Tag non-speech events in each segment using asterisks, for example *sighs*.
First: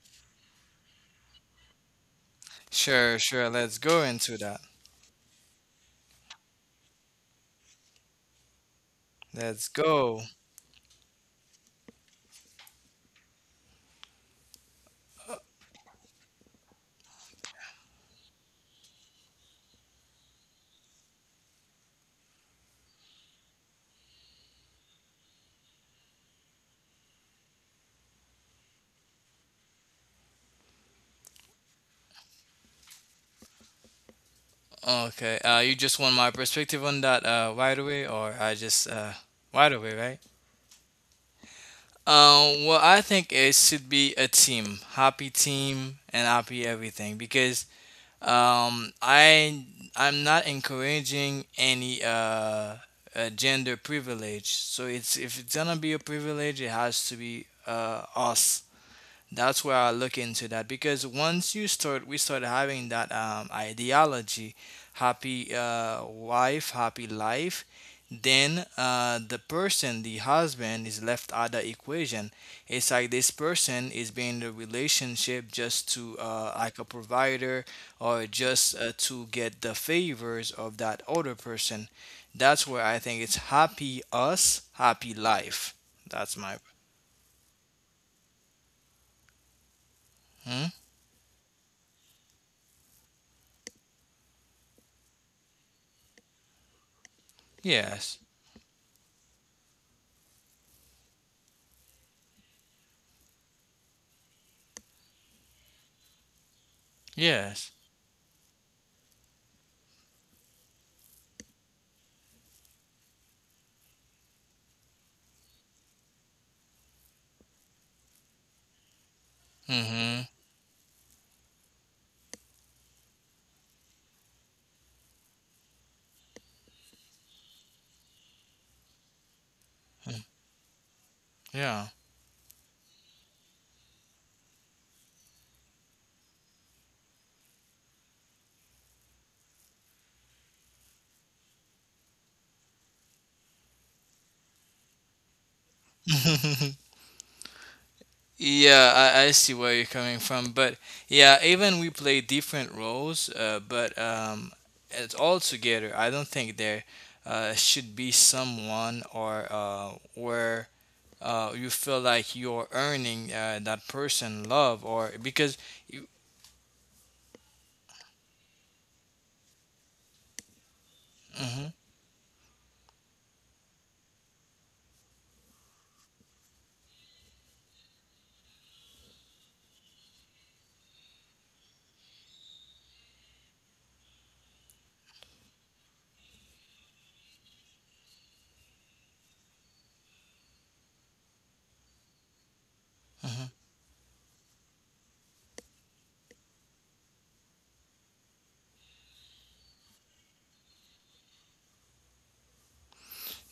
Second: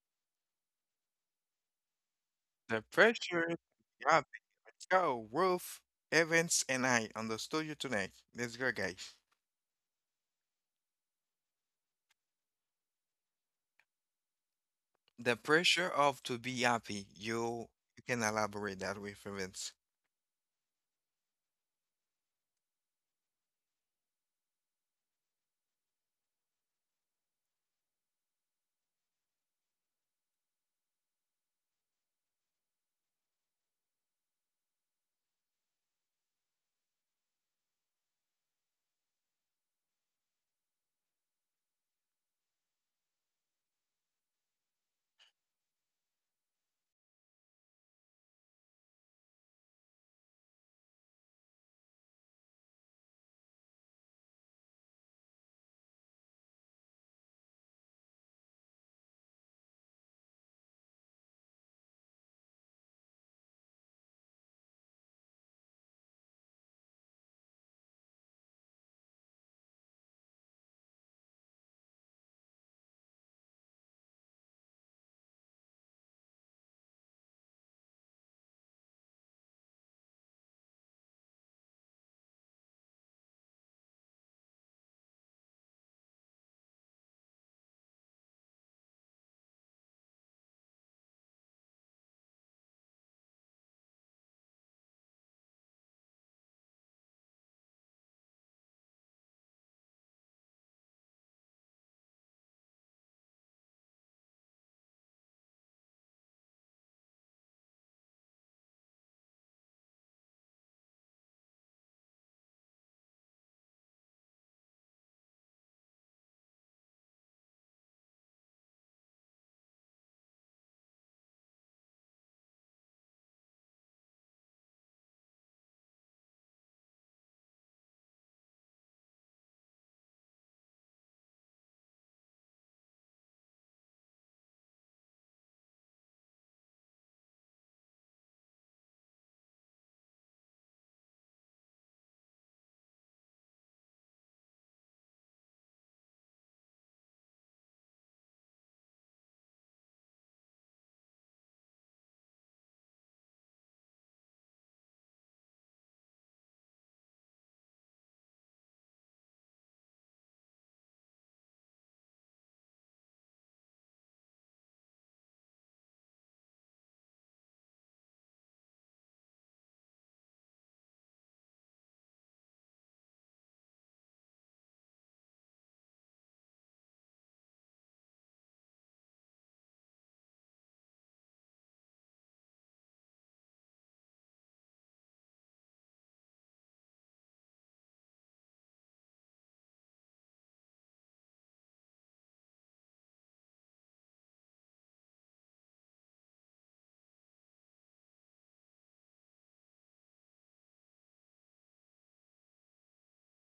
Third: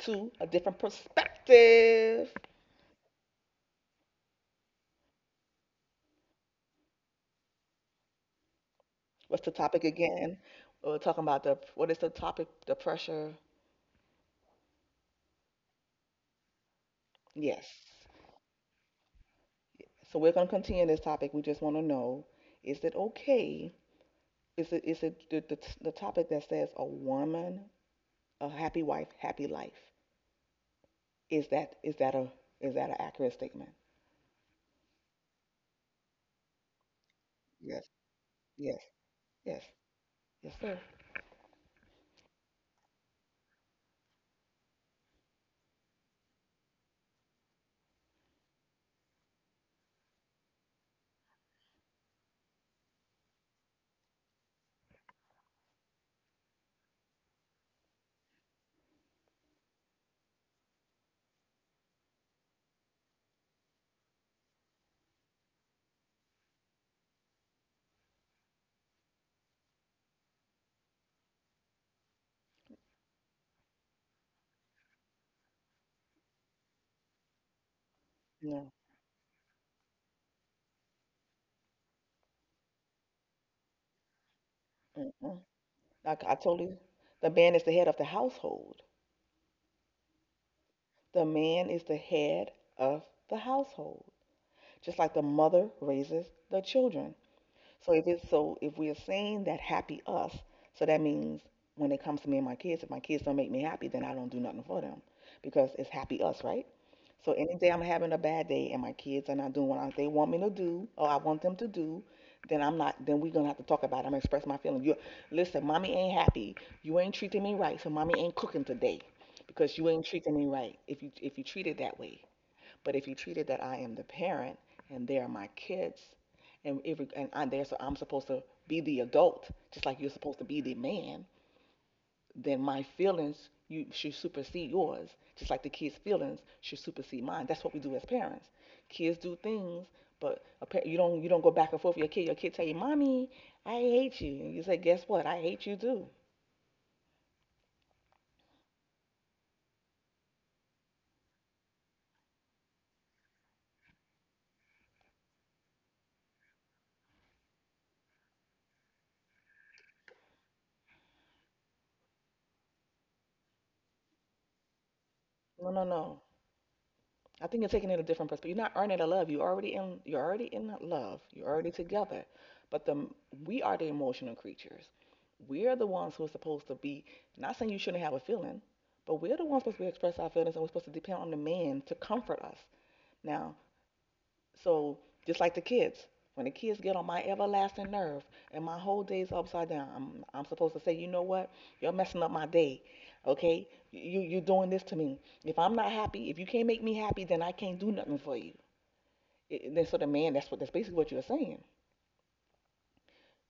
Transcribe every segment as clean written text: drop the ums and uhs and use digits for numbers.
two, a different perspective. The Sure, sure. pressure, Let's go Yabi, into that. Joe, Wolf, Evans, and I on the studio tonight. Let's go, guys. What's the Let's topic go. again? We're talking about the what is the topic? The pressure. The pressure of to be happy. Yes. You can elaborate that with Evans. So we're gonna continue this topic. We just want to know: is it okay? Is it the topic that says a woman, a happy wife, happy life? Is that is that a is that an accurate statement? Okay. You just want my perspective on that right Yes. away, or I Yes. just Yes. right away, right? Yes, sir. Well, I think it should be a team, happy team, and happy everything because um, I I'm not encouraging any gender privilege. So it's if it's gonna be a privilege, it has to be us. That's where I look into that, because once you start, we start having that ideology, happy wife, happy life, then the person, the husband, is left out of the equation. It's like this person is being in a relationship just to like a provider, or just No. To get the favors of that other person. That's where I think it's happy us, happy Mm-mm. life. That's I my. totally. The man is the head of the household. Hmm? The man is the head of the household, just like the mother raises the children. So if Yes. it's so if we're saying that happy us, so that means when it comes to me and my kids, if my kids don't make me happy, then I don't do nothing for them because it's happy us, right? So any Yes. day I'm having a bad day and my kids are not doing what they want me to do or I want them to do, then I'm not. Then we're gonna have to talk about it. I'm gonna express my feelings. You listen, mommy ain't happy. You ain't treating me right, so mommy ain't cooking today because you ain't Mm-hmm. treating me right. If you treat it that way, but if you treat it that I am the parent and they are my kids, and if and I'm there, so I'm supposed to be the adult, just like you're supposed to be the man, Yeah. then my feelings you should supersede yours, just like the kids' feelings should supersede mine. That's what we do as parents. Kids do things, but you don't go back and forth with your kid. Your kid tell you, "Mommy, I hate you," and you say, "Guess what? I hate you too." *laughs* Yeah, I see where you're coming from. But yeah, even we play different roles, but it's all together. I don't think there should be someone, or where you feel like you're earning that person love, or because No, no, no. you. I think you're taking it a different perspective. You're not earning a love. You already in. You're already in love. You're Mm-hmm. already together. But the we are the emotional creatures. We're the ones who are supposed to be. Not saying you shouldn't have a feeling, but we're the ones supposed to express our feelings, and we're supposed to depend on the man to comfort us. Now, so just like the kids, when the kids get on my everlasting nerve and my whole day's upside down, I'm supposed to say, you know what? You're messing up my day. Okay? You're doing this to me. If I'm not happy, if you can't make me happy, then I can't do nothing for you. Then so the man, that's what that's basically what you're saying.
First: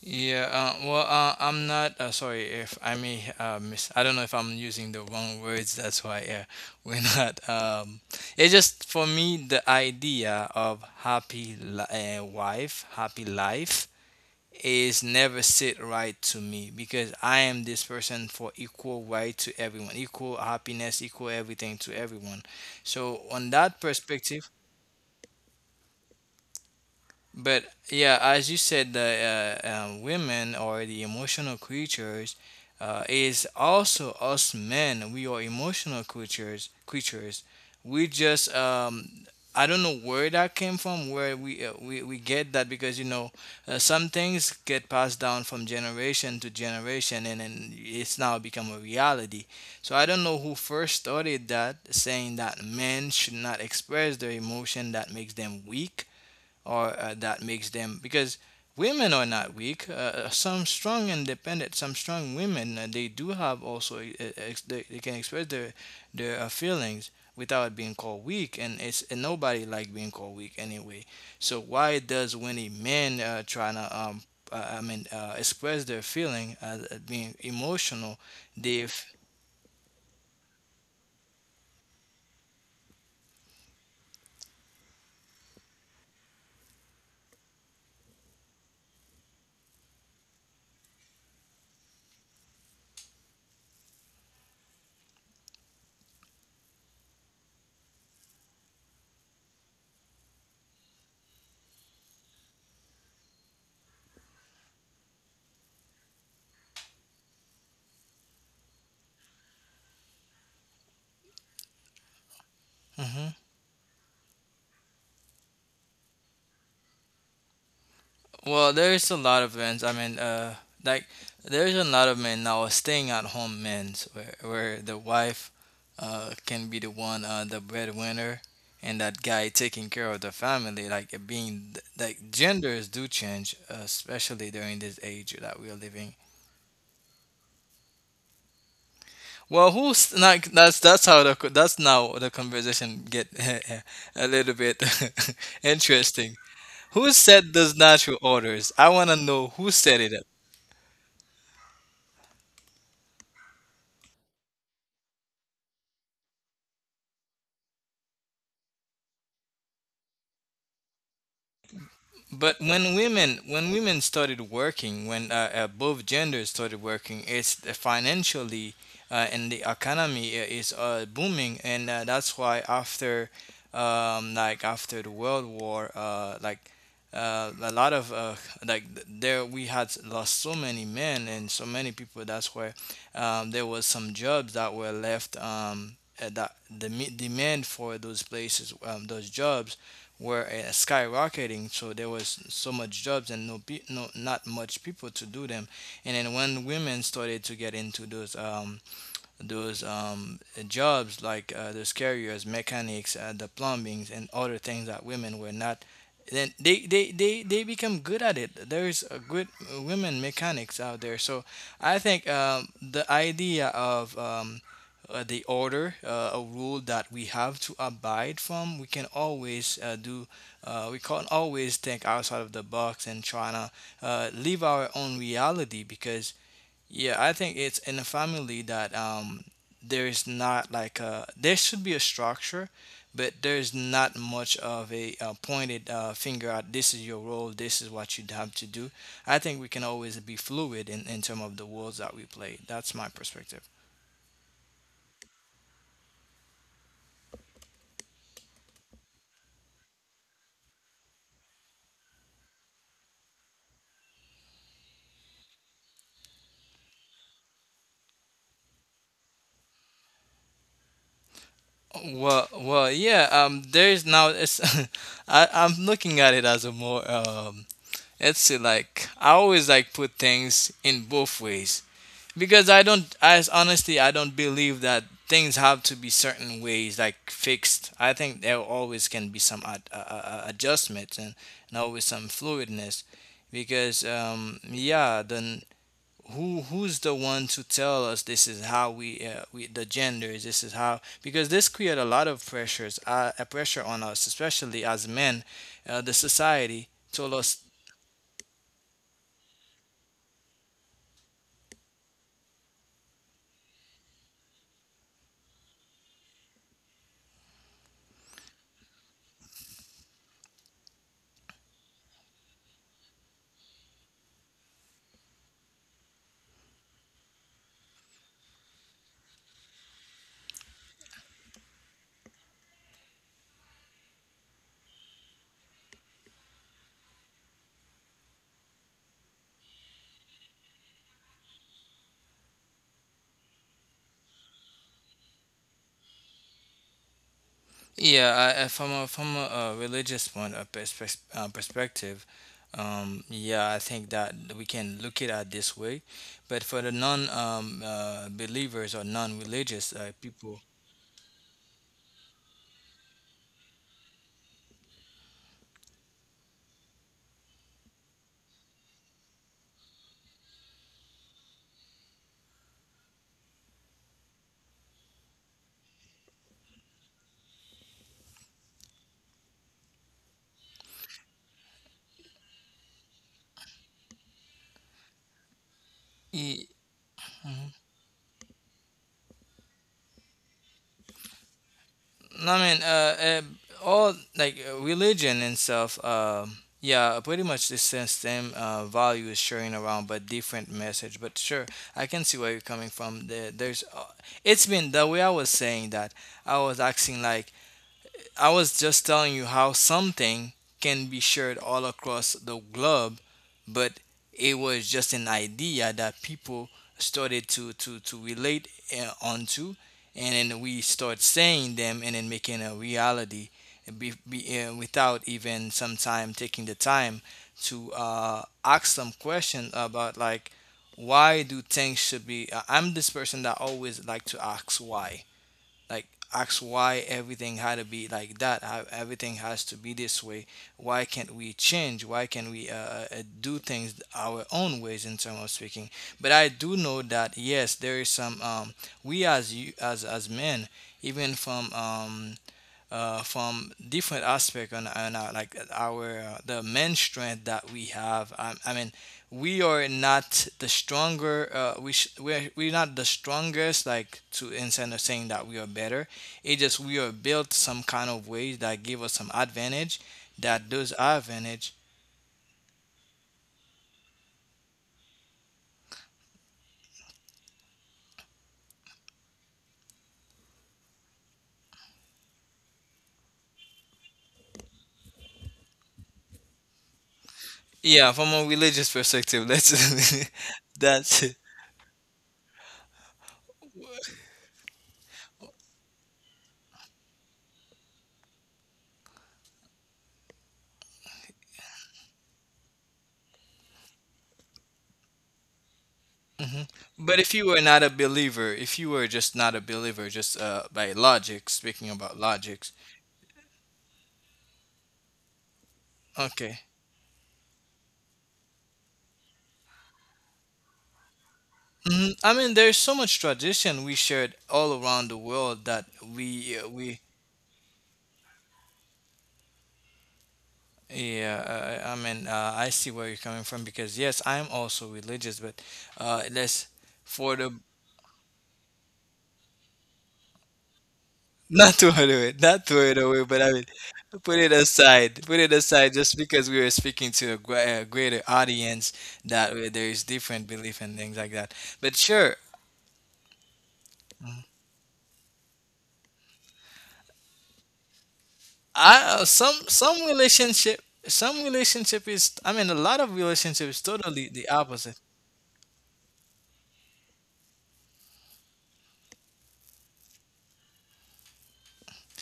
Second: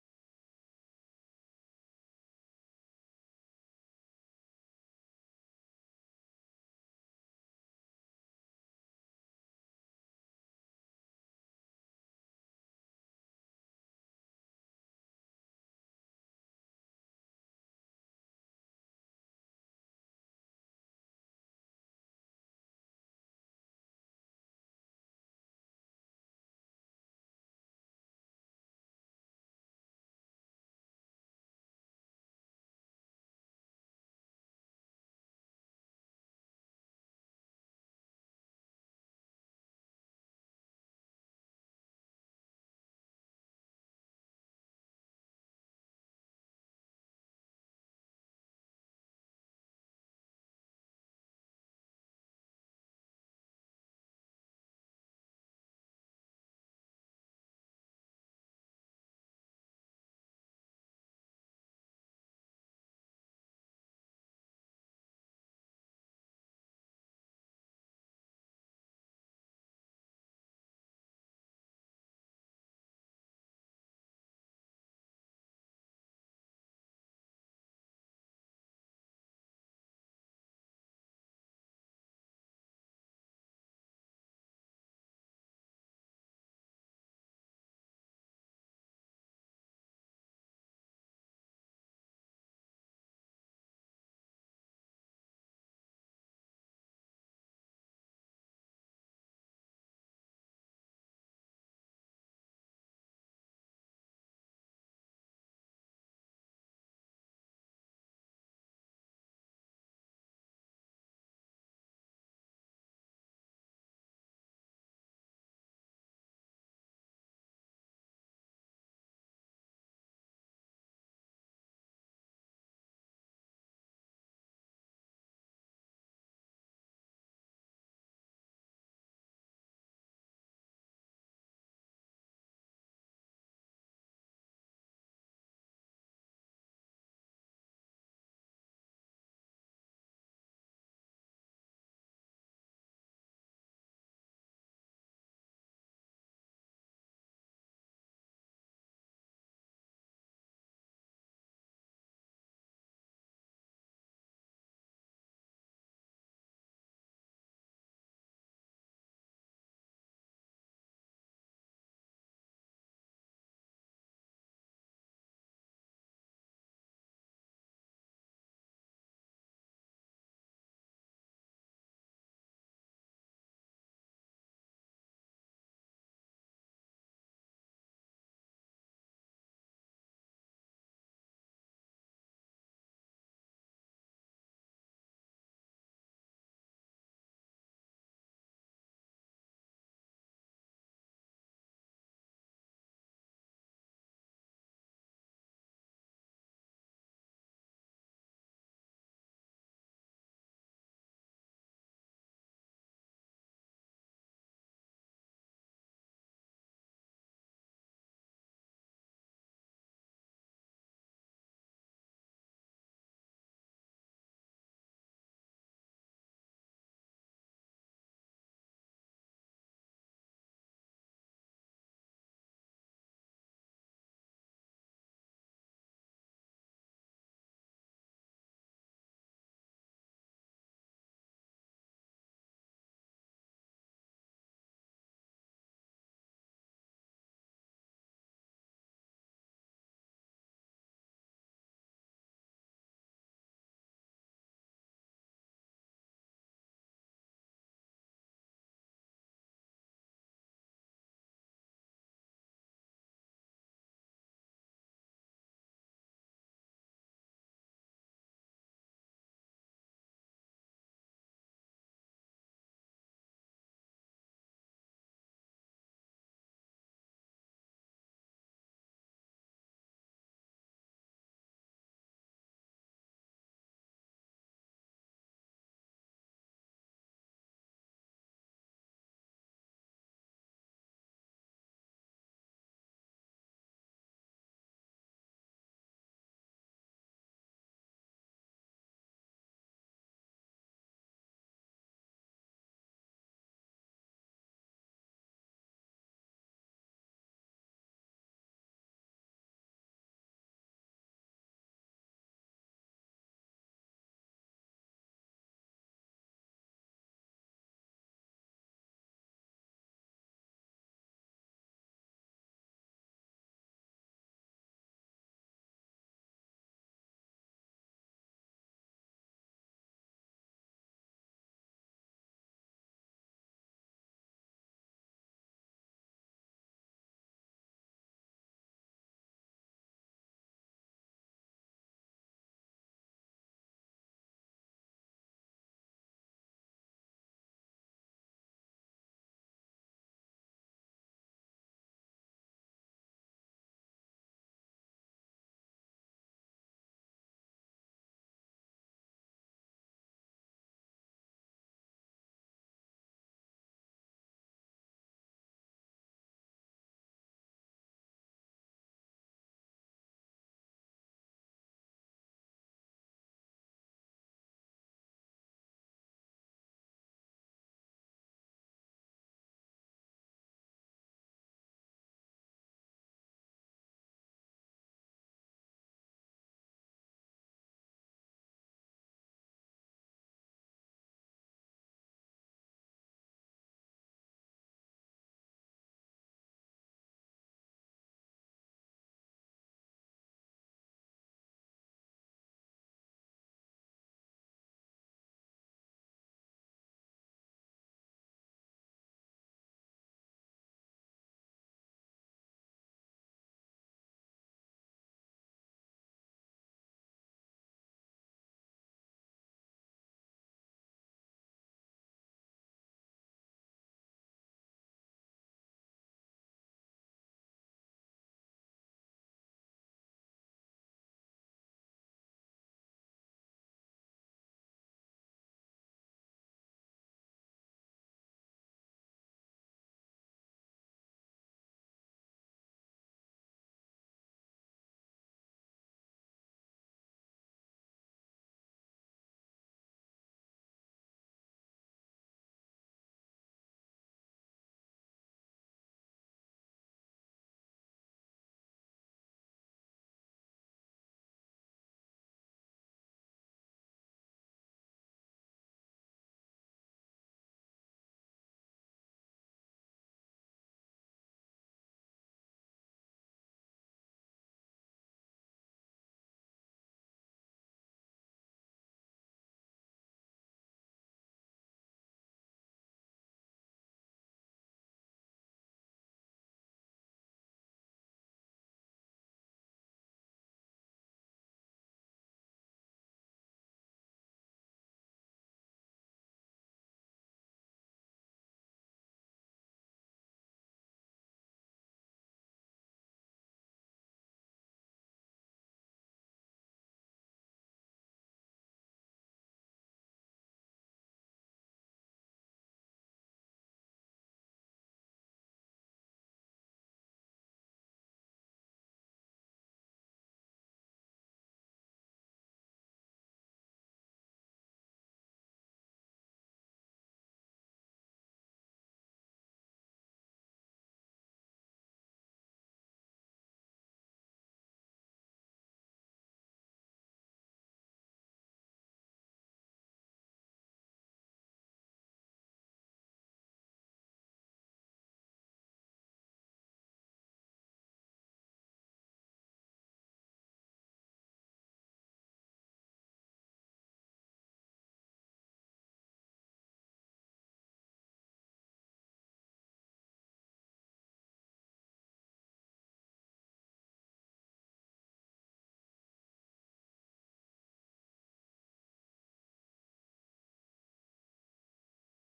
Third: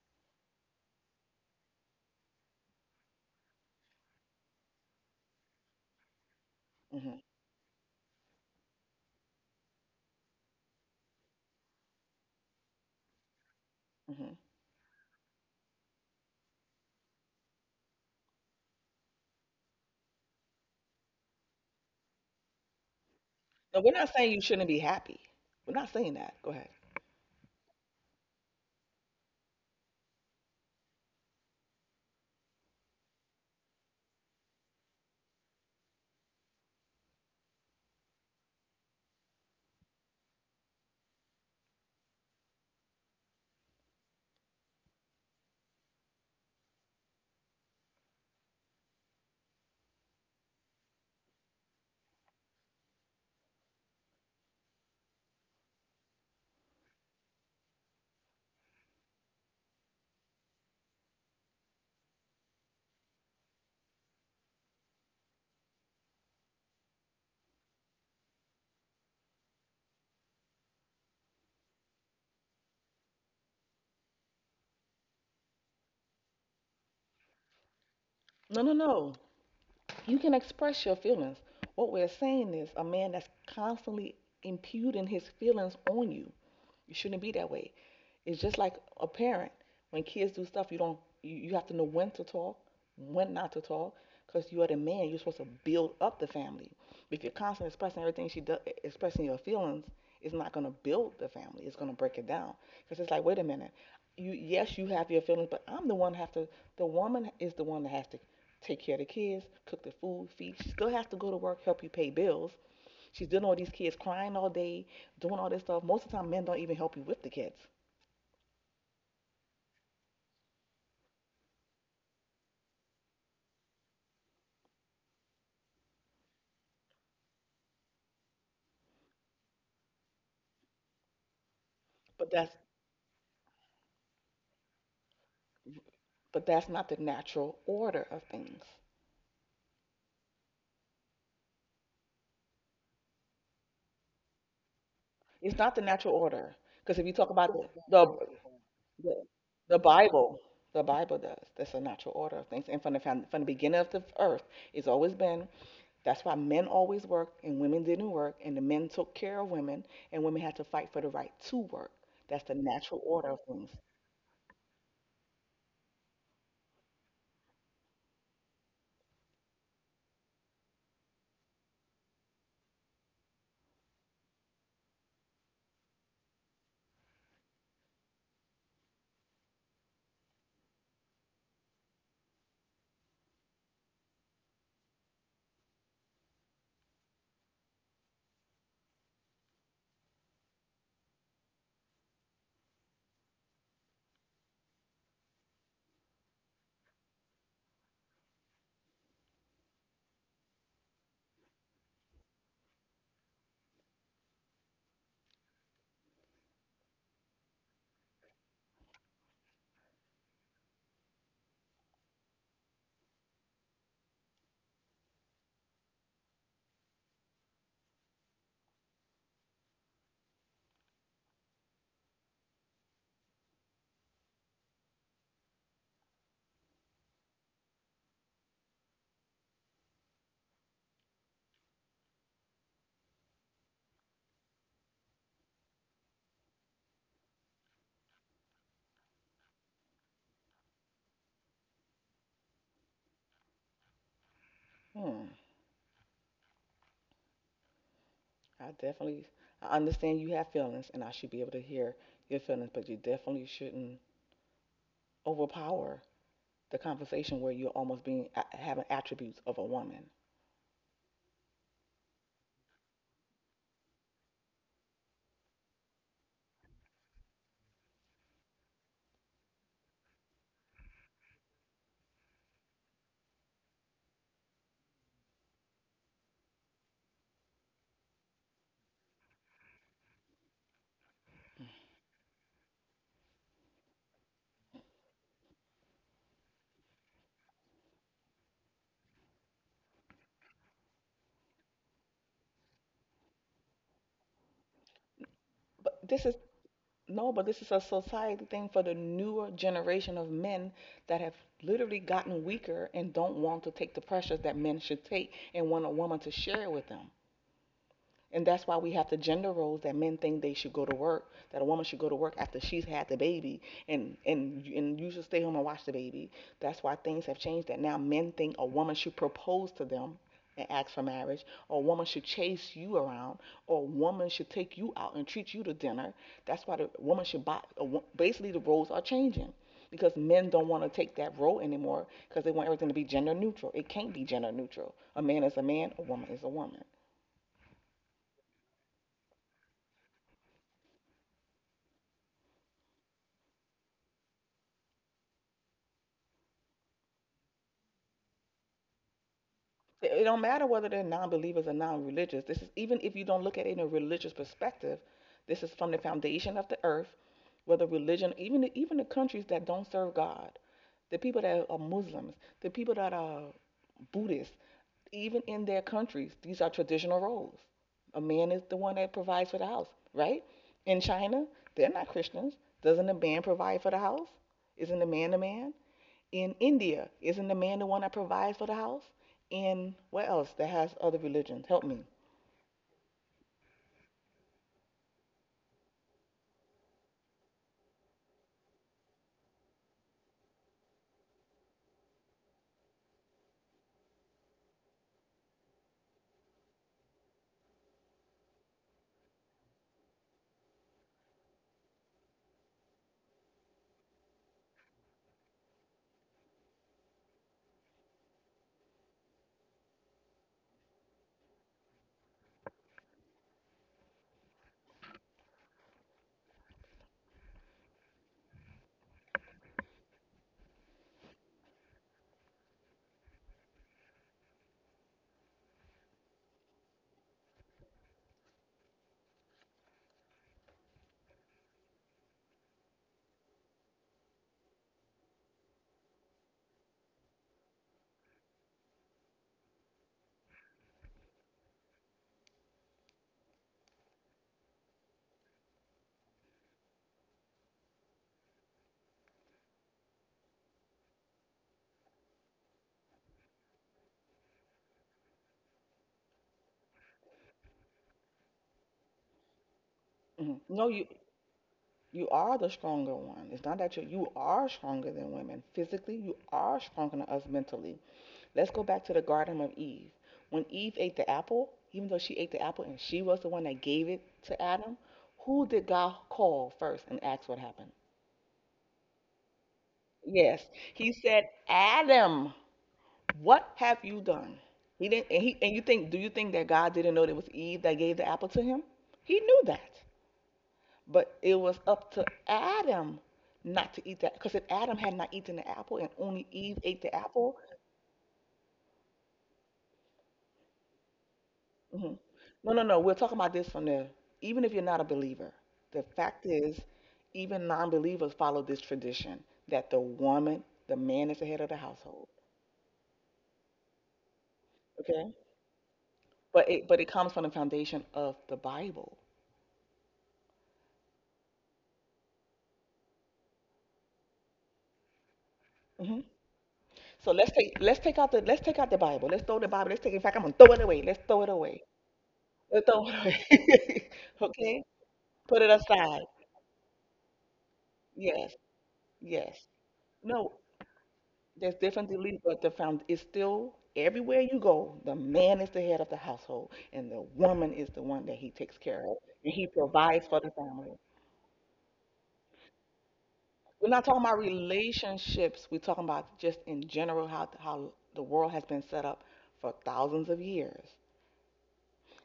Yeah, well, I'm not sorry if I may miss. I don't know if I'm using the wrong words. That's why *laughs* we're Mm hmm. not. It's just for me the idea of happy wife, happy life Mm hmm. is never sit right to me, because I am this person for equal right to everyone, equal happiness, equal everything to everyone. So on No, that we're not saying you perspective, shouldn't be happy. We're not saying that. Go ahead. but yeah, as you said, the women are the emotional creatures. Is also us men. We are emotional creatures. Creatures. We just I don't know where that came from. Where we we get that, because you know some things get passed down from generation to generation, and then it's now become a reality. So I don't know who first started that, saying that men should not express their emotion that makes them weak, or that makes them because women are not weak. Some strong independent, some strong women they do have also they can express their their feelings without being called weak, and it's and nobody like being called weak anyway. So why does when a man trying to I mean express their feeling as being emotional, No, no, they f- no. You can express your feelings. What we're saying is a man that's constantly imputing his feelings on you, you shouldn't be that way. It's just like a parent. When kids do stuff, you don't. You have to know when to talk, when not to talk, because you are the man. You're supposed to build up the family. If you're constantly expressing everything she does, expressing your feelings, it's not going to build the family. It's going to break it down. Because it's like, wait a minute. You, yes, you have your feelings, but I'm the one have to. The woman is the one that has to take care of the kids, cook the food, feed. She still has to go to work, help you pay bills. She's Mhm. dealing with these kids crying all day, doing all this stuff. Most of the time, men don't even help you with the kids. Well, there's a lot of men. I mean, like there's a lot of men now are staying at home men, where the wife can be the one the breadwinner, and that guy taking care of the family, like it being like But that's genders do change, especially during this age that we are living. but that's not the natural order of things. Well who's like that's how the that's now the conversation get *laughs* a little bit It's *laughs* not the natural interesting. order because if you Who talk about said the those natural the, orders? I want to the know who the said it. Bible, the Bible does. That's the natural order of things. And from the found, from the beginning of the earth, it's always been. That's why men always worked and women didn't work, and the men took care of women, and women had to fight for the right to work. That's the But natural order of things. when women started working, when both genders started working, it's the financially and the economy is booming, and that's why after like after the World War, like a lot of like there we had lost so many men and so many people. That's why there was some jobs that were left. That the demand for those places, those jobs were skyrocketing, so there was so much jobs and no, no not much people to do them. And then when women started to get into those those um, jobs, like those carriers, mechanics, the plumbings, and other things that women were not. Then they become good at it. There's a good women mechanics out there. So I think the idea of the order, a rule that we have to abide from, we can always do, we can't always think outside of the box and try to live our own reality, because yeah, I think it's in a family that there is not like a there should be a structure, but there's not much of a, pointed finger at this is your role, this is what you'd have to do. I think we can always be fluid in terms of the roles that we play. That's my perspective. Hmm. I definitely, I understand you have feelings, and I should be able to hear your feelings, but you definitely shouldn't overpower the conversation where you're almost having attributes of a woman. Well, well, yeah. There's now. It's *laughs* I'm looking at it as a more. Let's see, like I always like put things in both ways, because I don't, as honestly, I don't believe that things have to be certain ways like fixed. I think there always can be some adjustments, and always some fluidness, because yeah, then who who's the one to tell us this is how we the genders, this is how, because this create a lot of pressures, a pressure on us especially as men, But the this is society no, told but this us. is a society thing for the newer generation of men that have literally gotten weaker and don't want to take the pressures that men should take and want a woman to share with them. And that's why we have the gender roles that men think they should go to work, that a woman should go to work after she's had the baby, and and you should stay home and watch the baby. That's why things have changed. That now men think a woman should propose to them and ask for marriage, or a woman should chase you around, or a woman should take you out and treat you to dinner. That's why the woman should buy. Basically, the roles are changing because men don't want to take that role anymore because they want everything to be gender neutral. It can't be gender neutral. A man is a man, a woman is a woman. Yeah, from a, religious point of perspective, yeah, I think that we can look it at this way. But for the non believers or non-religious It don't people, matter whether they're non-believers or non-religious. This is even if you don't look at it in a religious perspective. This is from the foundation of the earth, whether religion, even the countries that don't serve God, the people that are Muslims, the people that are Buddhists, even in their countries these are traditional roles. A man is the one that provides for the house, right? In China, they're not Christians. Doesn't a man provide for the house? Isn't a man a man? In y- India, isn't the man the one that provides for the house? In what else that has other religions? Help me. I mean, all like religion and stuff. Um yeah, pretty much the same value is sharing around, but different message. But sure, I can see where you're coming from. There's it's been the way I was saying that. I was asking like I was just telling you how something can be shared all across the globe, but it was just an idea that people started to relate onto, and then we start saying them and then making a reality, without even sometime taking the time to ask some question about like why do things should be. I'm this person that always like to ask why, like ask why everything had to be like that, how everything has to be this way, why can't we change, why can't we do things our own ways in terms of speaking. But I do know that yes there is some we as you as men, even from different aspect on our, like our the main strength that we have. I mean, we are not the stronger. We sh- we're not the strongest. Like, to instead of saying that we are better, it just we are built some kind of ways that give us some advantage. Hmm. That No, those you advantage. you are the stronger one. It's not that you are stronger than women physically. You are stronger than us mentally. Let's go back to the Garden of Eve. When Eve ate the apple, even though she ate the apple and she was the one that gave it to Adam, who did God call first and ask what happened? Yeah, from a religious perspective, that's *laughs* Yes. He that's it. said Adam. What have you done? He didn't and he and you think Do you think that God didn't know that it was Eve that gave the apple to him? He knew that. But it was up to Adam not to eat that, because if Adam had not eaten the apple and only Eve ate the But if you apple, were not a believer, if you were just not a believer, just by logic, speaking mhm. about No, logics, no, no. We're talking about this from the even if you're not a believer. The fact okay. is, even non-believers follow this tradition that the woman, the man is the head of the Mhm. household. I mean, there's so much tradition we shared all around the Okay, world that but it but we it comes from the foundation of the Bible. yeah. I mean, I see where you're coming from because yes, I'm also religious, but Mm-hmm. Let's So for let's the take let's take out the Bible. Let's throw the Bible. Let's take. In fact, I'm gonna throw it away. Let's throw it *laughs* not away. throw it away, not throw Let's it throw it away, away. but I mean, *laughs* okay, put it put it aside, just aside. because we were speaking to a, a greater Yes, audience that yes. There is different No, belief and things like that. there's But different sure, beliefs, but the found is still everywhere you go. The man is the head of the household, and the woman is the one that he takes care of, I and he some provides for the relationship. family. Some relationship is, I mean, a lot of relationship is We're not talking totally about the opposite. relationships. We're talking about just in general how the world has been set up for thousands of years.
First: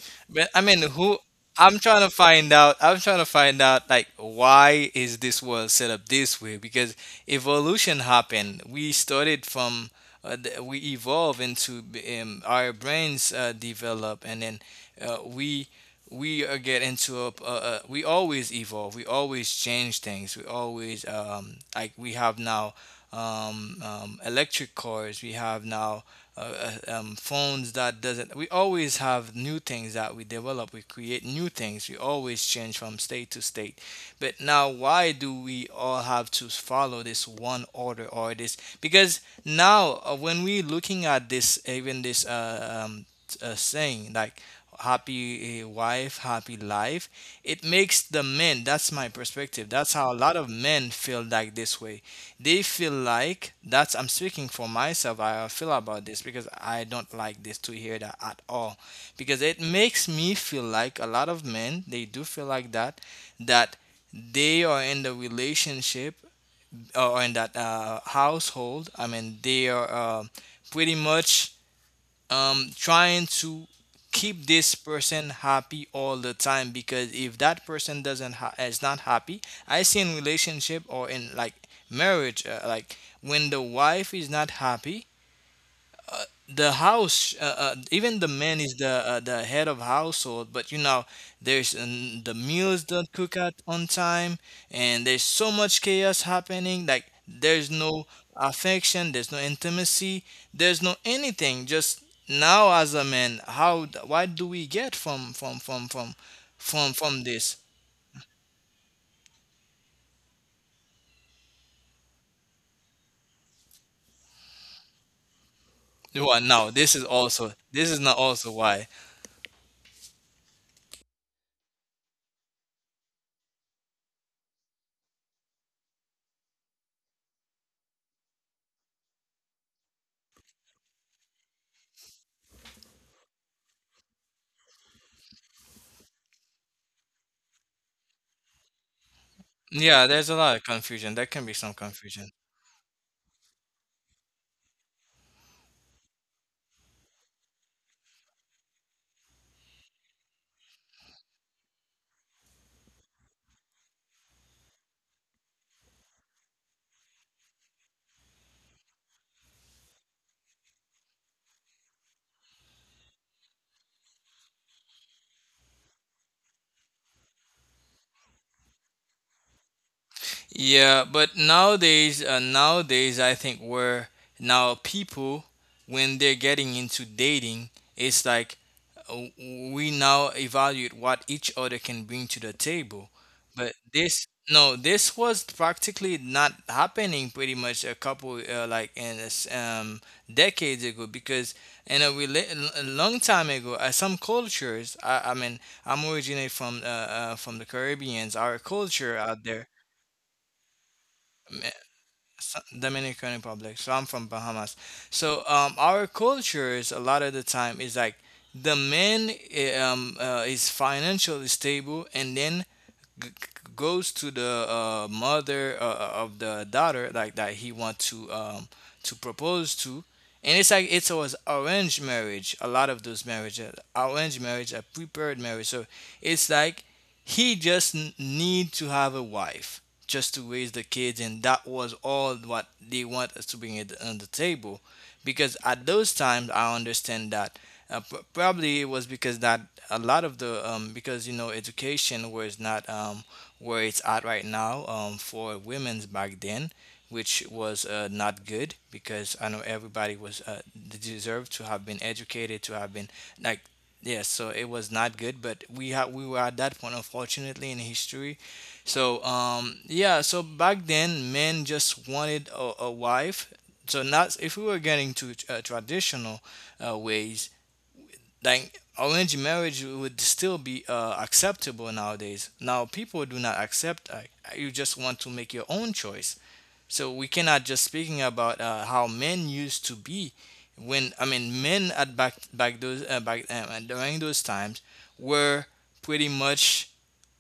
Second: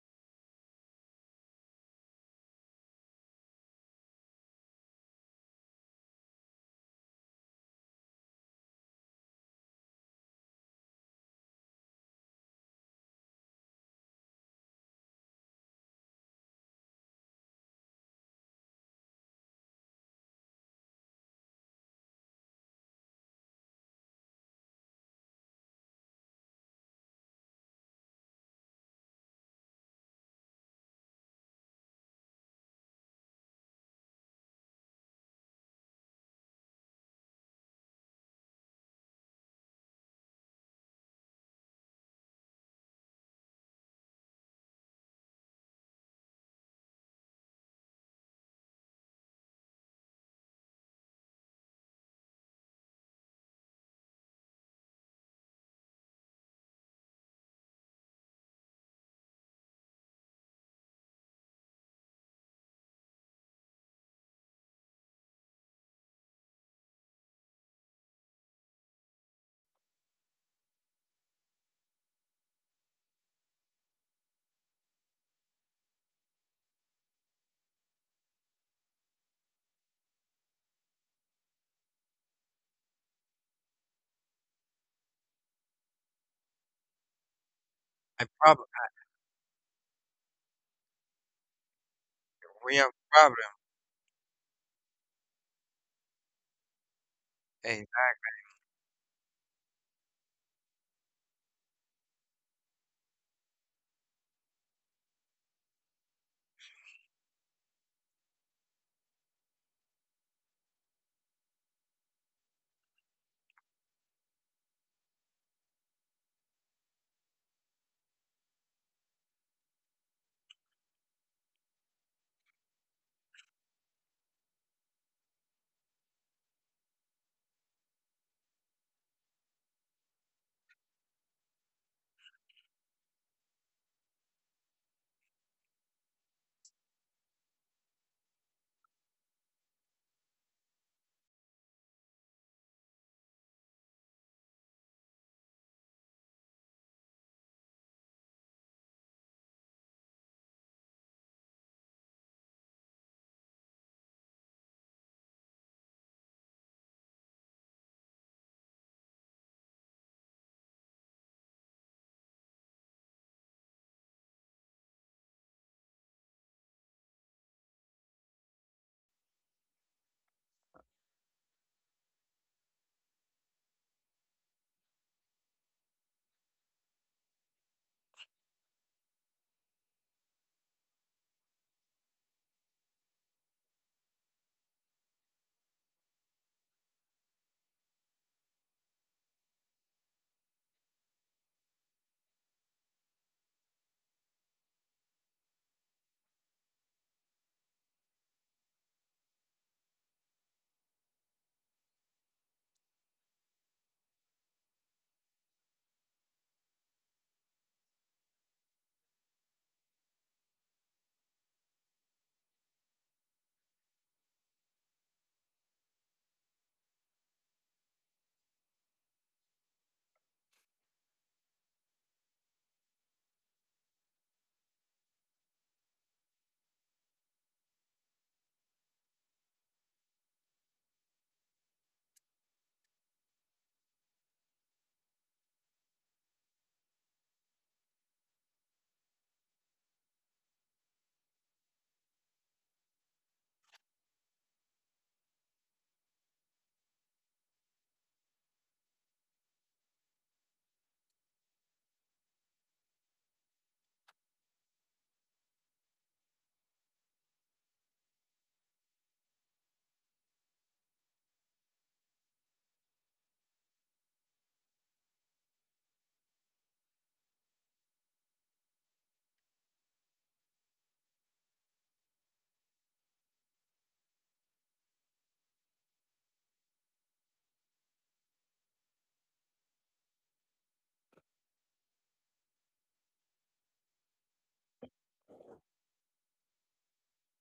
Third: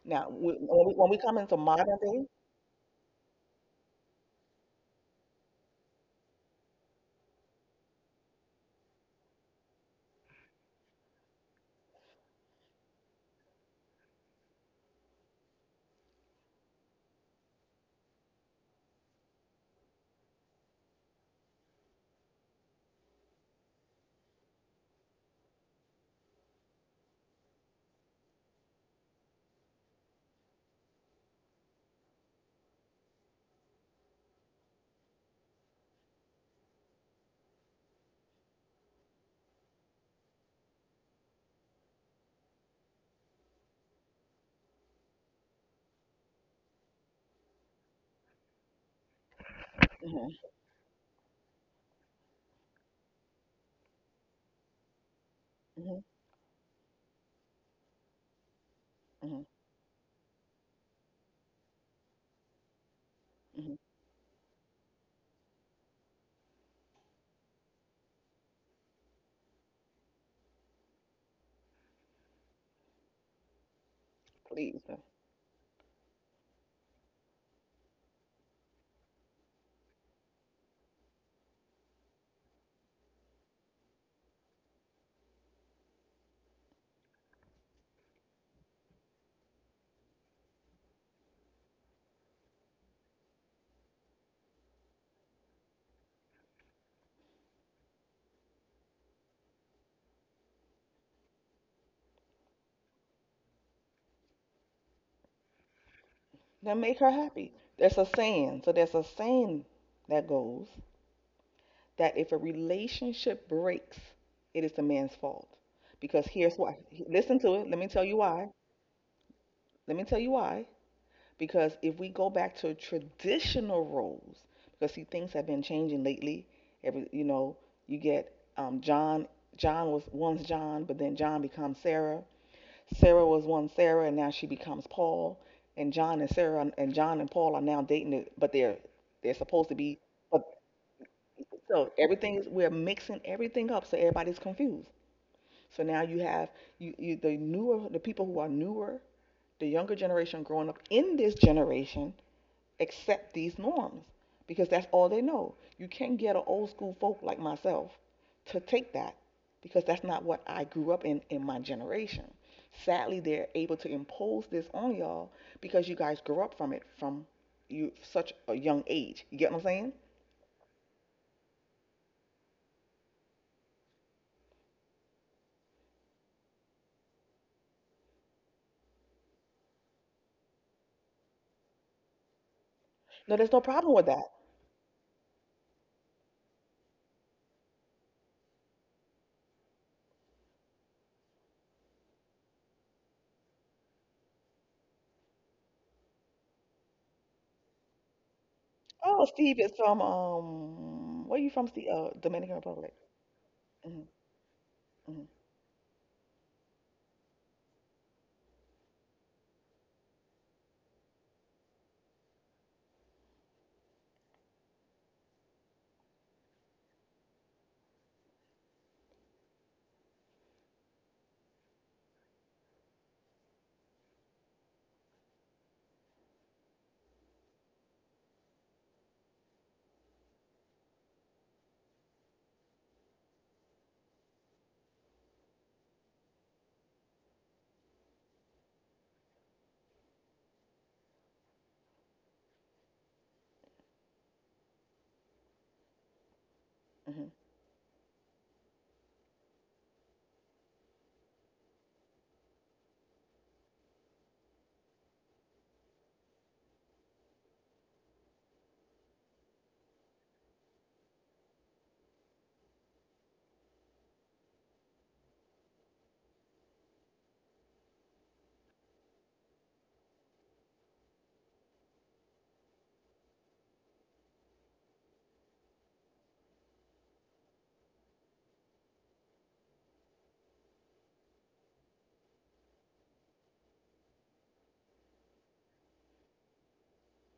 Now, But I mean, when we who? come into I'm modern trying to day, find out. I'm trying to find out like why is this world set up this way? Because evolution happened. We started from we evolve into our brains develop, and then uh, we we get into a we always evolve, we always change things, we always like we have now electric cars, we have now phones that doesn't, we always have new things that we develop, we create new things, we always change from state to state. But now why do we all have to follow this one order or this, because now when we looking at this even this saying like happy wife, happy life. It makes the men, that's my perspective. That's how a mhm, lot of men feel like this way. They feel like that's I'm speaking for myself. I feel mhm, about this because I don't like this to hear that at all, mhm, because it makes me feel like a lot of men, they do feel like that mhm, that they are in the relationship or in that household. I mean, they are pretty much trying to keep this please, person happy all the time because if that person doesn't ha- is not happy. I see in relationship or in like marriage, like when the wife is not happy, the house, even A the man problem. is the the head of household, but there's the We meals have don't cook problem. out on time, and there's so much chaos happening, like there's no Exactly. affection, there's no intimacy, there's no anything, just now as a man, what do we get from from from from then from make her from happy. this. There's a saying. So there's a saying that goes that if a relationship breaks, it is the man's fault. Because Well, here's no, why. this is Listen also, to it. Let me this is tell not you why. also, why. Let me tell you why. Because if we go back to traditional roles, because see things have been changing lately. Every you get John. John was once John, but then John becomes Sarah. Sarah was one Sarah, and now she becomes Paul. And John and Sarah and John and Paul are now dating, but they're supposed to be. Yeah, there's a But lot of confusion, there can be some so confusion. everything is we're mixing everything up, so everybody's confused. So now you have you the newer, the people who are newer, the younger generation growing up in this generation accept these norms because that's all they know. You can't get an old school folk like myself to take that because that's not what I grew up in my generation. Sadly, they're able to impose this on y'all because you guys grew up from it from you such a young age. You get what I'm saying? Yeah, but nowadays, nowadays, I think where now people, when they're getting into dating, it's like, we now evaluate what each other can bring to the table. No, there's no But problem with this, that. no, this was practically not happening pretty much a couple, like in this, decades ago, because in a, a long time ago, some cultures, I mean, I'm originally from the Caribbeans, our culture Oh, out Steve there. is from where you from? Steve, Dominican Republic. Dominican Republic. So Hmm. I'm from Bahamas. Hmm. So our cultures a lot of the time is like the man, is financially stable, and then g- g- goes to the mother of the daughter, like that he want to propose to, and it's like it's was arranged marriage, a lot of those marriages arranged marriage, a prepared marriage, so it's like he just need to have a wife just to raise the kids, and that was all what they want us to bring it on the table. Because at those times, I understand that probably it was because that a lot of the because education was not where it's at right now, for women's back then, Hmm. which was not good, because I know everybody was they deserved to have been educated, to have been, like. Yes, so it was not good, but we were at that point, unfortunately, in history. So yeah, so back then, men just wanted a wife. So not if we were getting to traditional ways, like arranged marriage would still be acceptable nowadays. Now people do not accept. You just want to make your own choice. So we cannot just speaking about how men used to be, when I mean men at back those, back during those times, were pretty much,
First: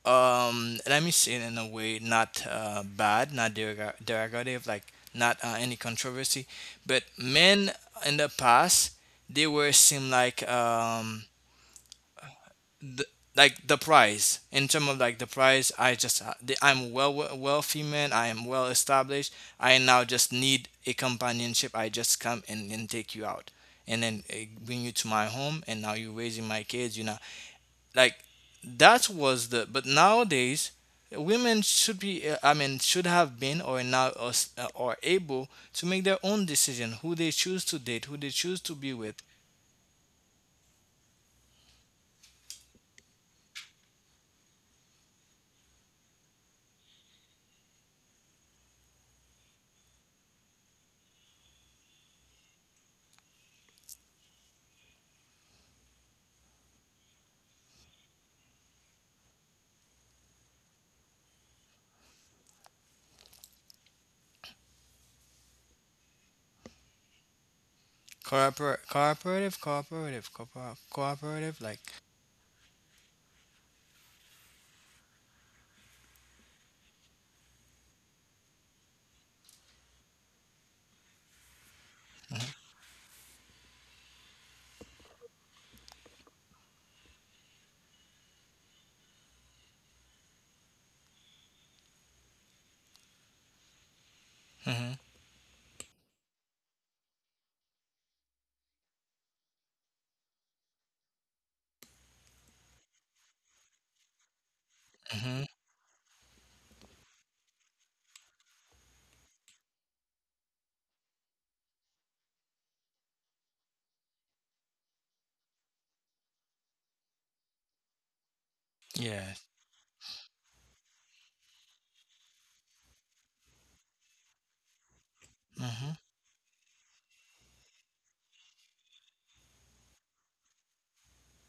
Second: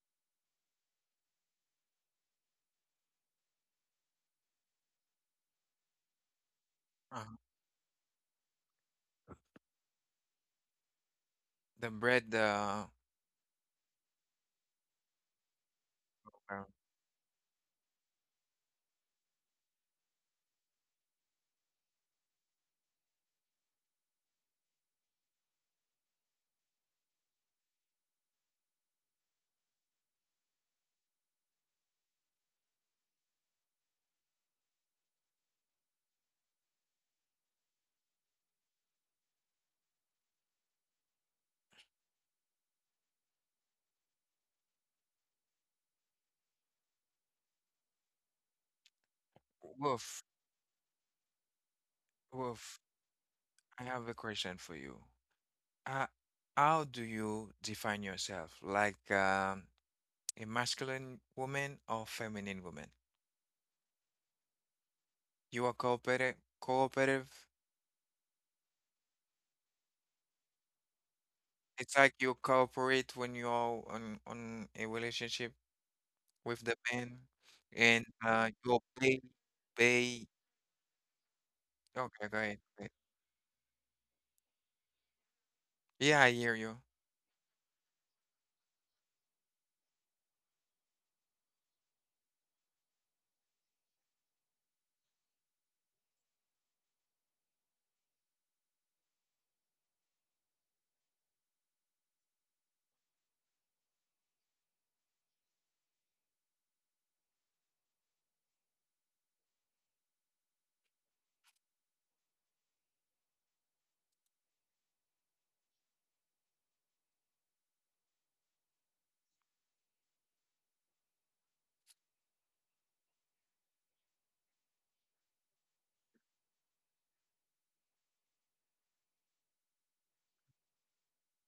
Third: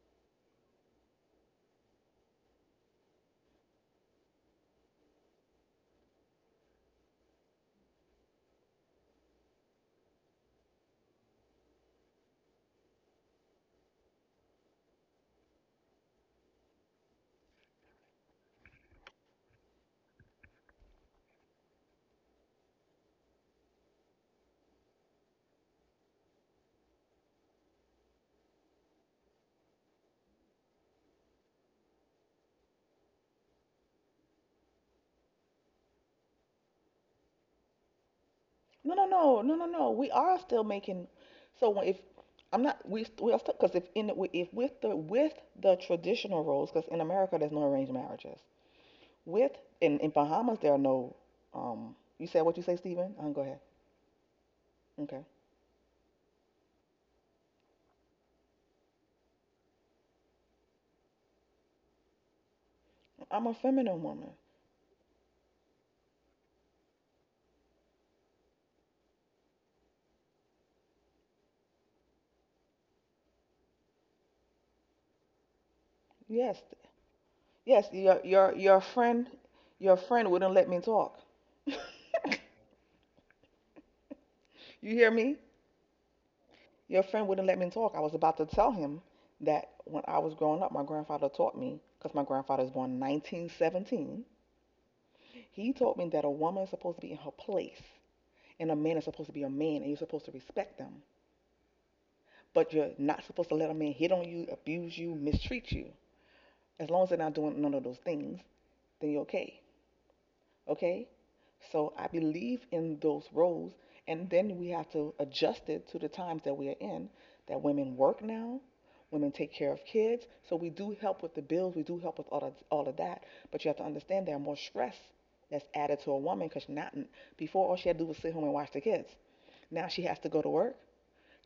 let me say it in a way not bad, not derogative, like, not any controversy, but Uh, men in the past, they were seem like, the bread. The the, like the price, in terms of like the price, I just uh, I'm wealthy man, I am well established. I now just need a companionship, I just come and take you out, and then bring you to my home, and now you're raising my kids, like that was the, but nowadays, women should be I mean should have been, or now are able to make their own decision, who they choose to date, who they choose to be No, no, with. no, no, no, no. We are still making. So when- if I'm not, we st- We are still because if with the with the traditional roles, because in America there's no arranged marriages. With in Wolf. Bahamas there are no. You said what you say, Wolf. Stephen? Go ahead. I have a question for you. Okay. Uh, how do you define yourself? A masculine woman or feminine woman? I'm a feminine woman. You are cooperative. Cooperative. Cooperative, cooperative, cooperative, cooperative, like. It's like you cooperate when you're on a relationship with Yes, the man, yes. and Your your you your pay friend, your pay. friend wouldn't let me talk. *laughs* Okay, go ahead. Go ahead. You hear me? Yeah, I hear you. Your friend wouldn't let me talk. I was about to tell him that when I was growing up, my grandfather taught me, because my grandfather was born in 1917. Mm-hmm. He taught me that a woman is supposed to be in her place and a man is supposed to be a man and you're supposed to respect them. But you're not supposed to let a man hit on you, abuse you, Mm-hmm. mistreat you. As long as they're not doing none of those things, then you're okay. Okay? So I believe in those roles. And then we have to adjust it to the times that we are in, that women work now, women Yes. take care of kids. So we do help with the bills, we do help with all of that. But you have to understand there are more stress that's Mm-hmm. added to a woman because not before all she had to do was sit home and watch the kids. Now she has to go to work,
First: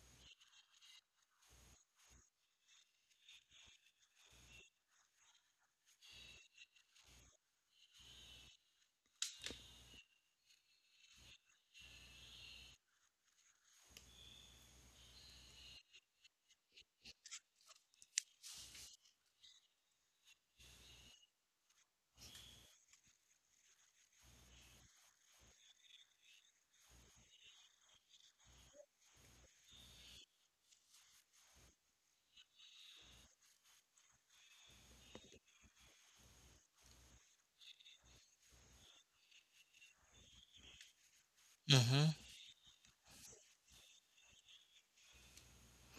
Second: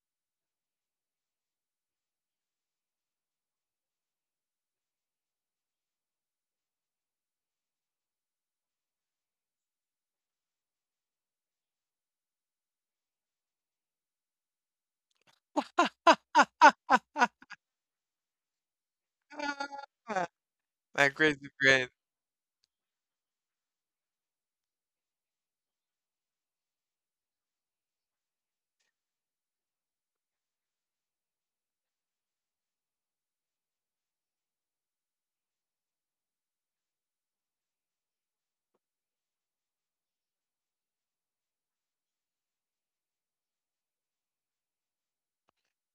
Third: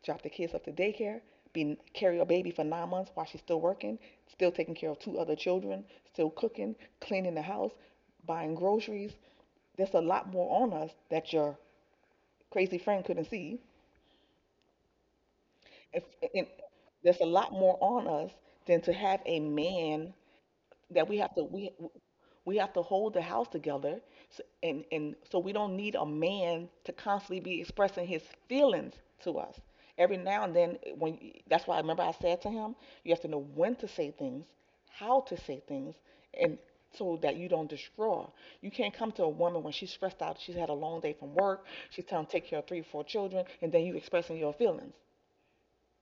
drop the kids up to daycare, be carry a baby for 9 months while she's still working, still taking care of two other children, still cooking, cleaning the house, buying groceries. There's a lot more on us that your crazy friend couldn't see. If it, There's a lot more on us than to have a man Ah, that my crazy friend. we have to hold the house together. So, and so we don't need a man to constantly be expressing his feelings to us every now and then. When that's why I remember I said to him, you have to know when to say things, how to say things, and so that you don't destroy. You can't come to a woman when she's stressed out, she's had a long day from work, she's Mm-hmm. trying to take care of three or four children, and then you expressing your feelings.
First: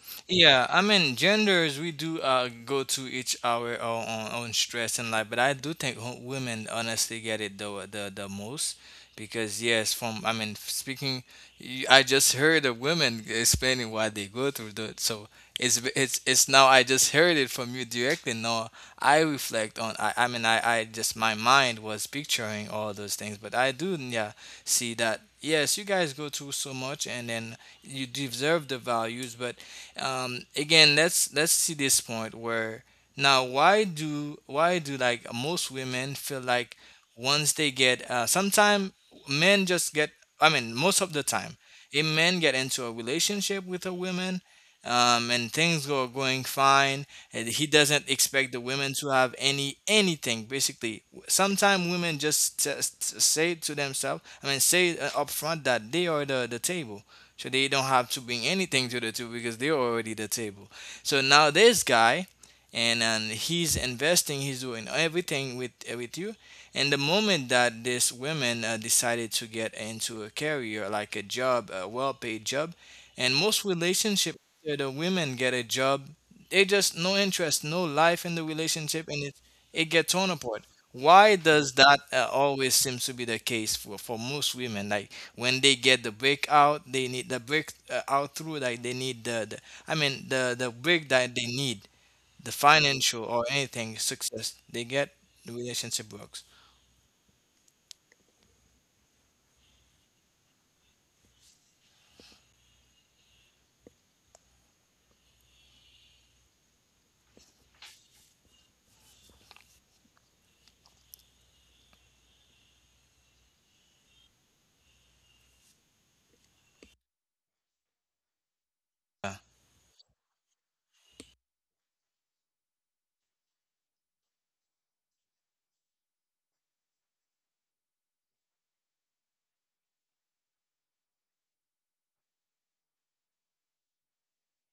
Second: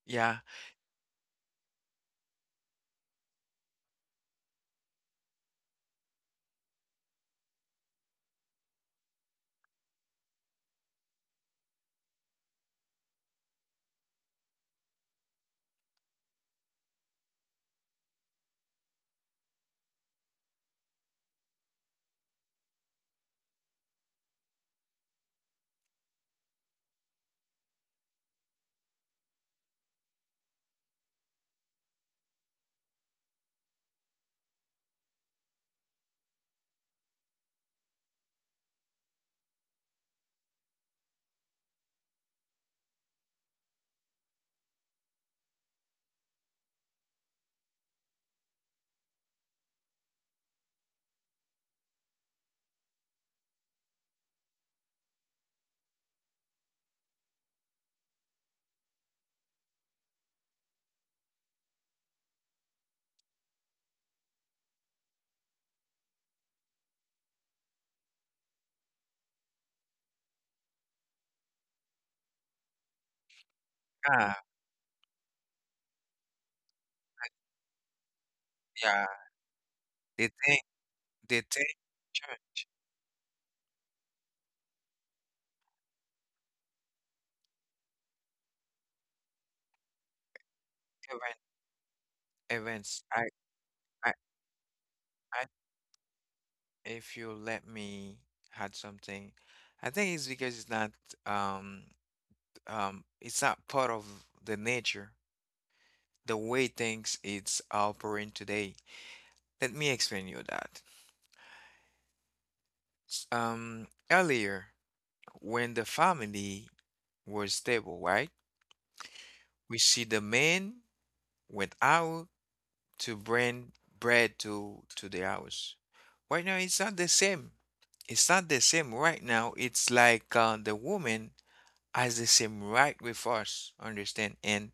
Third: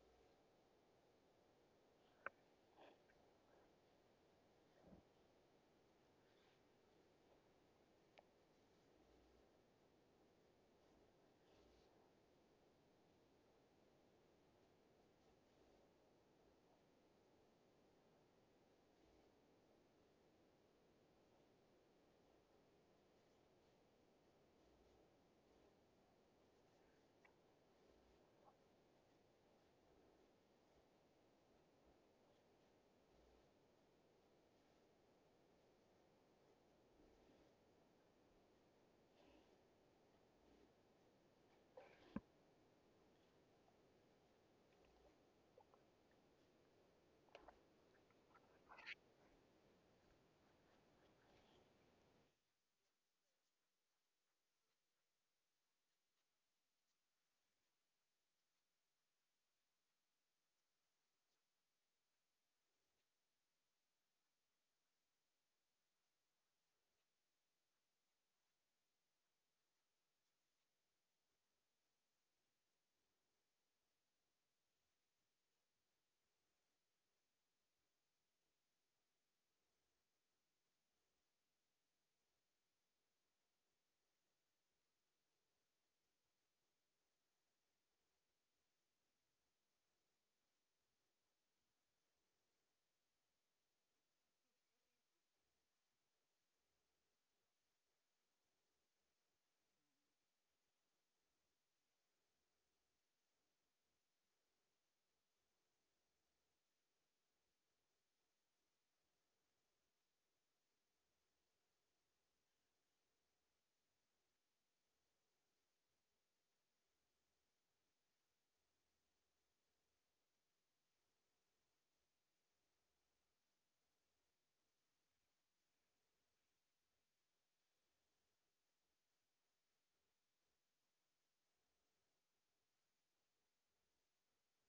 Yeah, Yeah, I mean, genders, we do go to each our own stress in life, but I do think women honestly get it the most, because, yes, from, I mean, speaking, I just heard of women explaining why they go through that. So it's now I just heard it from you directly. Now I reflect on, I mean, I just, my mind was picturing all those things, but I do, yeah, see that, yes, you guys go through so much, and then you deserve the values, but again, let's see this point where now, why do like most women feel like, once they get sometime, men just get, I mean most of the time, if men get into a relationship with a woman, and things go going fine, and he doesn't expect the women to have anything, basically sometimes women just say to themselves, I mean say, up front, that they are the table, so they don't have to bring anything to the table because they're already the table. So now this guy, and he's investing, he's doing everything with you, and the moment that this woman decided to get into a career, like a job, a well-paid job, and most relationship, ah, the women get a job, they just no interest, no life in the relationship, yeah. and it gets torn The thing, apart. Why the thing. does that Sure, always seems to be the case for, most women, like when they get the break out, they need the break out through that, they need the, I mean the break that event they need, the events. financial or anything I success they get, I. the relationship works. If you let me had something, I think it's because it's not, um it's not part of the nature, the way things it's operating today. Let me explain you that. Earlier, when the family was stable, right? Yeah, We see the man went out to bring bread to the house. Right now, it's not the same. It's not the same right now. It's like the woman has the same right with us, understand? And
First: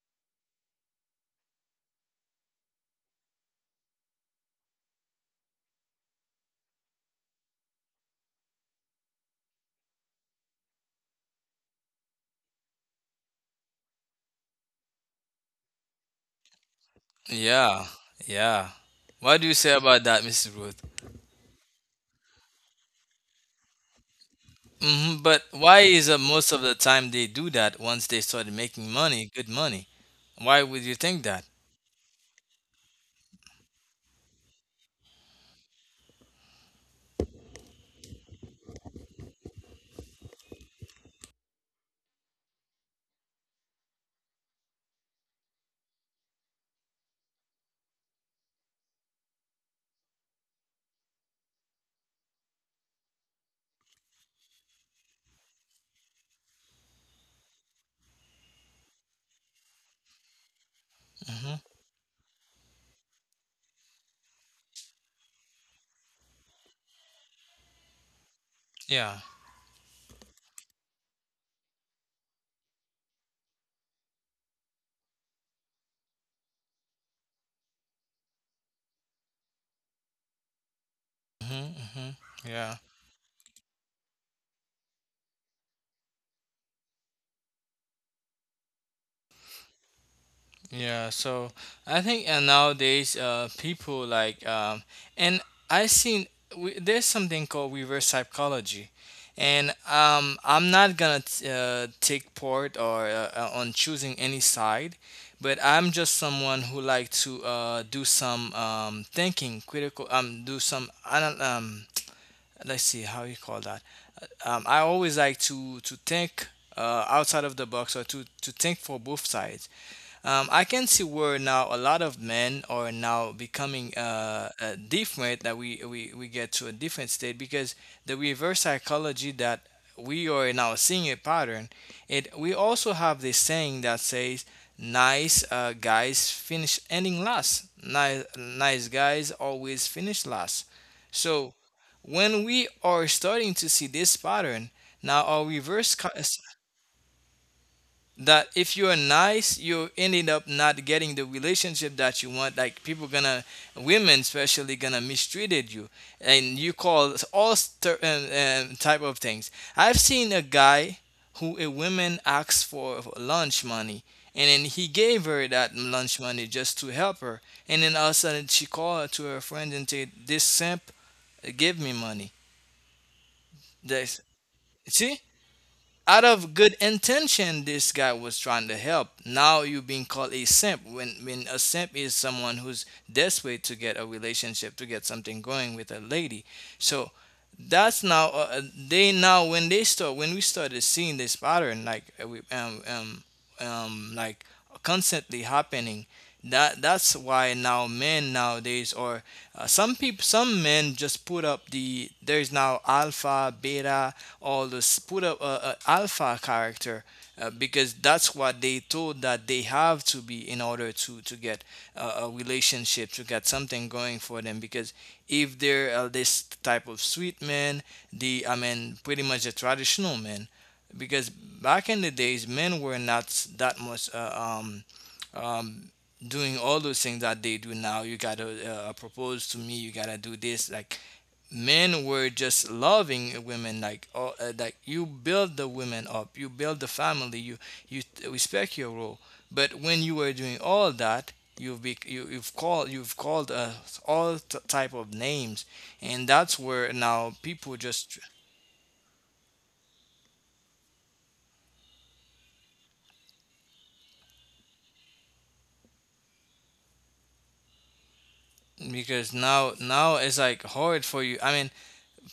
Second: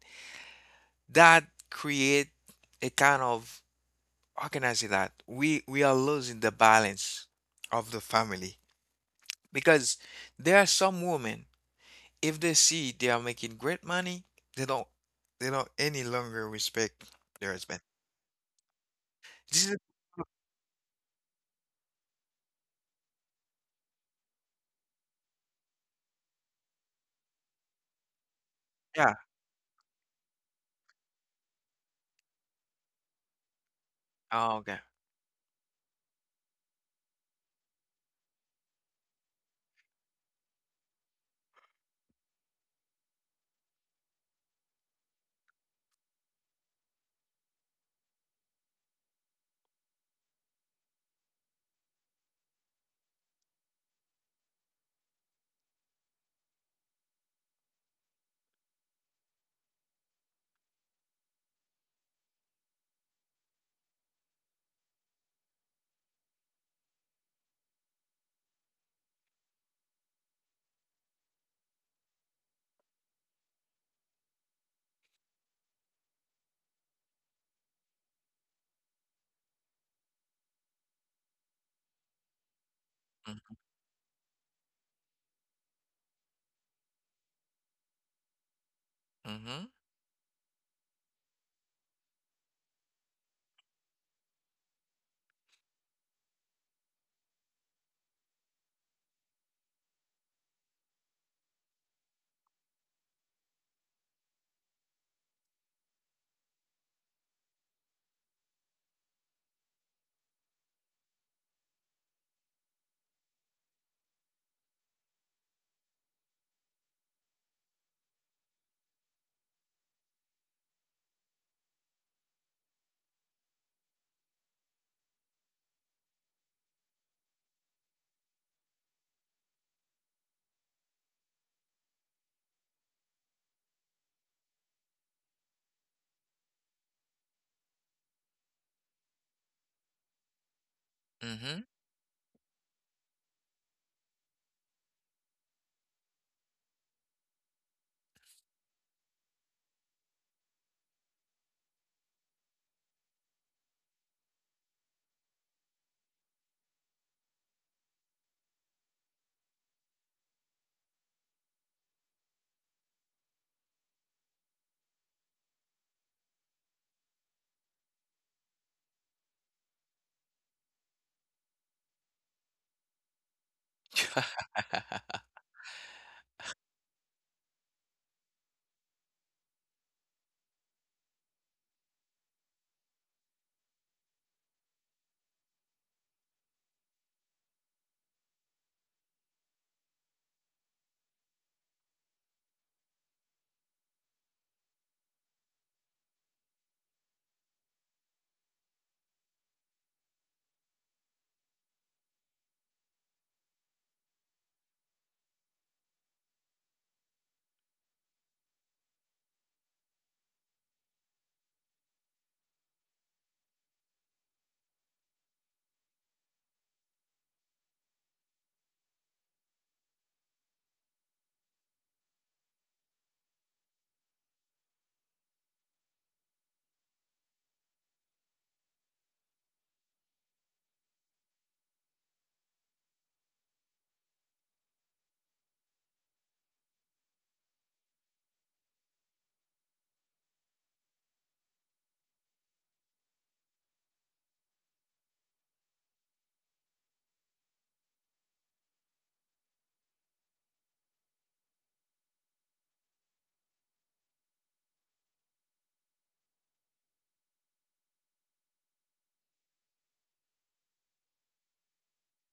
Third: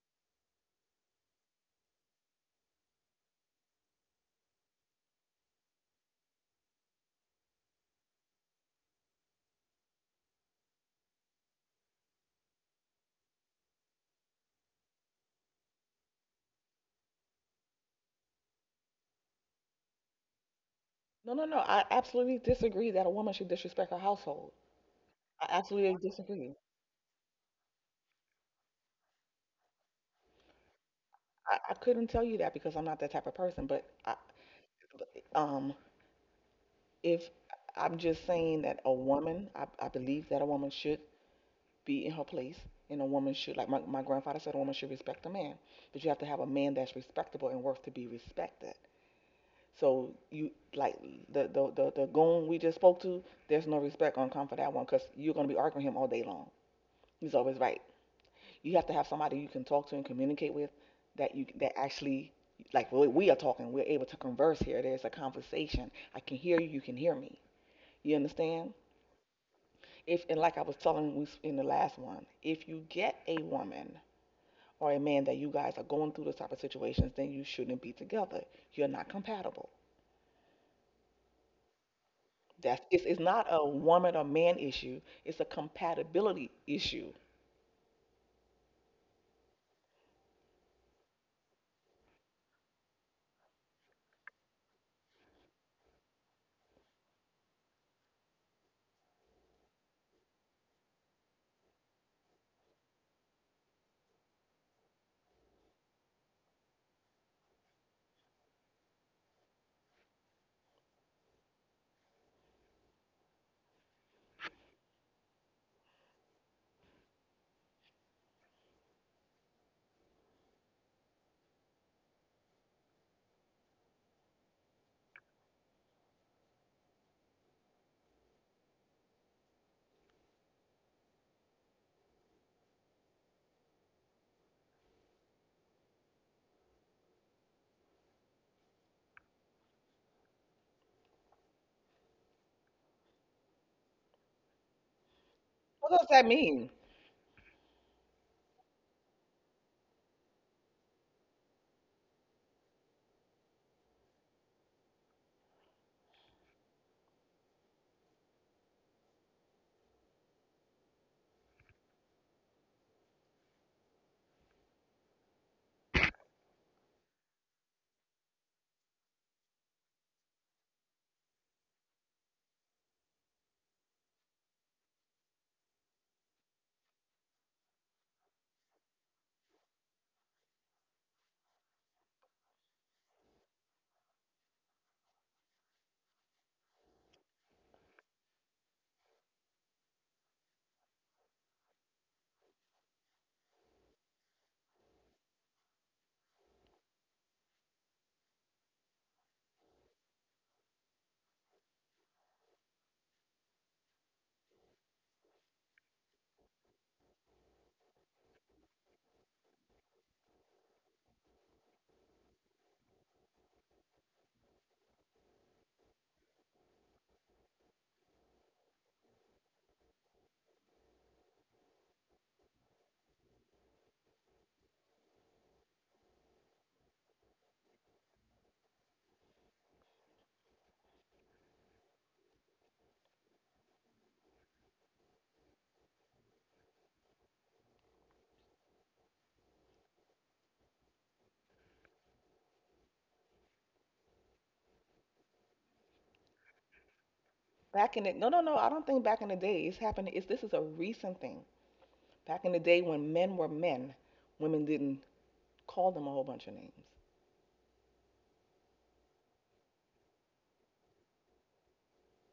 that create a kind of, how can I say that? We are losing the balance of the family because there are some women. If they see they are making great money, they don't they don't any longer respect their husband. yeah, yeah. What do you This say is about that, Mrs. Ruth? No. I absolutely disagree that a woman should disrespect her household. Hmm, but I why absolutely is, most disagree. of the time they do that once they started making yeah. money, good money? Why would you think that? I couldn't tell you that because I'm not that type of person, but Oh, okay. but, um, if I'm just saying that a woman, I believe that a woman should be in her place, and a woman should, like my grandfather said, a woman should respect a man, but you have to have a man that's respectable and worth to be respected. So you like the goon we just spoke to, there's no respect on come for that one because you're gonna be arguing him all day long. He's always right. You have to have somebody you can talk to and communicate with, that you Hmm. that actually, like really, we are talking. We're able to converse here. There's a conversation. I can hear you. You can hear me. You understand? Yeah. If and like I was telling in the last one, if you get a woman or a man that you guys are going through those type of situations, then you shouldn't be together. You're not compatible. Hmm. Hmm. Yeah. That's it's not Mm-hmm. a woman or man issue. It's a compatibility issue. Mm-hmm. Yeah, so I think nowadays, people like, and I seen, we, there's something called reverse psychology, and I'm not gonna take part or on choosing any side, but I'm just someone who like to do some thinking, critical, do some let's see how you call that. I always like to think outside of the box, or to think for both sides, I can see where now a lot of men are now becoming different. That we get to a different state, because the reverse psychology that we are now seeing a pattern. It we also have this saying that says nice guys finish ending last. Nice guys always finish last. So when we are starting to see this pattern, now our What does that mean? that if you're nice, you ended up not getting the relationship that you want, like people gonna, women especially gonna mistreated you, and you call all type of things. I've seen a guy who a woman asked for lunch money, and then he gave her that lunch money just to help her, and then all of a sudden she called to her friend and said, this simp give me money, this, *laughs* see, out of good intention this guy was trying to help, now you're being called a simp, when a simp is someone who's desperate to get a relationship, to get something going with a lady. So that's now, they now, when they start, when we started seeing this pattern, like we, like constantly happening, that that's why now men nowadays, or some people, some men just put up the, there's now alpha beta, or this put a alpha character, because that's what they told that they have to be, in order to get a relationship, to get something going for them, because if they're, this type of sweet man, the, I mean, pretty much a traditional man, because back in the days men were not that much um doing all those things that they do now. You gotta propose to me, you gotta do this, like, men were just loving women, like, oh, like you build the women up, you build the family, you respect your role. But when you were doing all that, you've called us all type of names, and that's where now people Back in the just, no, I don't think back in the day it's happened. It's this is a recent thing. Back in the day when men were men, women didn't call them a whole bunch of names. because now it's like hard for you, I mean,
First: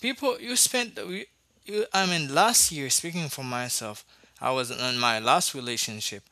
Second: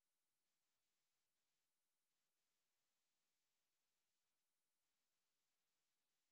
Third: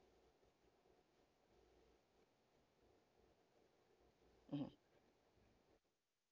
people you spent, you, I mean, last year, speaking for myself, I Hmm was in my last relationship.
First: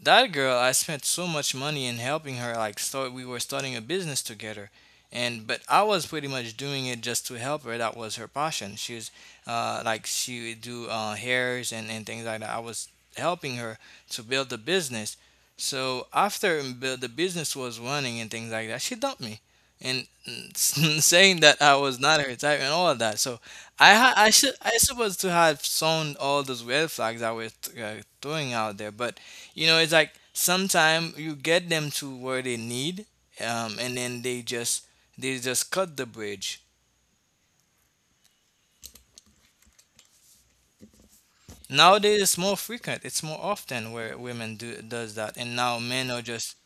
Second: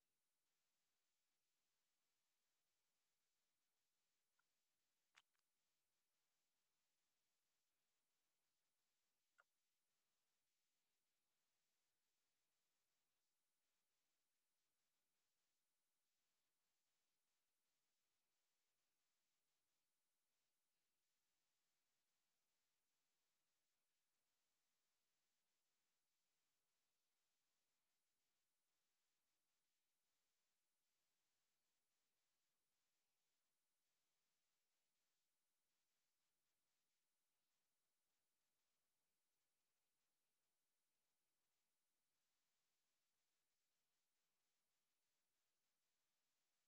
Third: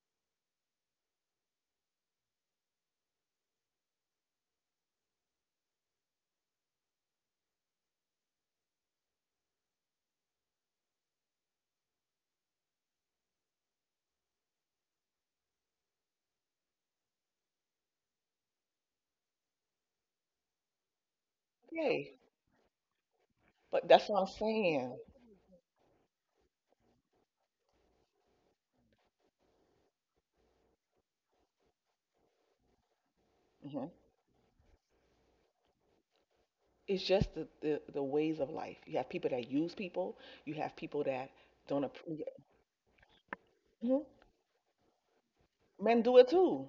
That girl, I spent so much money in helping her. Like, start, we were starting a business together, and but I was pretty much doing it just to help her. That was her passion. She was, like, she would do hairs and things like that. I was helping her to build the business. So after the business was running and things like that, she dumped me, and *laughs* saying that I was Okay, not her type and all of that. So but that's what I'm I should, I saying. supposed to have sown all those red flags I was throwing out there, but you know, it's like sometimes you get them to where they need, Hmm and then they just cut the bridge. It's just the ways of life. You have people that use people, you have people that don't approve. Nowadays, it's more frequent. It's more often Mhm. where women do does that, and now Men men do are it just too.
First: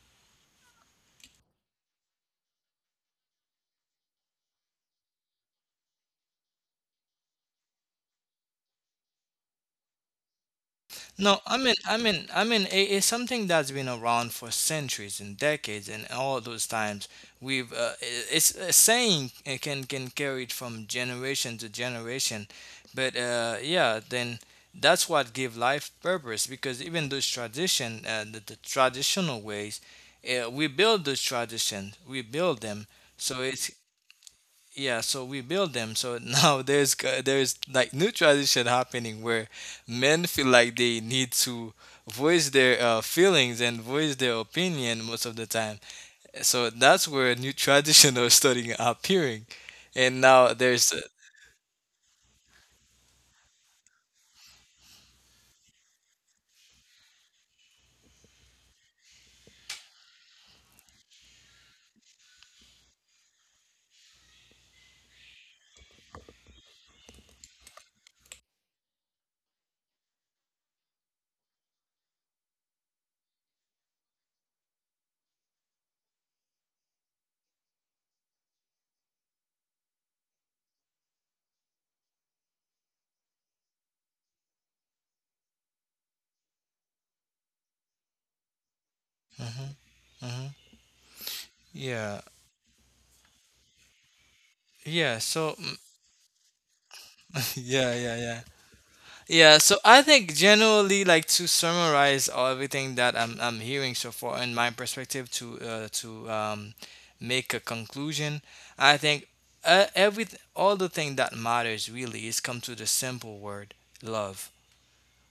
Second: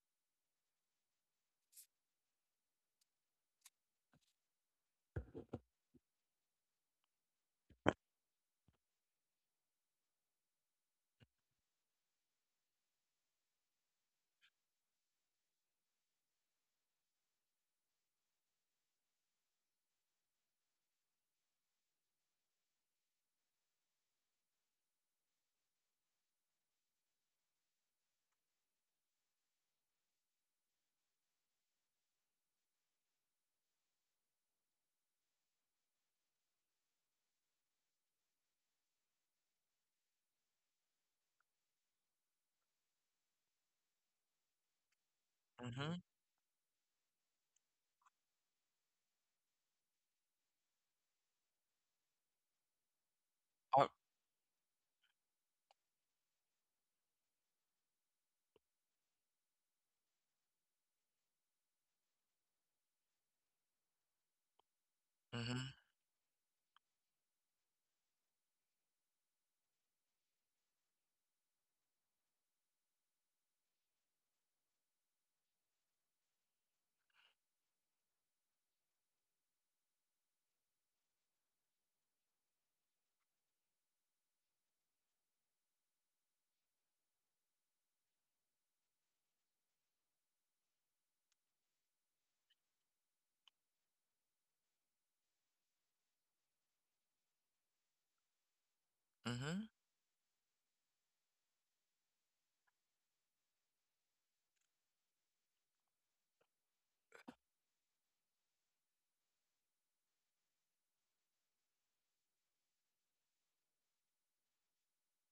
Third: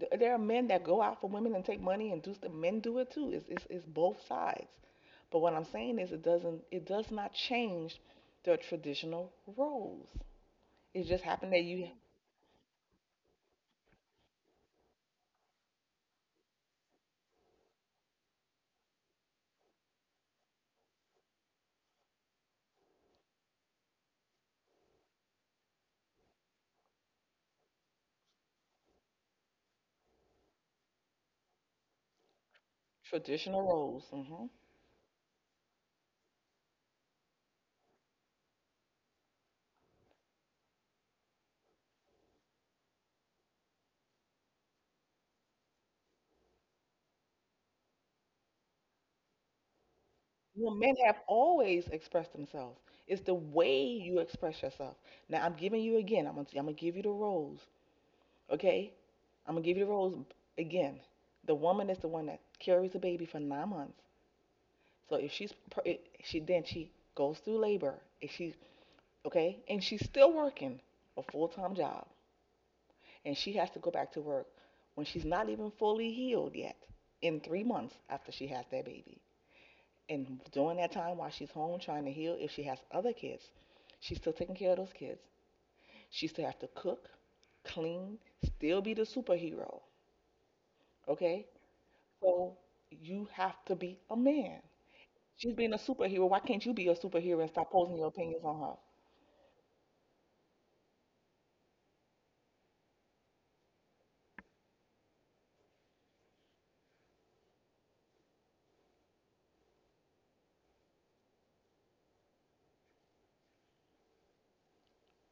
There are men that go out for women and take money and do stuff. Men do it too. It's both sides. But what I'm saying is it doesn't, it does not change the traditional roles. It just No, happened I that mean, you I mean, I mean, it, it's something that's been around for centuries and decades, and all those times we've I- it's a saying it can carry it from generation to generation, but yeah, then that's what give life purpose because even those the traditional ways, we build those traditions, we build them, so traditional it roles. Hmm yeah, so we build them. So *laughs* now there's like new tradition happening where men feel like they need to voice their feelings and voice their opinion most of the time. Mm-hmm. So that's where new *laughs* tradition are starting appearing, and now Well, there's. men have always expressed themselves. It's the way Oh, you express yourself. Now, I'm giving you again. I'm gonna give you the roles. Okay? I'm gonna give you the roles again. The woman is the one that carries the baby for 9 months. So if she's mm-hmm. pr- if she then she goes through labor. If she, okay, and she's still working a full-time job, and she has to go back to work when she's not even fully healed yet in 3 months after she has that baby. And during that time while she's home trying to heal, if she has other kids, she's still taking care of those kids. She still has to cook, clean, still be the Hmm superhero. hmm Okay? Yeah, So you have to be a man. yeah. She's So being a superhero. Why can't you be a superhero and *laughs* stop yeah, posing your yeah, yeah. opinions on her? Yeah, Mm-hmm. so I think generally, like to summarize all everything that I'm hearing so far in my perspective to make a conclusion, I think every all the thing that matters really is come to the simple word love.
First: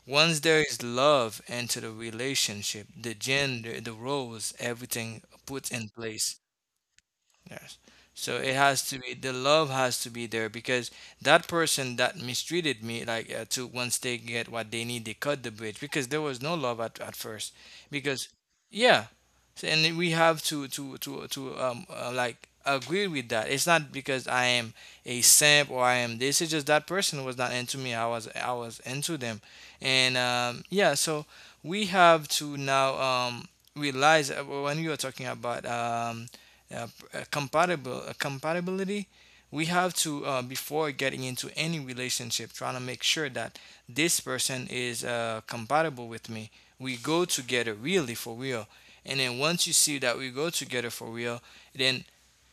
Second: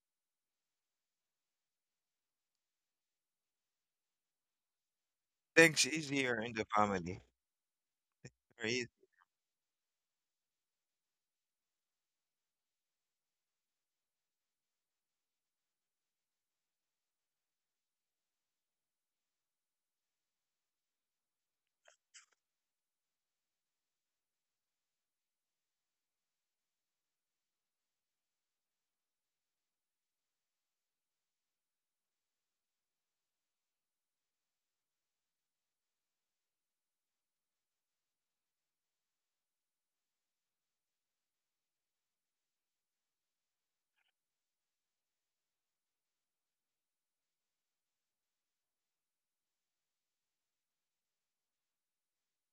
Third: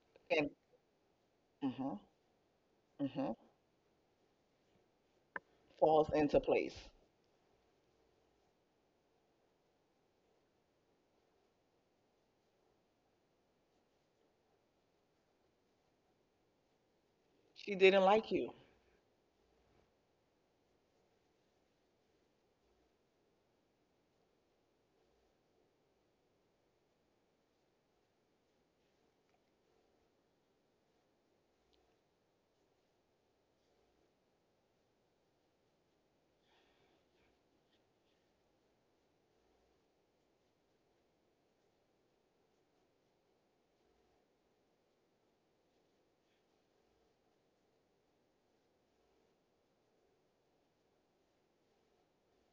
Once And there is love into the mm-hmm, relationship, the mm-hmm, gender, the roles, everything puts Things in falls place. into easier in the place. family. Yes. So it Very has easy. to be the love has to be there because that person that mistreated me, like to once they get what they need, they cut the bridge because there was no love at first. She didn't Because like you. yeah, And then we have to agree with that. It's not because I am a simp or I am this. It's just that person was not into me. I was into them, and yeah. So we have to now realize when we were talking about p- compatible compatibility we have to before getting into any relationship trying to make sure that this person is compatible with me we go together really for real and then once you see that we go together for real then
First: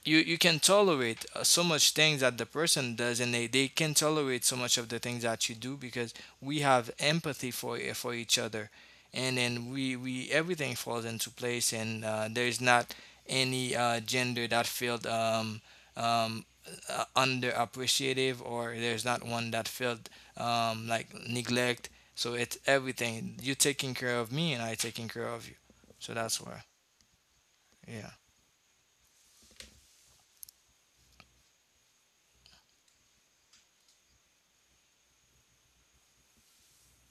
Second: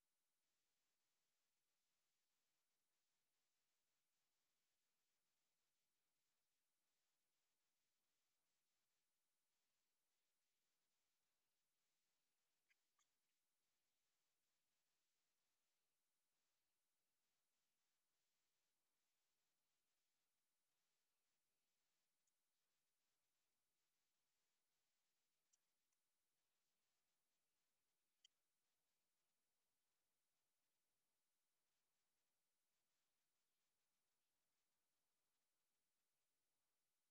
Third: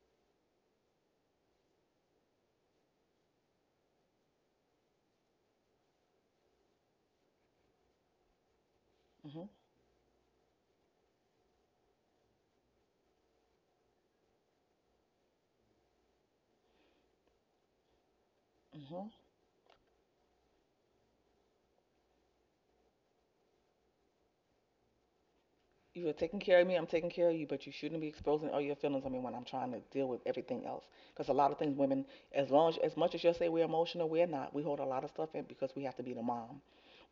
you can tolerate so much things that the person does and they can tolerate so much of the things that you do because we have empathy for each other and Mm-hmm, then we everything falls into place and there's not any gender that felt um, underappreciative or there's mm-hmm. not one that felt like neglect so it's everything you taking care of me and I taking care of you You so are that's taking care why, of me, I'm taking care of you, but you shouldn't be yeah exposing all your feelings on me when I'm trying to deal with everything else. Because a lot of things women, as long as much as you'll say we're emotional, we're not. We hold a lot of stuff in because we have to be the mom.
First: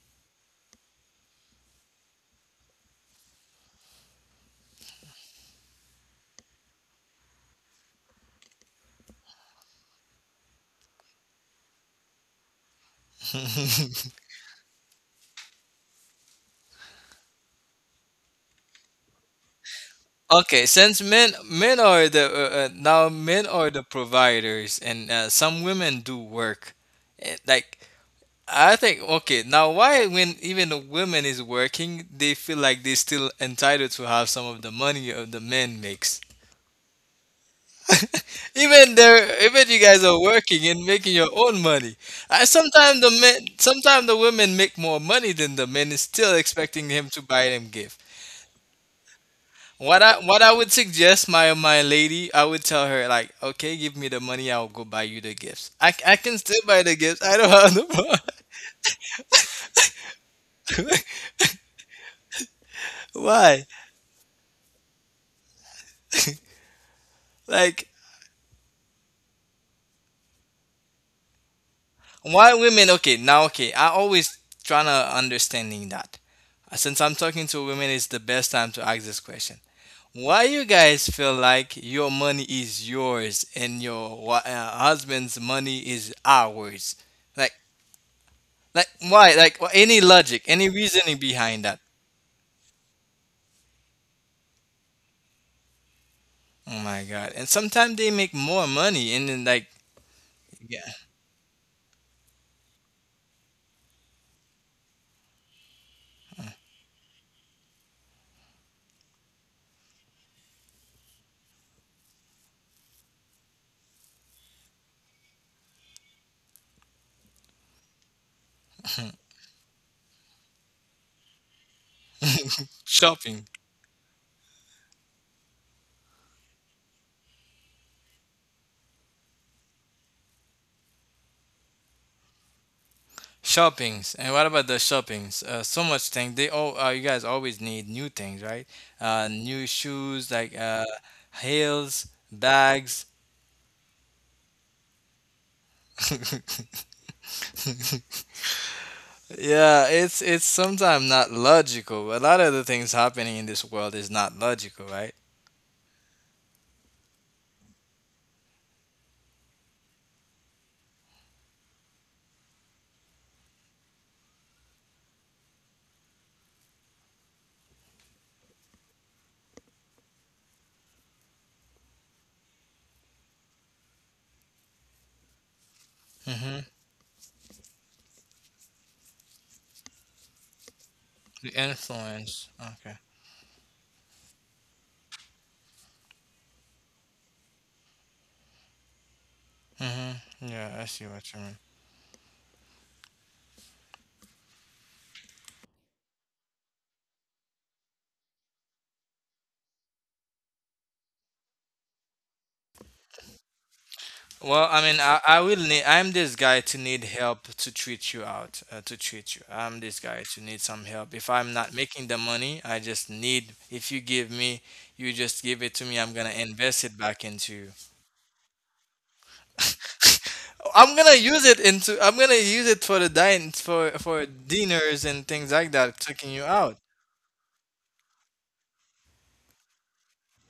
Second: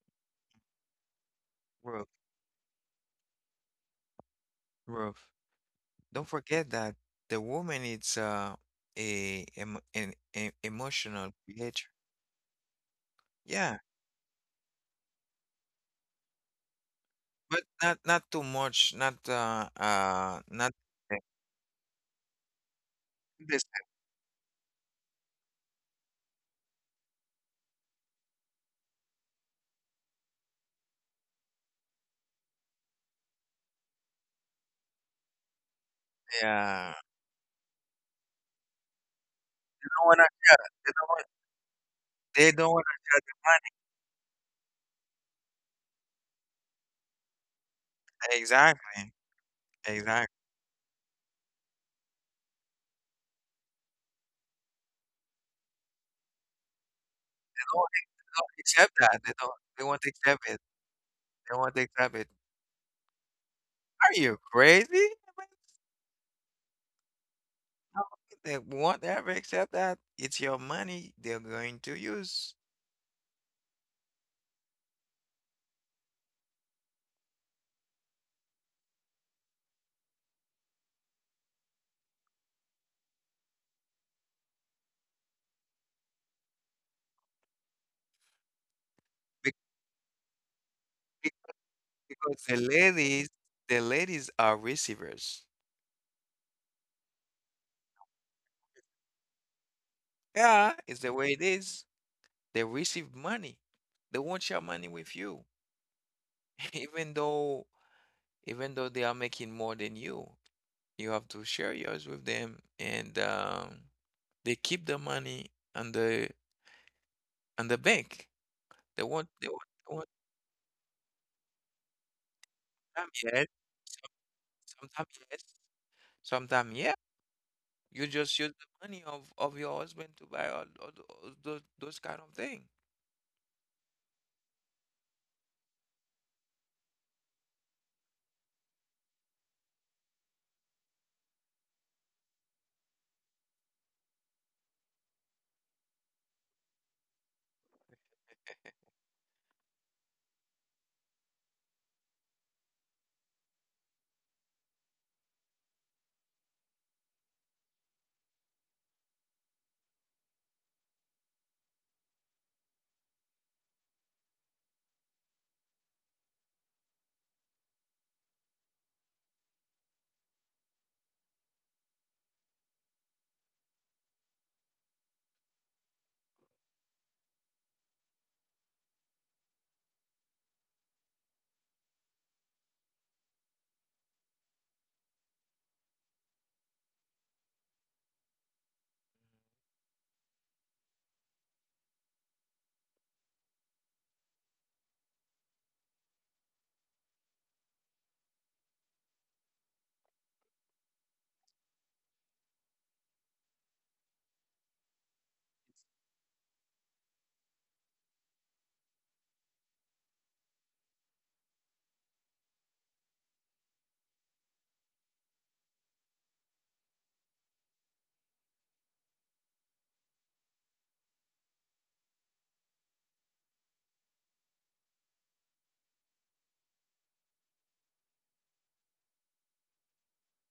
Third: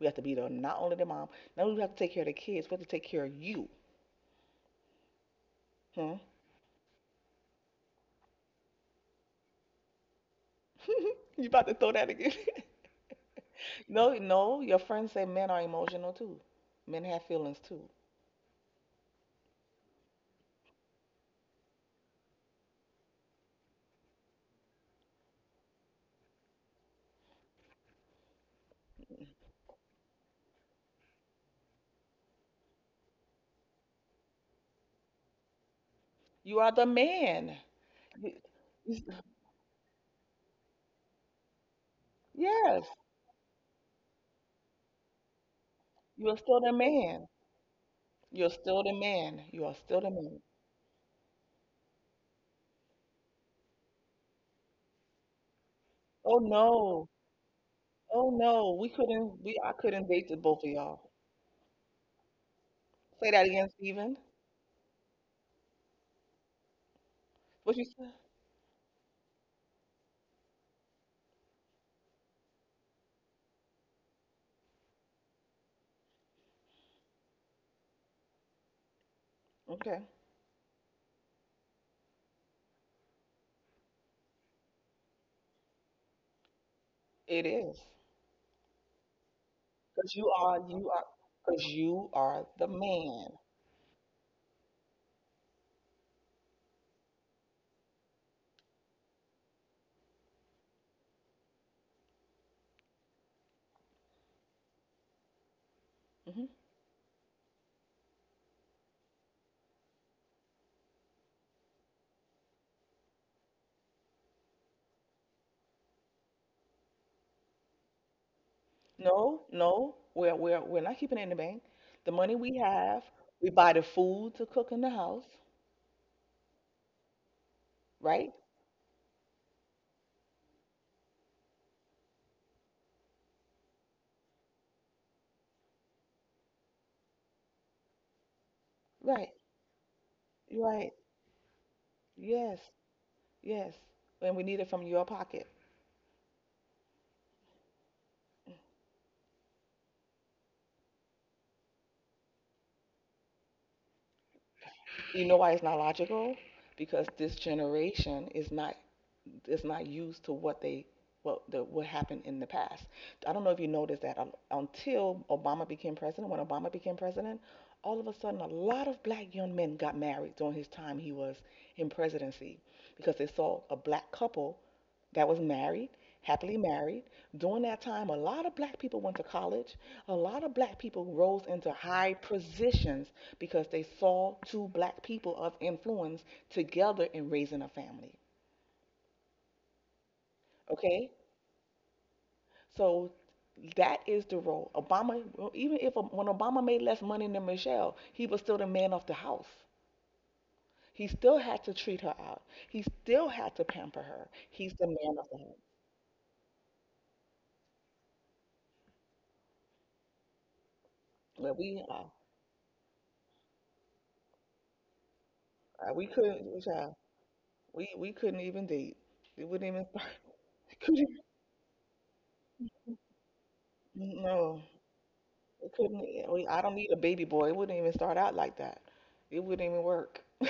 We have to be the not only the mom, not only we have to Roof. take care of the kids, we have to take care of you. Roof. Huh? Don't forget that the woman is a, an emotional *laughs* You about to creature. throw that again? Yeah, *laughs* *laughs* No, no, your friends say men are emotional too. Men have feelings but too. not too much. Not Okay, not. since eh, men are the now men this- are the providers, and some women do work. Like I think, okay, now why when even the women is working, they feel like they still entitled to have some of the money of the men makes. You are the Yeah. man. *laughs* Even there, even you I guys don't are wanna. working and making Yeah. your own money. I They don't want Yes, to sometimes the share the men, sometimes the women make more money than the men is you still are still the expecting him to man. buy them gift. money. You're still the Exactly. man. You are What still the I Exactly. what man. I would suggest my lady, I would tell her like, okay, give me the money, I'll go buy you the gifts. I can Oh still buy the no. gifts. I don't have the Oh They don't no, we accept that. They couldn't. don't. We I They want to couldn't date the accept it. both of y'all. They want to accept it. *laughs* Say that why again, Are Steven. you crazy? I mean, What you like no, said? they won't ever accept that. It's your money. They're going to why use women? Okay, now okay, I always trying to understanding that. Since I'm talking to women, it's the best time to ask this question. Okay, Why you guys feel like your money is yours and your husband's money is ours? it Like is like why? Be- Any because logic, any you are reasoning be- behind because that? you because are the man. The ladies are receivers. Oh my God. And sometimes they make more money and then like Yeah, yeah, it's the way it is. They receive money. They won't share money with you, Hmm *laughs* even though, even though they are making more than you. You have to share yours with them. And They keep the money on the, on the bank. They want No, they want, no, they want we're not keeping it in the bank. The money we have, some. shopping. Yes, we buy the some, food to cook in the sometimes house, yes, sometimes yeah. You right? just use the money of your husband to buy all, all those kind of thing. Shoppings. And what about the shoppings? So much things. They all you guys always need new things, right? Right, New shoes like right. heels, Yes, bags. yes, yes. And we need it from your pocket. *laughs* Yeah, it's sometimes not logical. A lot of the things happening in this world is not logical, right? You know why it's not logical? Because this generation is not, is not used to what they, what what happened in the past. I don't know if you noticed that until Obama became president, when Obama became president, all of a sudden a lot of black young men got married during his time he was in presidency because they saw a black couple that was married, happily Mm-hmm. married. During that time, a lot of black people went to college. A lot of black people rose The into high influence. Okay. positions because they saw two black people of influence together in raising a family. Mm-hmm. Yeah, I see Okay? what you mean. So that is the role. Obama, even if when Obama made less money than Michelle, he was still the man of the house. He still had to treat her out. He still had to pamper her. Well, He's the man of I the will house. need. I'm this guy to need help to treat you out, to treat you. I'm this guy to need some help. If I'm But not making the money, I just need. If you give me, you just give it to me. we I'm gonna couldn't. invest it back into you. We couldn't even date. It wouldn't even start. *laughs* It I'm gonna couldn't. use it into. I'm gonna use it for the din for No, dinners and things like it that, couldn't. Yeah, taking you we, I don't out. need a baby boy. It wouldn't even start out like that. It wouldn't even work. *laughs*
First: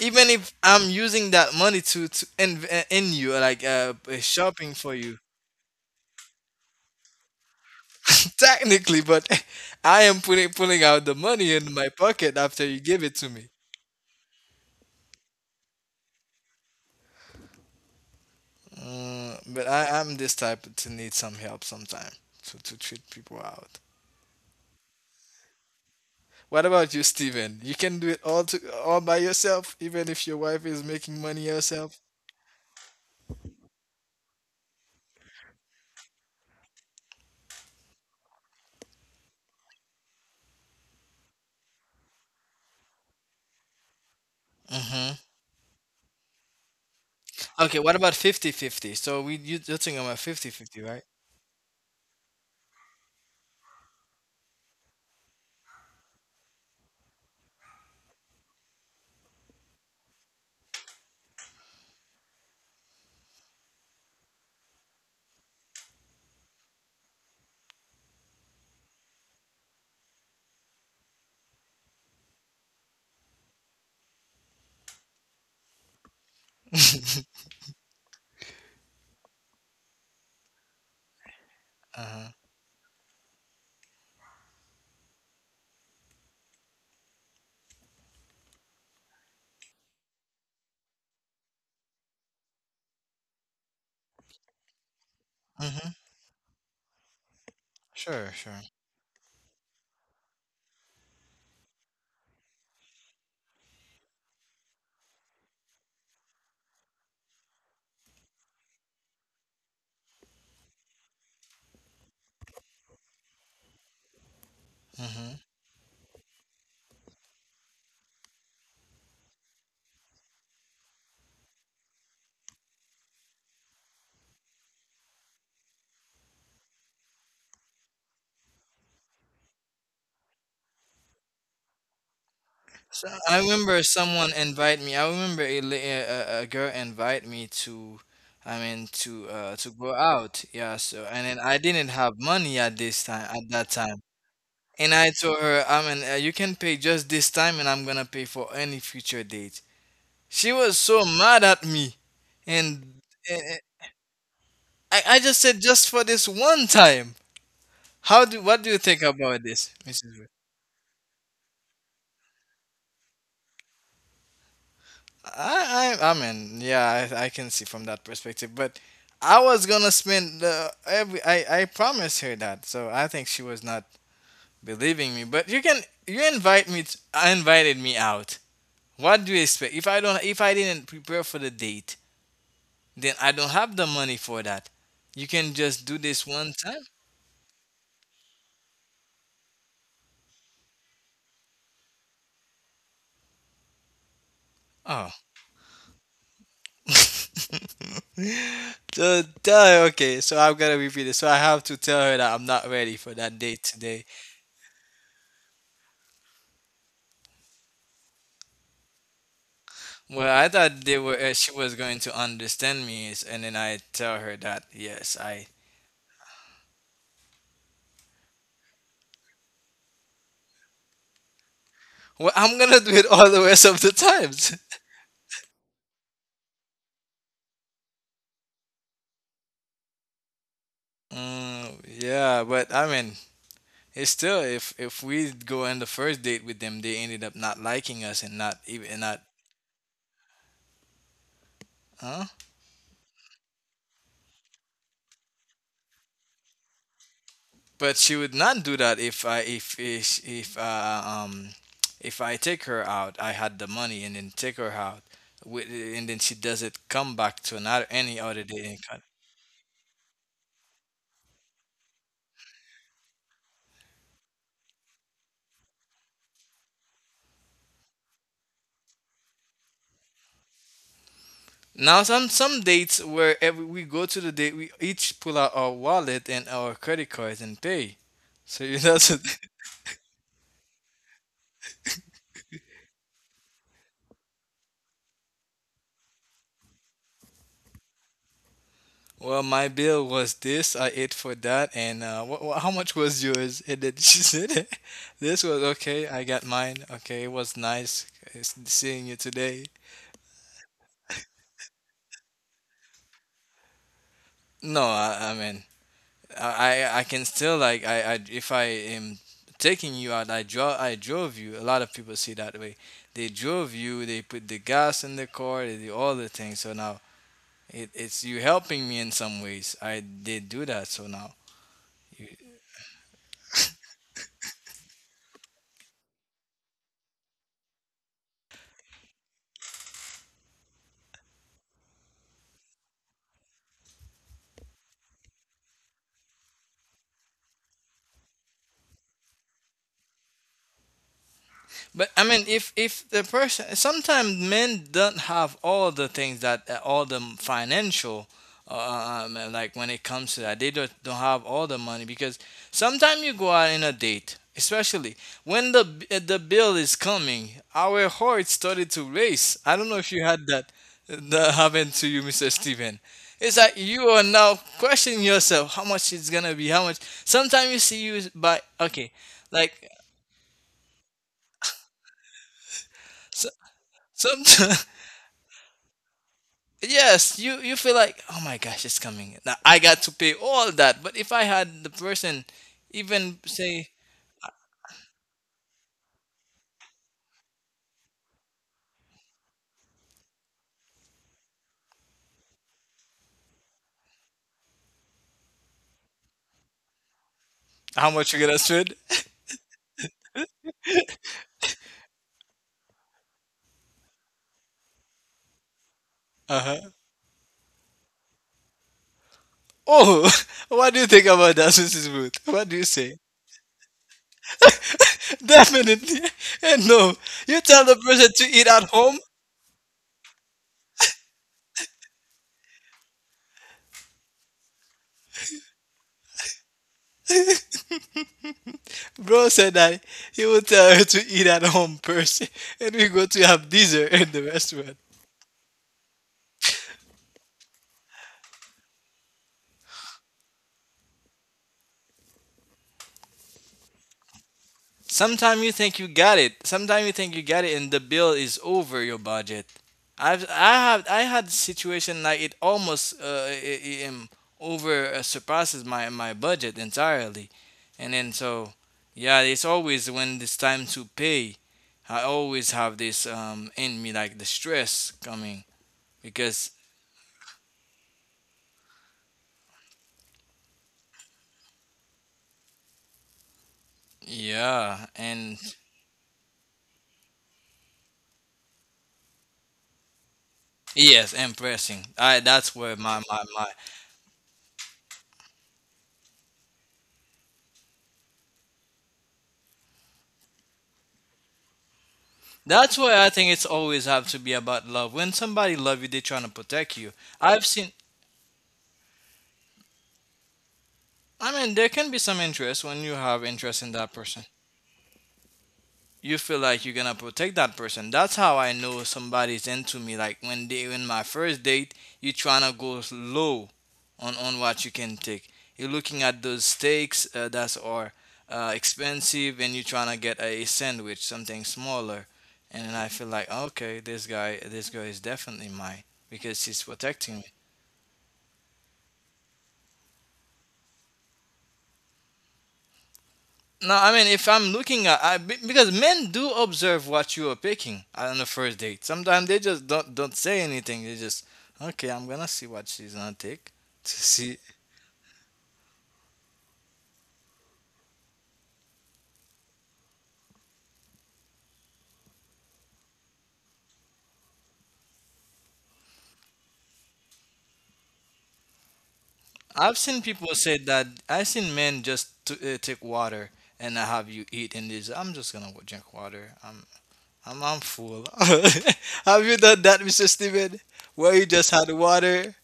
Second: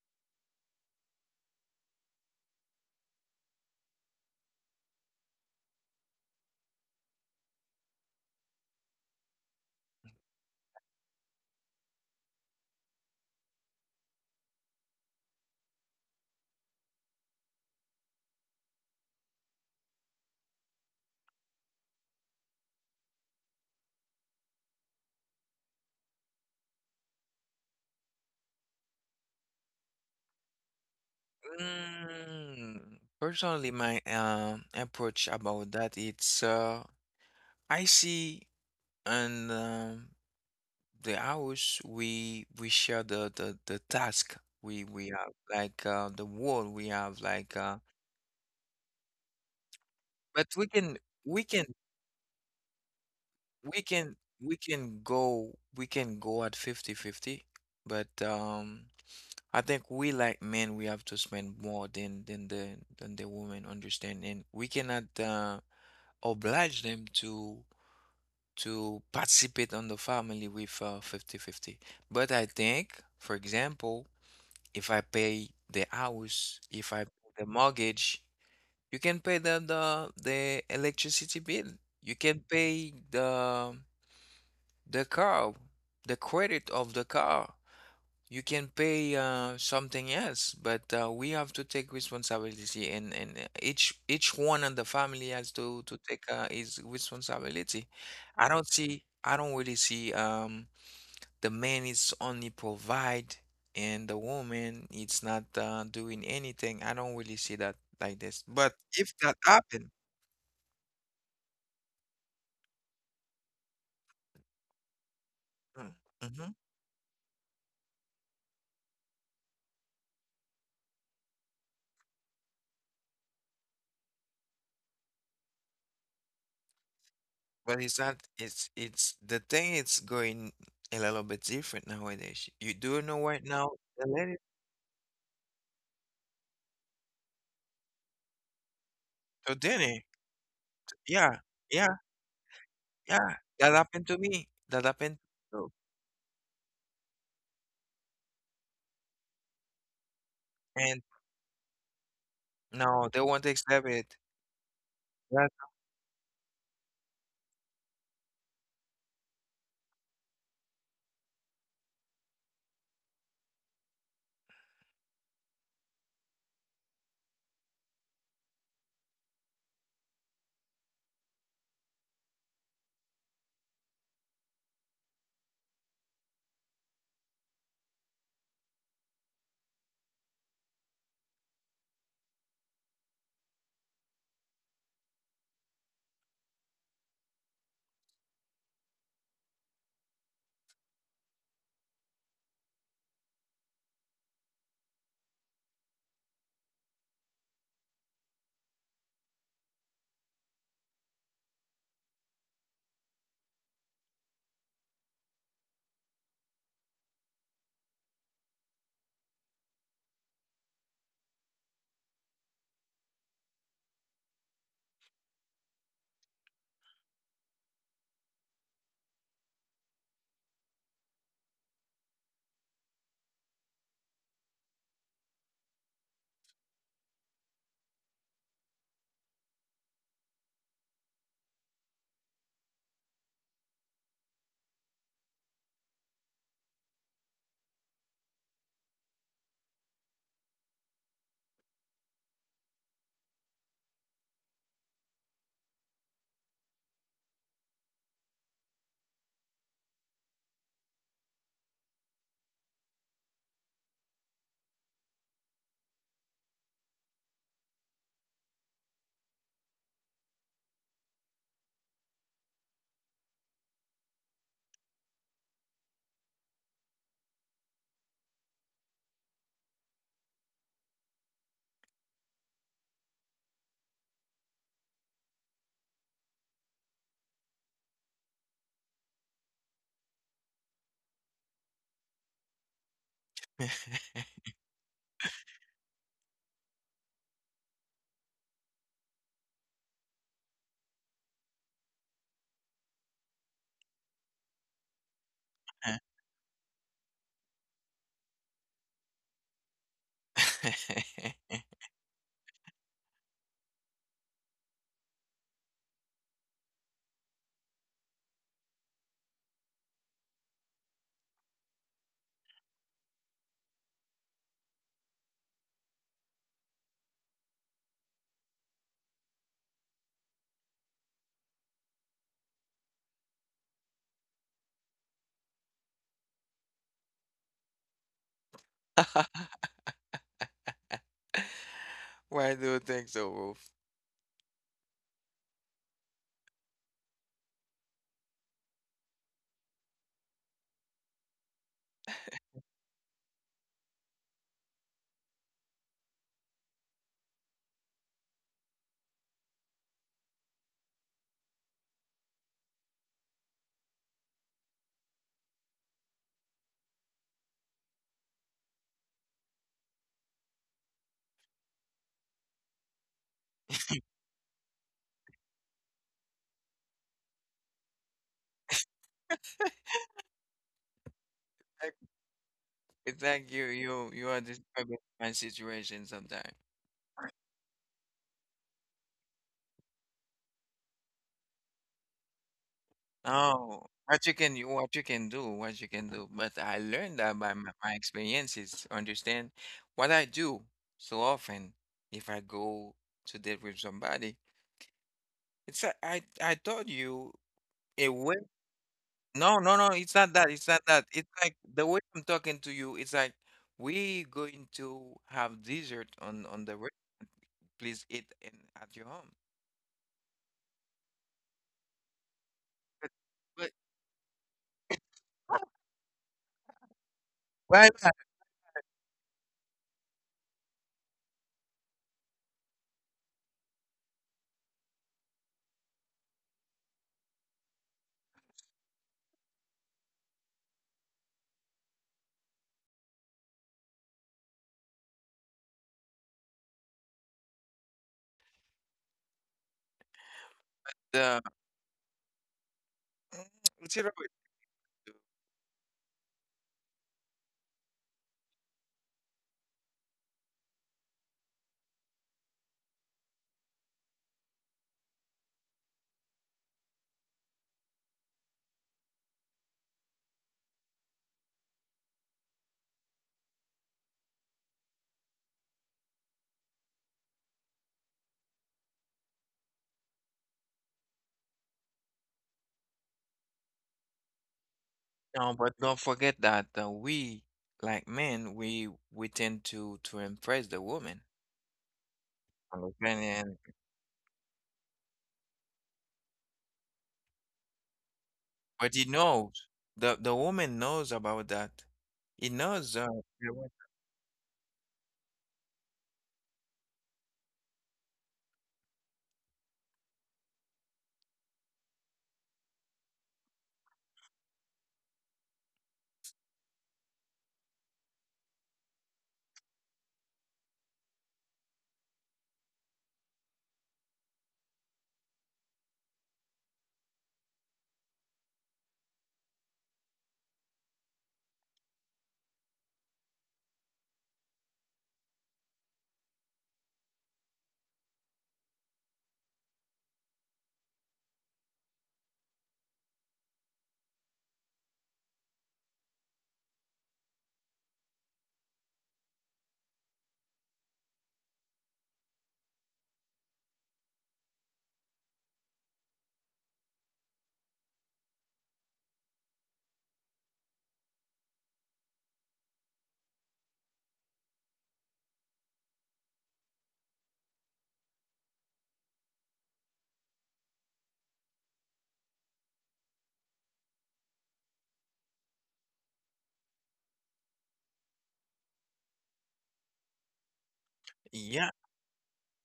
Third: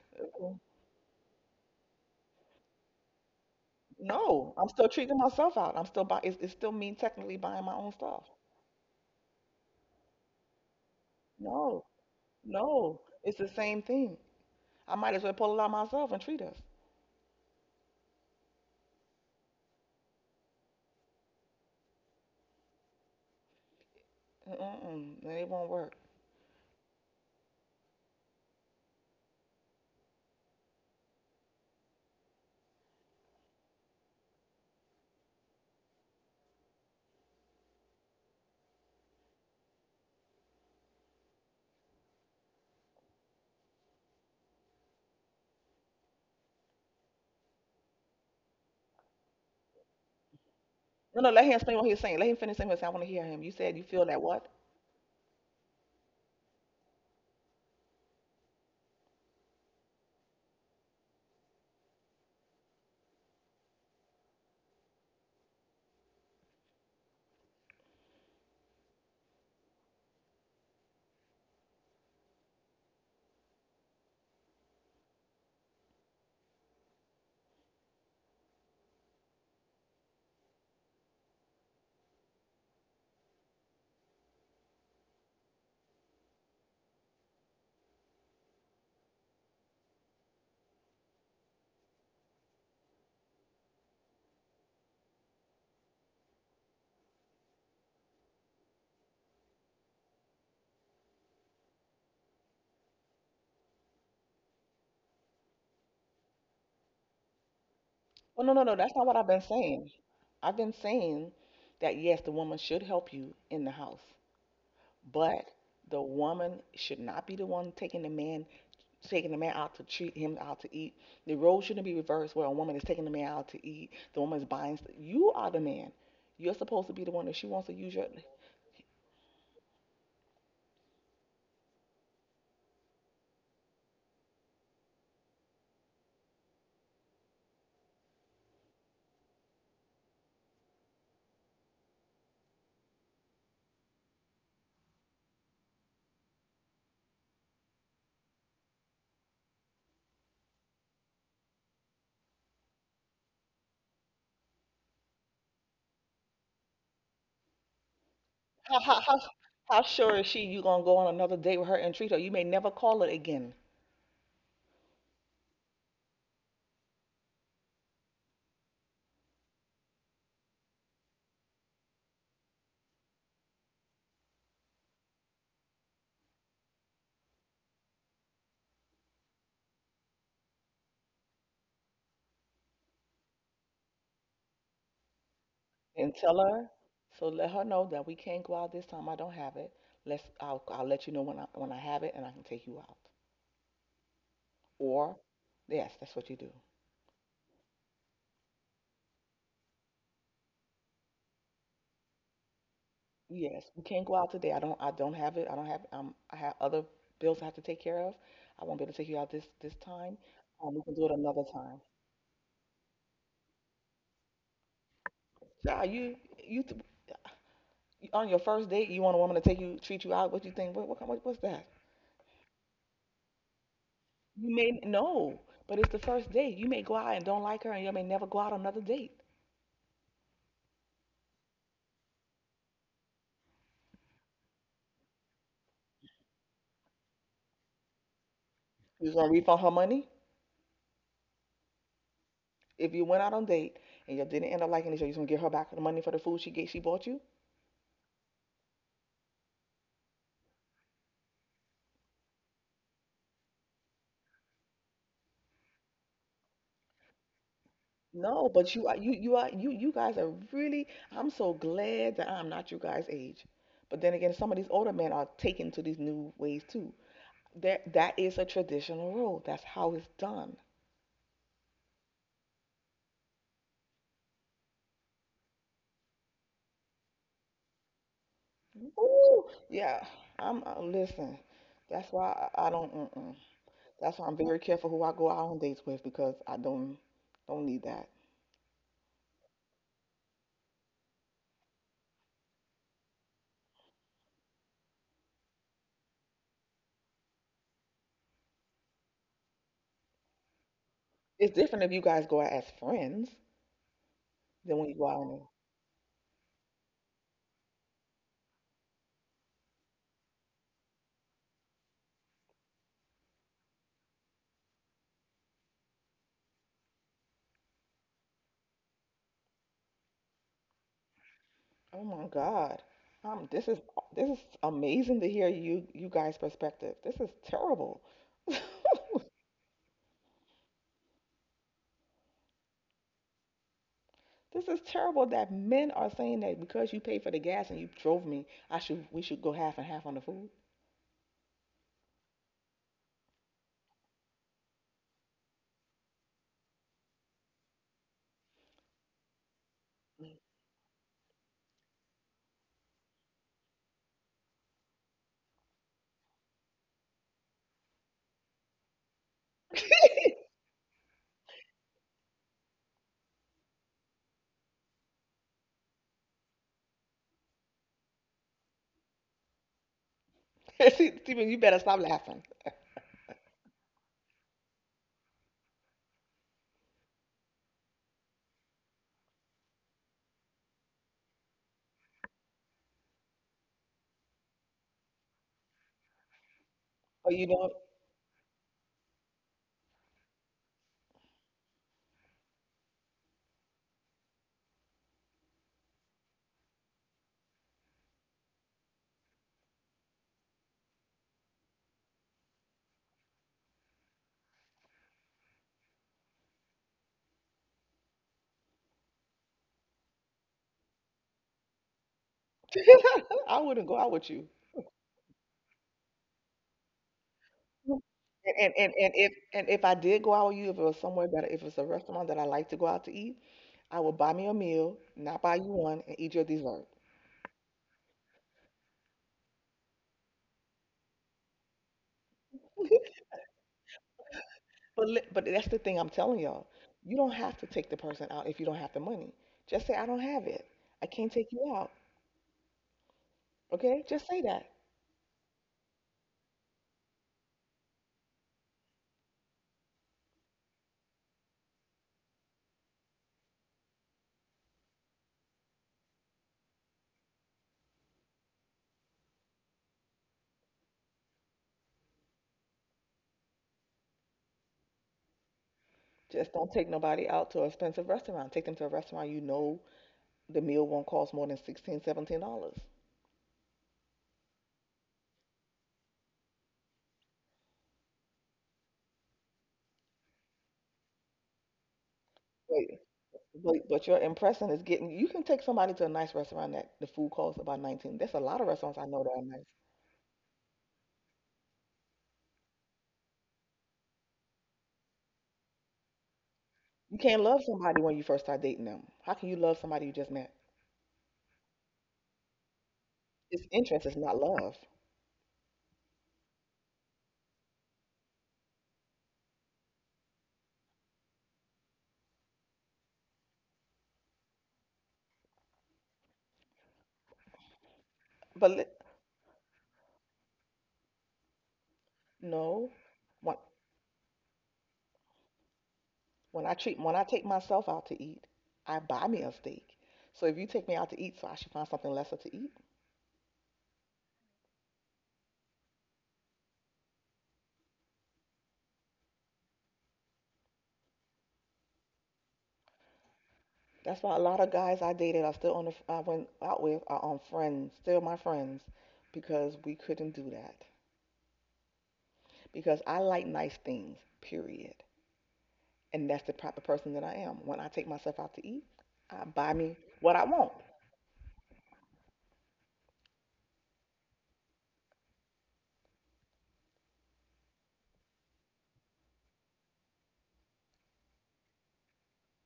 Even if I'm using that money to in you, No, I'm shopping still for you. treating myself out. I'm still buy. It's still me technically buying my own stuff. *laughs* Technically, but I am putting pulling out the money in No, my pocket after you no, give it to it's me. the same thing. I might as well pull it out myself and treat us. Mm, but I'm this type to need some help sometime to treat people out. Mm-mm, it won't work. What about you, Steven? You can do it all to all by yourself, even if your wife is making money herself. Mm, personally, my approach about that, it's I see. And the house, we share the task. We Hmm have like the wall, we have like Okay, what about 50/50? So we You, you're talking about fifty but we fifty, can right? No, no, we let him can explain what he's saying. Let him finish saying what he's saying. I want to hear him. You said we you feel can that what? We can go at 50/50, but I think we, like men, we have to spend more than than the women, understand. And we cannot oblige them to participate on the family with 50/50. But I think, for example, if I pay the house, if I pay the mortgage, you can pay the electricity bill. You Uh-huh. can pay the car, the credit of the car. You can pay something else, but we have to take responsibility, and each one in the family has to Mm-hmm. to take his responsibility. Sure, I sure. don't see, I don't really see the man is only provide and the woman it's not doing anything. I don't really see that like Oh, this. no, no, But no. That's not if what I've that been saying. happen, I've been saying that yes, the woman should help you in the house, but mm, the mhm. woman should not be the one taking the man out to treat him out to eat. The role shouldn't be reversed where a woman is taking the man out to eat, the woman is buying you are the man. You're supposed to be the one that she wants to But use it's your not, it's the thing, it's going a little bit different nowadays. You do So know, I right now, remember the someone lady invite me. I remember a, la- a girl invite me to, I mean to to go dinner. out. Yeah. So and Yeah, then I didn't yeah, have money at this time yeah. at That that time, happened to me. That and I happened told her, too. You can pay just this time, and I'm gonna pay for any future date. She was And so mad at me, and no, they uh, won't accept it. I just That- said just for this one time. How do what do you how think how how, about this, how Mrs. sure is she you gonna go on another date with her and treat her? You may never call it again. I mean, yeah, I can see from that perspective. But I was gonna spend the every. I promised her that, so I think she was not believing me. But you can, you invite me. To, I invited me out. What do you expect? If I don't, if I didn't prepare for the date, then I don't have the money for that. You can just do And this tell one her, time. so let her know that we can't go out this time. I don't have it. Let's I'll let you know when I have it and I can take you out. Oh. Or yes, that's what you do. *laughs* So tell her, okay, so I've got to repeat it. So I have to tell her that I'm not ready for that date Yes, we today. can't go out today. I don't. I don't have it. I don't have. I have other bills I have to take care of. I won't be able to take you out this time. Well, I We thought can they do it were another she was time. going to understand me, and then I tell her that yes, I Child, you on your first date, you want a woman to take you treat you out. What you think? What's that? well, I'm gonna do it all the rest of the You times. may *laughs* no, but it's the first date. You may go out and don't like her, and you may never go out on another date. Mm, yeah, but I mean, it's still if we go on the first date with them, they ended up not liking us and not even and You're not gonna refund her money huh? if you went out on date and you didn't end up liking each other. You're gonna give her back the money for the food she bought you. But she would not do that if I take her out, I had the money and then take her out, with, and then she doesn't come back to another any other No, but day. you you guys are really I'm so glad that I'm not you guys' age. But then again, some of these older men are taken to these new ways too. There that is a traditional role. That's how it's done. Now some dates where every we go to the date we each pull out our wallet and our credit cards and pay. So you know, so, Ooh, yeah. I'm listen. That's why I don't mm-mm. That's why I'm very careful who I go out on dates with because I don't need that. *laughs* well my bill was this, I ate for that, and how much was yours? And then she *laughs* said, "This was okay. I got mine. Okay, it was nice seeing you today." It's *laughs* different if you guys go out as friends than No, when you go out I on a mean I can still like I if I am taking you out I drove you a lot of people see that way they drove you they put the gas in the car they do all the things so now it, it's you helping me in some ways I did do that so now Oh my you God. Um, this is this is amazing to hear you you guys' perspective. This is terrible. *laughs* Why do you think so, Wolf? This is terrible that men are saying that because you paid for the gas and you drove me, I should we should go half and half on the food. But I mean, if the person, sometimes men don't have all the things that all the financial, like when it comes to that, they don't have all the money because sometimes you go out in a date, especially when the bill is coming, our heart started to race. I don't *laughs* know if you had that that happened to you, Mr. Steven. It's like you are now questioning yourself how much it's gonna be, how much. Sometimes you see you by okay, like See, Stephen, you better Like, stop laughing. it's so, like you are some describing *laughs* my situation sometimes. yes you you feel like oh my gosh it's coming now I got to pay all that but if I had the person even say Oh, what you can, what you can do, what you can do. But I learned Or that you by know, my, my experiences. Understand what I do so often. If I go to date with somebody, it's like I told you how a much way. you gonna spend No, no, no. It's not that. It's not that. It's like the way I'm talking to you. It's like we going to have dessert *laughs* on the uh-huh road. Please eat in at your home. oh *laughs* what do you think about that mrs booth what do you But say *laughs* I but wouldn't go out with you. *laughs* definitely *laughs* and no you tell why the not? person to eat And, at and home if and if I did go out with you, if it was somewhere better, if it's a restaurant that I like to go out to eat, I would buy me a meal, not buy you one, and eat your dessert. bro said that he will tell her to eat at home first *laughs* and we *laughs* go to have dessert in the restaurant But but that's the thing I'm telling y'all. You don't have to take the person out if you don't have the money. Just say I don't have it. I can't Uh, take you out. *clears throat* you know. Okay? Just say that. Sometimes you think you got it. Sometimes you think you got it, and the bill is over your budget. I've I have I had situation like it almost over surpasses my my budget entirely, and then so yeah, it's always when it's time to pay, I always have this in me like the stress coming Just because don't take nobody out to an expensive restaurant. Take them to a restaurant you know the meal won't cost more than 16, $17. yeah No, and but don't forget that we, like men, we tend to impress the woman. yes, and pressing. I that's where Wait, Understand? my And but your impression is getting. You can take somebody to a nice restaurant that the food costs about 19. There's a lot of but restaurants he I know that are knows, nice. the woman knows about that. He knows. That's why I the think it's wo- always have to be about love. When somebody love you, they are trying to protect you. You can't I've love seen. somebody when you first start dating them. How can you love somebody you just met? I mean, there can be some interest when you have It's interest in interest, that it's not person. love. You feel like you're gonna protect that person. That's how I know somebody's into me. Like when they when my first date, you trying to go low on what you can take. You're looking at those steaks that are But li- expensive, and you're trying to get a sandwich, something smaller. And no. then I feel like Wha- okay, this guy, this girl is definitely mine because When I she's treat when I protecting take me. myself out to eat, I buy me a steak. So if you take me out to eat, so I should find something lesser to eat. No, I mean, if I'm looking at, I, because men do observe what you are picking on the first date. Sometimes they just don't say anything. They just, okay, I'm gonna see what she's gonna take to *laughs* That's why a see. lot of guys I went out with are on friends, still my friends, because we couldn't do that. Because I like nice things, period. And that's the type of person that I am. When I take myself out to eat, I buy me I've seen what I people want. say that. I've seen men just take water and I have you eat, and this. I'm just gonna go drink water. I'm full. *laughs* Have you done that, Mr. Steven? Where you yeah, just had water?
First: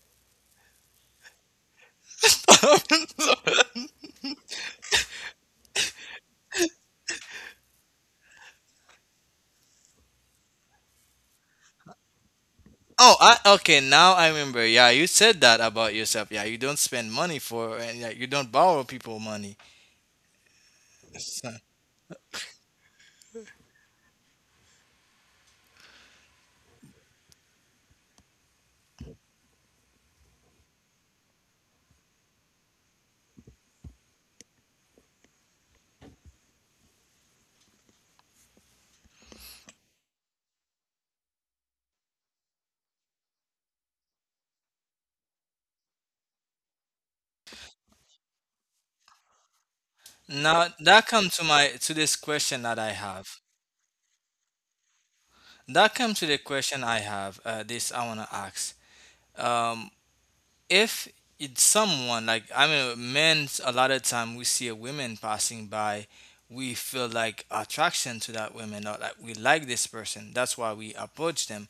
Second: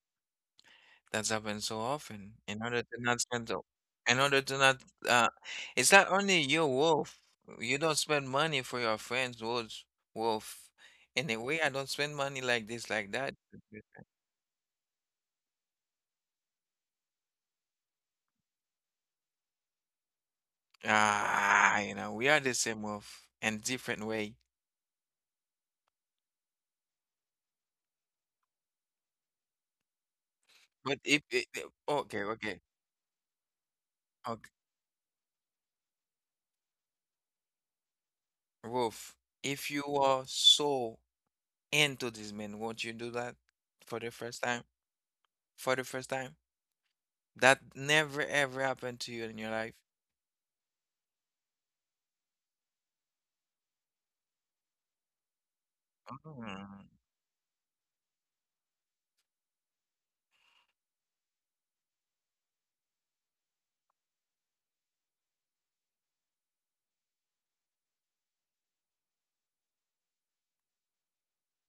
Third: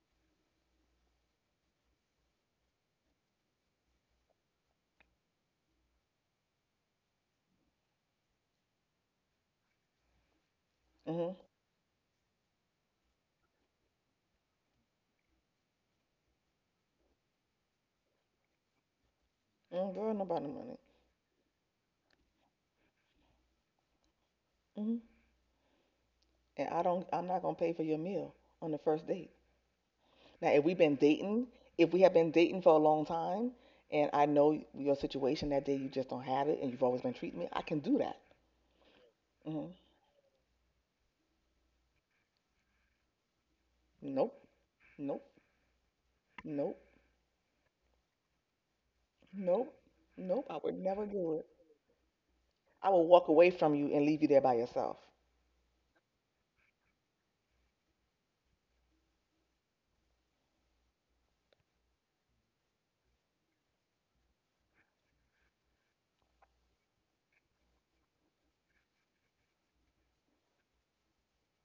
that's happened so often. In order to not spend, the- *laughs* in order to not, uh, it's not only your wolf. You don't spend money for your friends' wolves, wolf. In a Mhm. way, I don't spend money like this, like Oh, that. Okay. Now I remember. Yeah, you said that about yourself. Yeah, you don't spend money for, and yeah, you don't borrow people money. Mm, girl, nobody money. So, Ah, you know, we are the same wolf in different way. Mhm. And I don't. I'm not gonna pay for your meal on the first date. Now, But if it, if we have okay, been okay, dating for a long time, and I okay, know your situation that day, you just don't have it, and you've always been treating me, I can do that. Wolf, if Hmm you are so into this man, won't you do that for the first Nope, time? nope, For the first time? nope, That never ever happened to you in your nope, life. nope. I now would that never comes do to it. my to this question that I I will walk have. away from you and leave you there by yourself. That comes to the question Mm. I have. This I wanna ask. Um, if it's someone like I mean, men a lot of time we see a woman passing by, we feel like attraction to that woman or like we like this person. That's why we approach them.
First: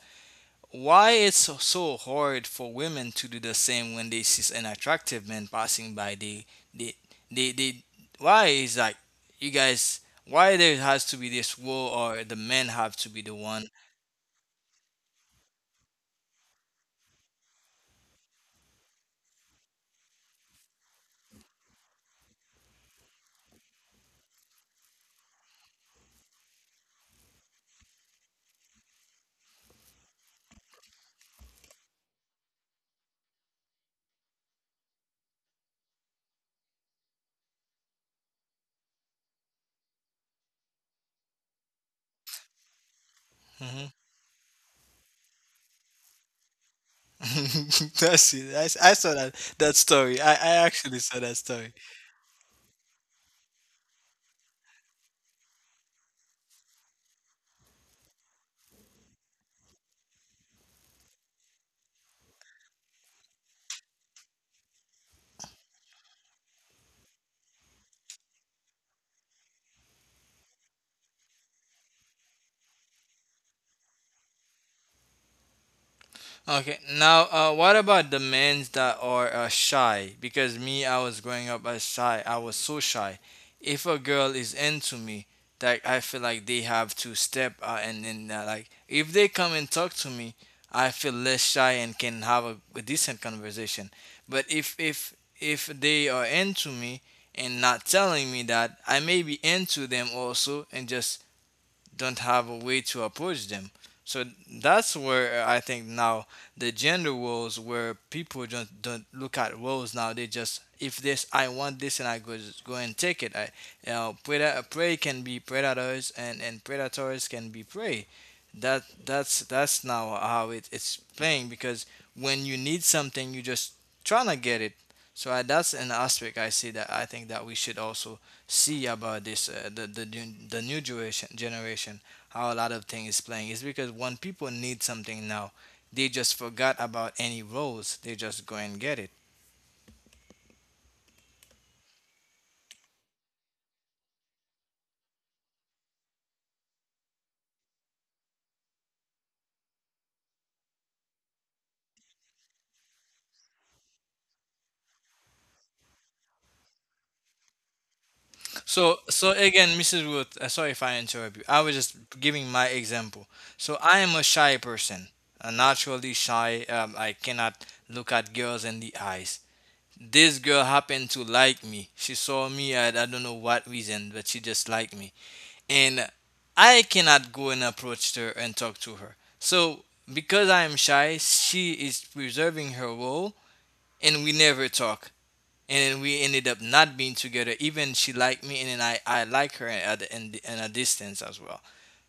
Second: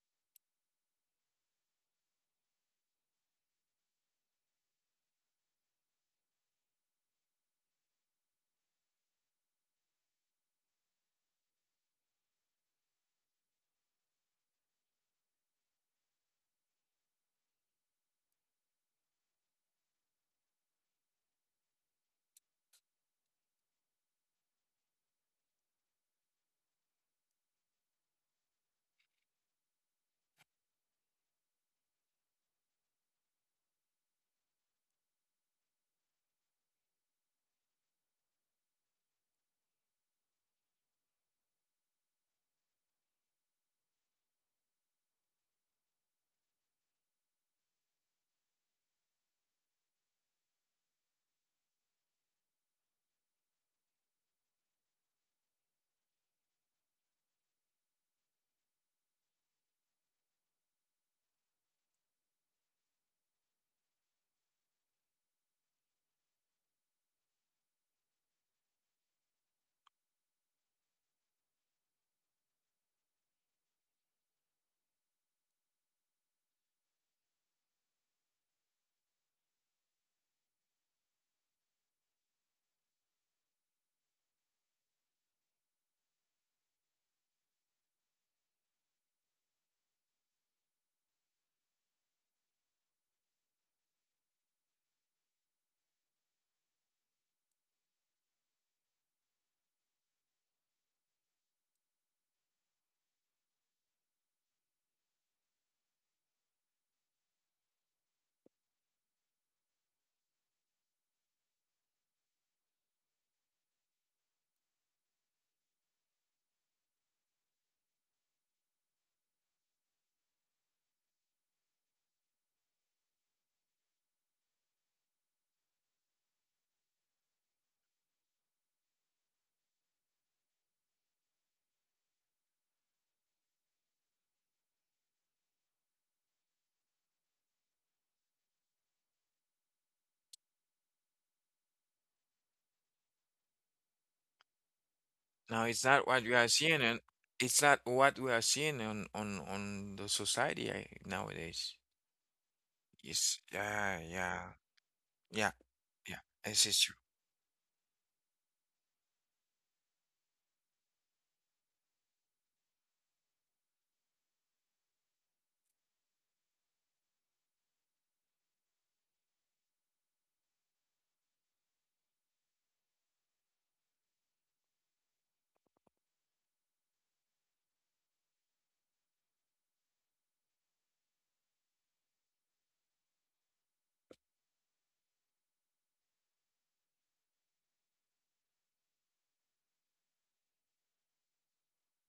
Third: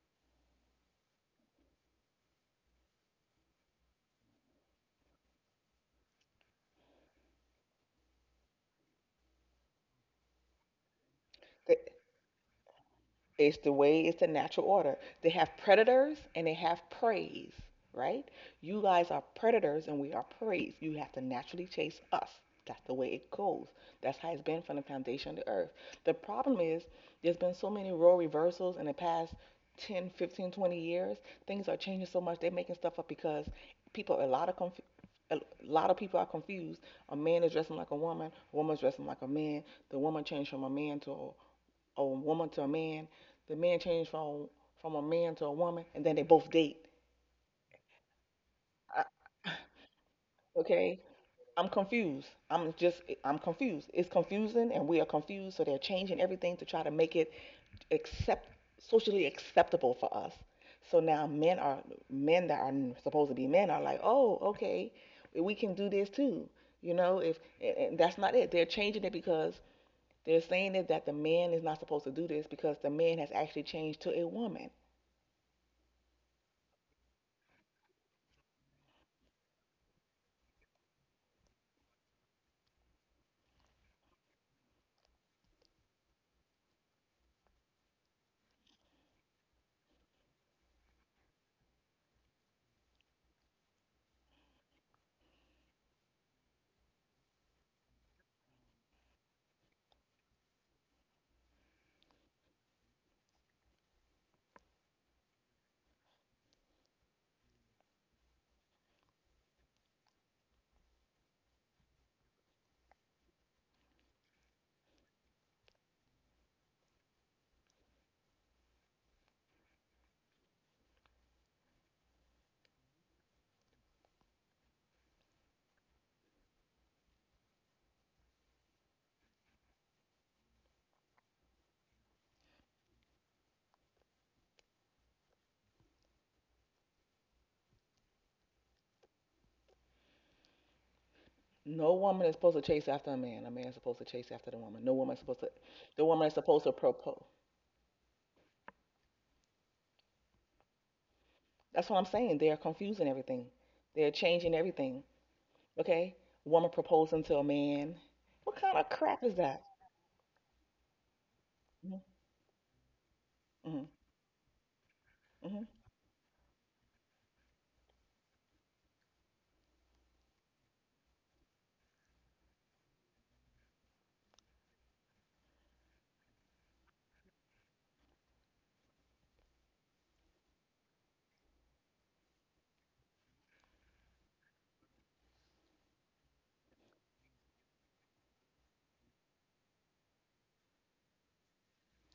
Why it's so hard for women to do the same when they see an attractive man passing by? They they why is like you guys why there has to be this Th- war or the men have to be the It's one? the way it's the natural order. They have predators and they have praise, right? You guys are predators and we are praise. You have to naturally chase us. That's the way it goes. That's how it's been from the foundation of the earth. The problem is there's been so many role reversals in the past 10, 15, 20 years. Things are changing so much. They're making stuff up because people a lot of conf- a lot of people are confused. A man is dressing like a woman, a woman's dressing like a man. The woman changed from a man to or a woman to a man. The man Hmm changed from a man to a woman, and then they both date. *laughs* That's it. I I, saw that story. I okay, actually saw that I'm story. confused. I'm confused. It's confusing, and we are confused. So they're changing everything to try to make it accept socially acceptable for us. So now men that are supposed to be men are like, oh, okay, we can do this too. You know, if and and that's not it. They're changing it because they're saying that, the man is not supposed to do this because the man has actually changed to a woman. Okay, now what about the men that are shy? Because me, I was growing up as shy. I was so shy. If a girl is into me, that I feel like they have to step and then like if they come and talk to me, I feel less shy and can have a decent conversation. But if they are into me and not telling me that, I may be into them also and just don't have a way to approach them. So that's where I think now the gender roles where people don't look at roles now. They just if this I want this and I go just go and take it. I you know, predator, prey can be predators and predators can be prey. That's now how it, it's playing because when you need something you just trying to get it. So I, that's an aspect I see that I think that we should also see about this the the new generation how a lot of things is playing is because when people need something now they just forgot about any rules. They just go and get it. No woman is supposed to chase after a man. A man is supposed to chase after the woman. No woman is supposed to. Now it's The not woman what is we are supposed to seeing, and propose. it's not what we are seeing on on the society nowadays. That's what I'm saying. They are confusing Yes, everything. yeah, They're yeah, changing everything. yeah, Okay, yeah. woman This is proposing to a man. What kind of So crap so is that? again Mrs. Ruth, sorry if I interrupt you, I was just giving my example. So Mm-hmm. I am a shy person, hmm naturally shy. I cannot look at girls in the eyes. This girl happened to like me. She saw me. I don't know what reason but she just liked me, and I cannot go and approach her and talk to her. So because I am shy, she is preserving her role, and we never talk. And then we ended up not being together. Even she liked me, and then I like her at in a distance as well.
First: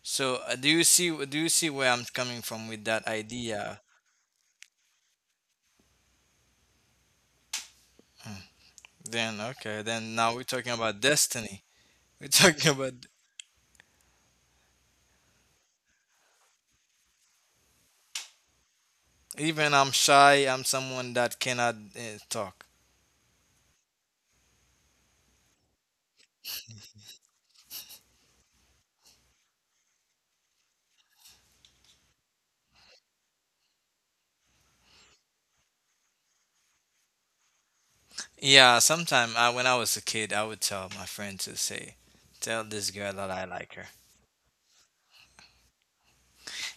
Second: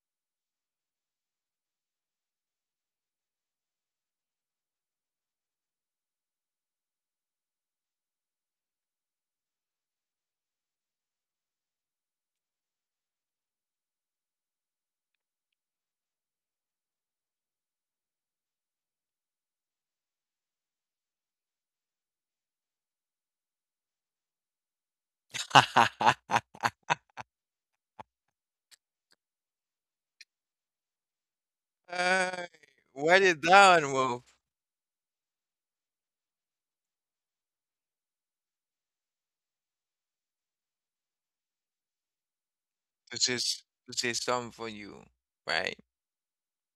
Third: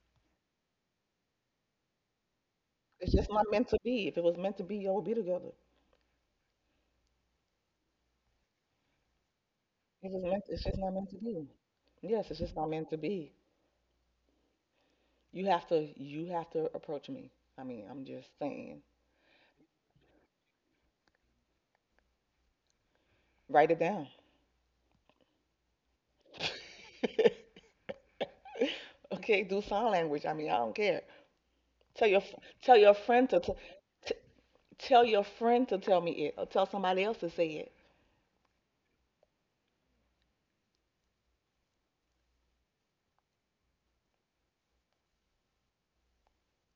So do you see where I'm coming from with that It's just not meant to idea? be. If it was meant to be, y'all would be together. Then okay, then now we're It's talking just not about meant to be. destiny. We're *laughs* Yes, it's just talking not meant to about be. You have to approach me. I mean, I'm just saying. even I'm shy. I'm someone that cannot talk. Write it down. true. *laughs* *laughs* Okay, do sign language. I mean, I don't care. Tell your f- Hey, tell your write friend to it t- down, t- Wolf. Tell your friend to tell me it, or tell somebody else to say it. Yeah, sometimes when I was a kid, I would tell my friend to say, "Tell this girl This that I is, like her." this is something for you, right?